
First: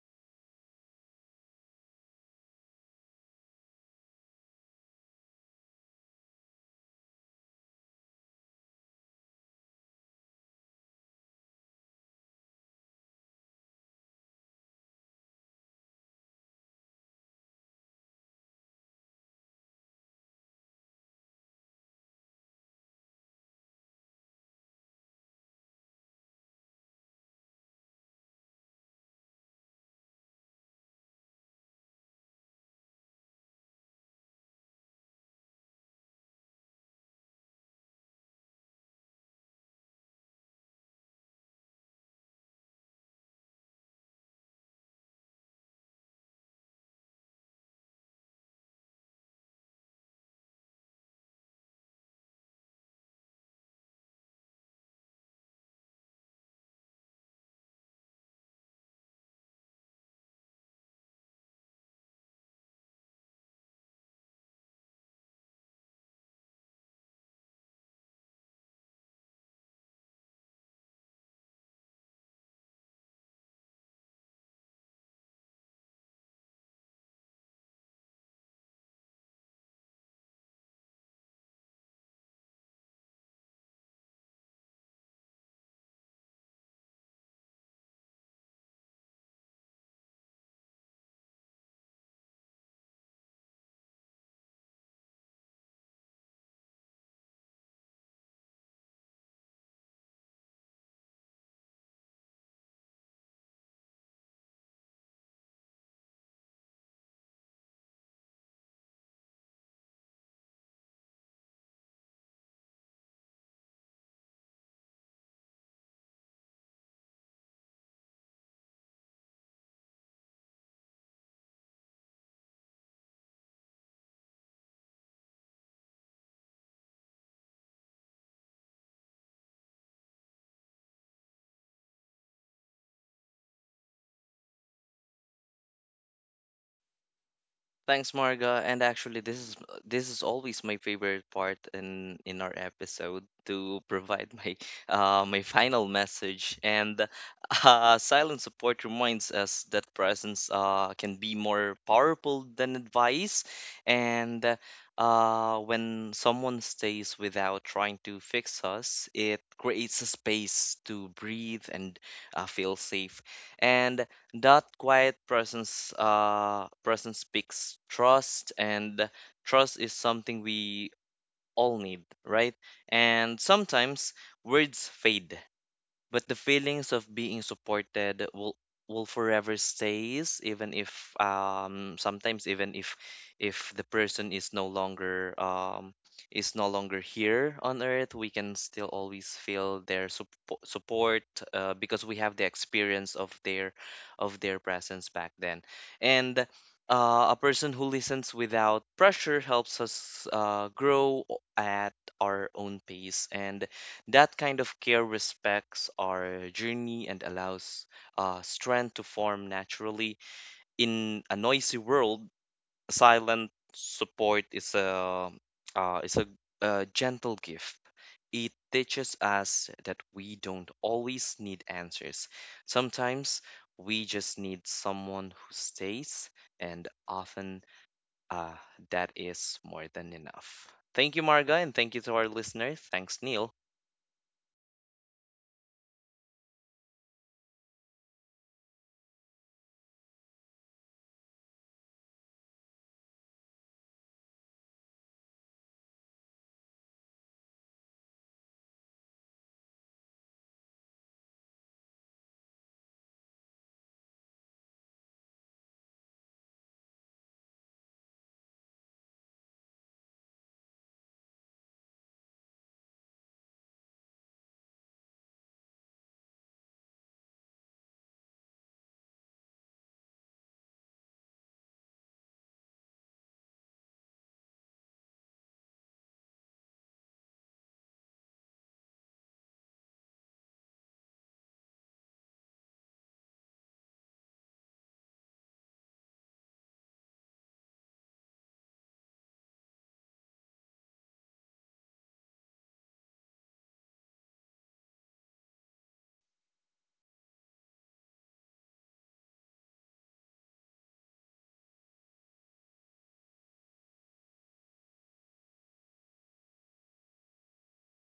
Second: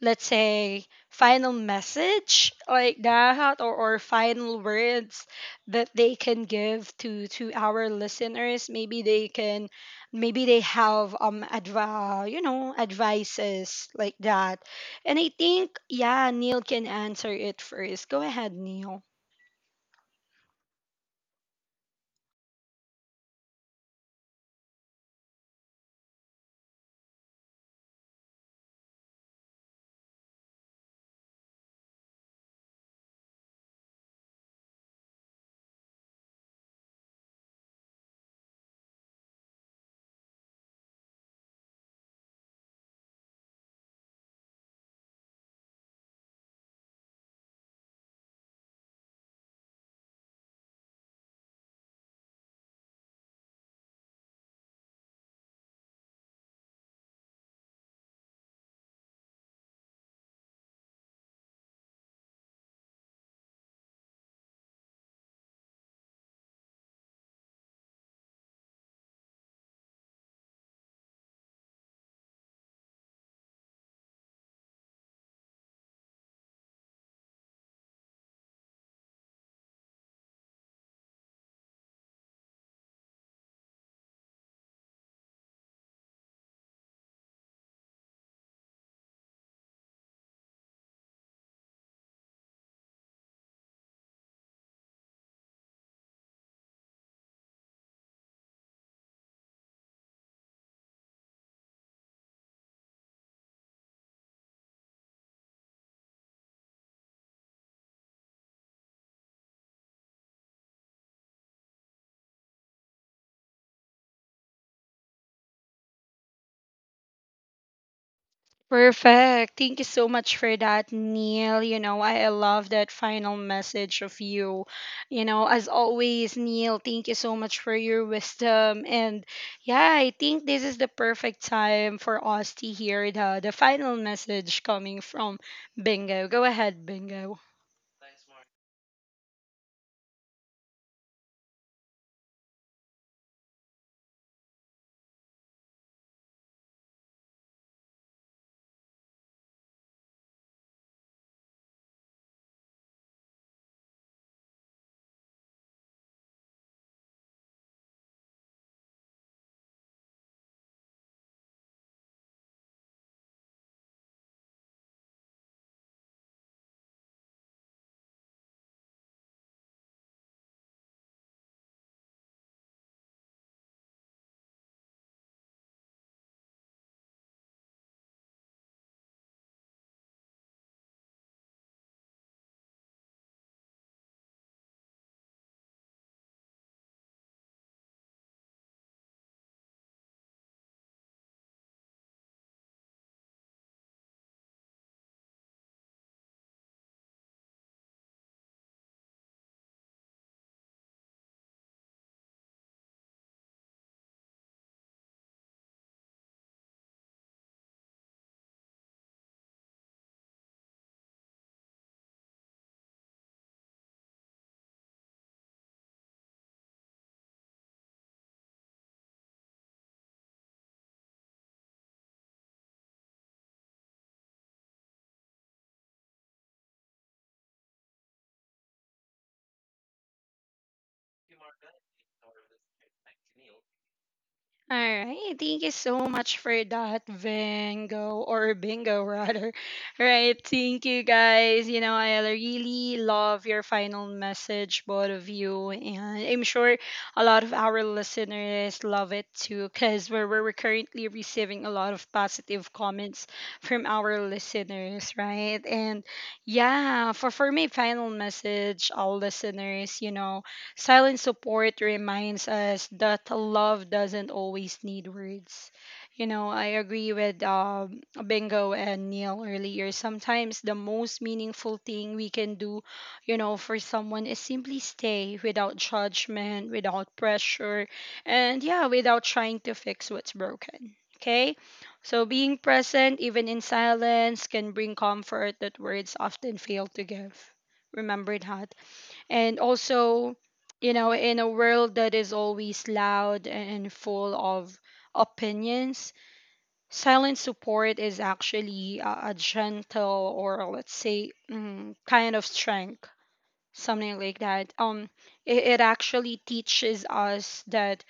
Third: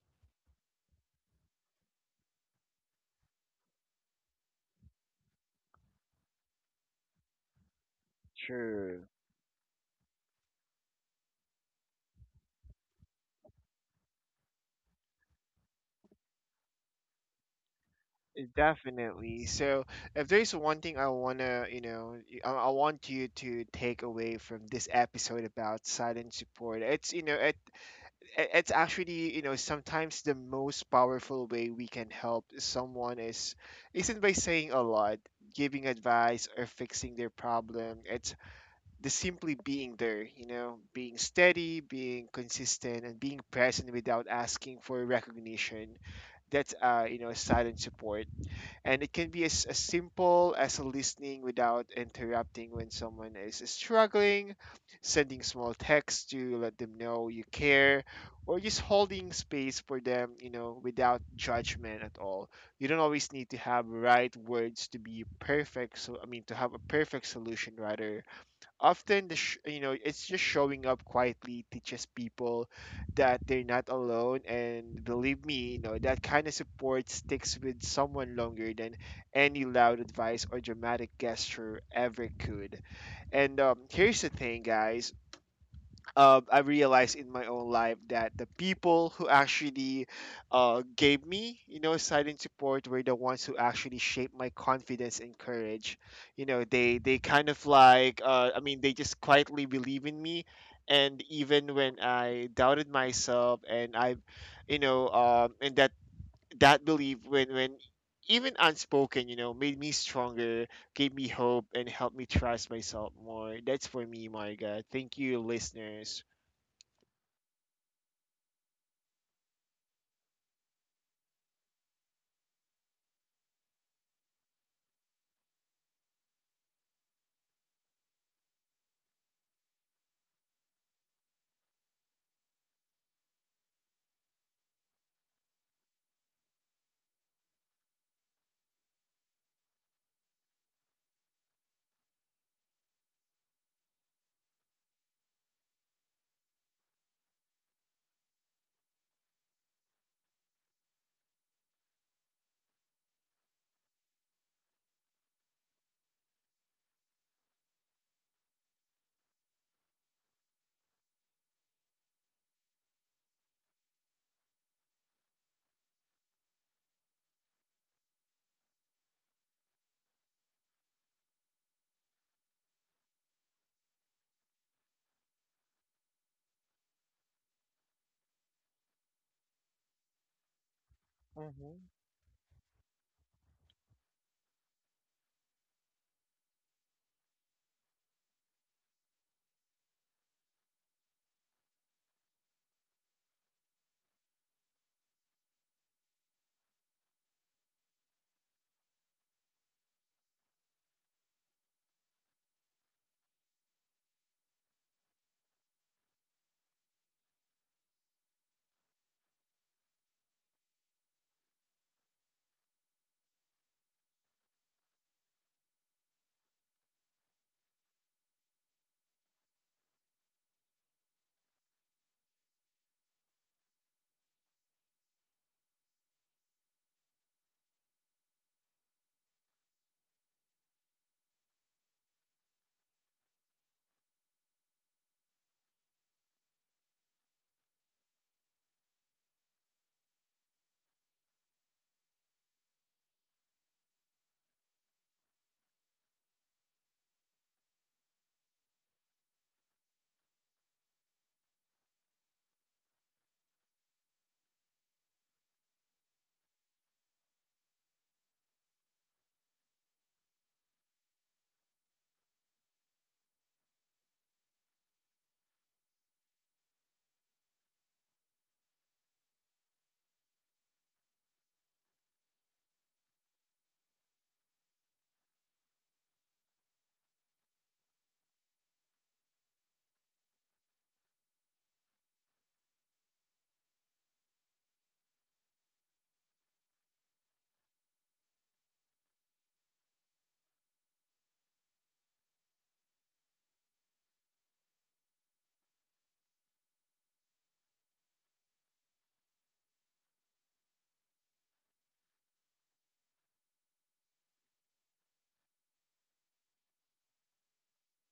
Speaker 1: let's say, final message like that, or final words that they can give to our listeners. Maybe
Speaker 2: True.
Speaker 1: they can, maybe they have you know, advices like that. And I think yeah, Neil can answer it first. Go ahead, Neil.
Speaker 2: Definitely. So, if there's one thing I wanna, you know, I want you to take away from this episode about silent support, it's you know, it's actually, you know, sometimes the most powerful way we can help someone is isn't by saying a lot, giving advice, or fixing their problem. It's the simply being there, you know, being steady, being consistent, and being present without asking for recognition. That's you know silent support. And it can be as simple as listening without interrupting when someone is struggling, sending small texts to let them know you care, or just holding space for them, you know, without judgment at all. You don't always need to have right words to be perfect. So I mean, to have a perfect solution rather, often you know it's just showing up quietly teaches people that they're not alone, and believe me, you know that kind of support sticks with someone longer than any loud advice or dramatic gesture ever could. And here's the thing guys, I realized in my own life that the people who actually gave me, you know, side and support were the ones who actually shaped my confidence and courage. You know, they kind of like, I mean, they just quietly believe in me, and even when I doubted myself, and I, you know, and that that belief, when even unspoken, you know, made me stronger, gave me hope, and helped me trust myself more. That's for me, Marga. Thank you, listeners.
Speaker 1: Perfect. Thank you so much for that, Neil. You know, I love that final message of you. You know, as always, Neil, thank you so much for your wisdom. And yeah, I think this is the perfect time for us to hear the final message coming from Bingo. Go ahead, Bingo.
Speaker 3: Thanks, Marga. And actually, this is always my favorite part in our episode to provide my *laughs* my final message. And *laughs* silent support reminds us that presence can be more powerful than advice. And when someone stays without trying to fix us, it creates a space to breathe and feel safe. And that quiet presence, presence speaks trust, and trust is something we all need, right? And sometimes words fade, but the feelings of being supported will forever stays, even if
Speaker 2: Mhm.
Speaker 3: sometimes, even if the person is no longer here on earth, we can still always feel their support, because we have the experience of their presence back then. And a person who listens without pressure helps us grow at our own pace, and that kind of care respects our journey and allows strength to form naturally. In a noisy world, silent support is uh, is a, a gentle gift. It teaches us that we don't always need answers. Sometimes we just need someone who stays, and often uh, that is more than enough. Thank you, Marga, and thank you to our listeners. Thanks, Neil.
Speaker 1: All right. Thank you so much for that, Bingo, or Bingo *laughs* rather. Right. Thank you guys. You know, I really love your final message, both of you. And I'm sure a lot of our listeners love it too, because we're currently receiving a lot of positive comments from our listeners, right? And yeah, for my final message, all listeners, you know, silent support reminds us that love doesn't always need words. You know, I agree with Bingo and Neil earlier. Sometimes the most meaningful thing we can do, you know, for someone is simply stay without judgment, without pressure, and yeah, without trying to fix what's broken. Okay? So being present, even in silence, can bring comfort that words often fail to give. Remember that. And also, you know, in a world that is always loud and full of opinions, silent support is actually a gentle, or let's say, mm, kind of strength, something like that. It it actually teaches us that,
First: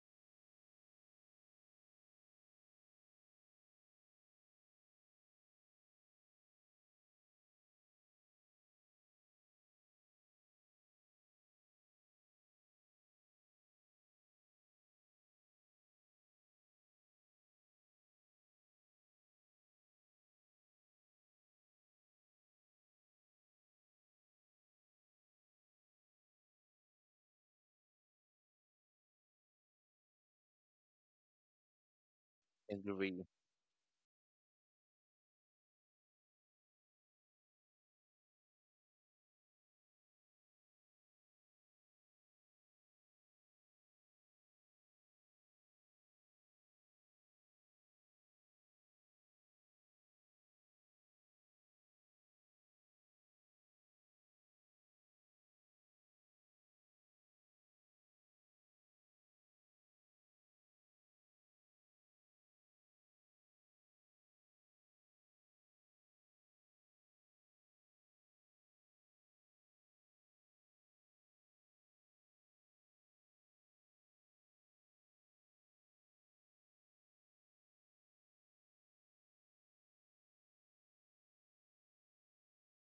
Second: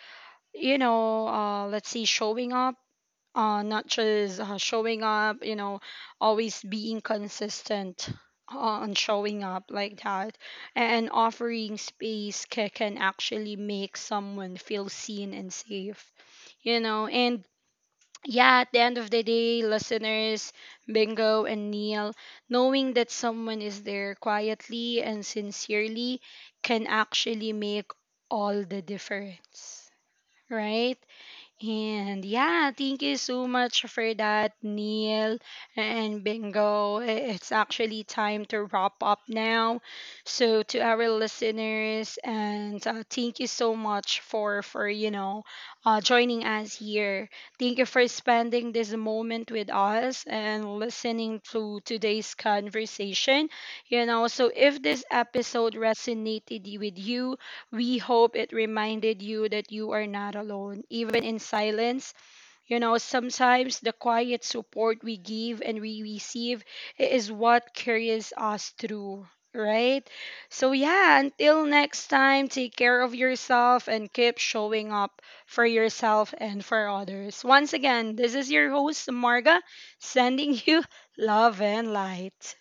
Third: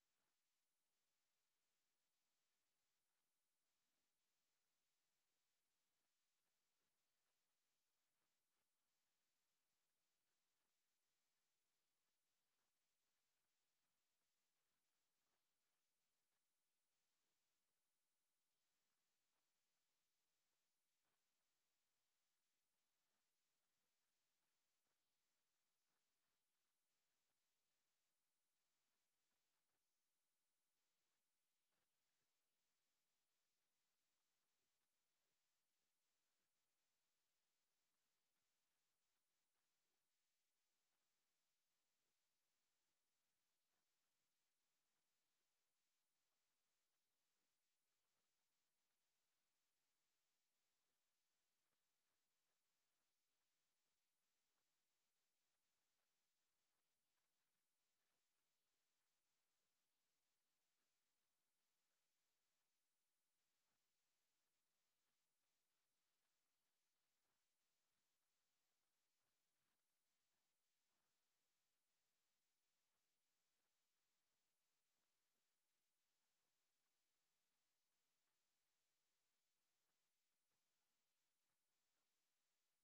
Speaker 1: you know, let's say, showing up, not just showing up, you know, always being consistent, uh, on showing up like that and offering space can actually make someone feel seen and safe, you know. And yeah, at the end of the day, listeners, Bingo and Neil, knowing that someone is there quietly and sincerely can actually make all the difference, right? And yeah, thank you
Speaker 3: Agree.
Speaker 1: so much for that, Neil and Bingo. It's actually time to wrap up now. So to our listeners, and thank you so much for you know, joining us here. Thank you for spending this moment with us and listening to today's conversation. You know, so if this episode resonated with you, we hope it reminded you that you are not alone, even in silence. You know, sometimes the quiet support we give and we receive is what carries us through, right? So, yeah, until next time, take care of yourself and keep showing up for yourself and for others. Once again, this is your host, Marga, sending you *laughs* love and light.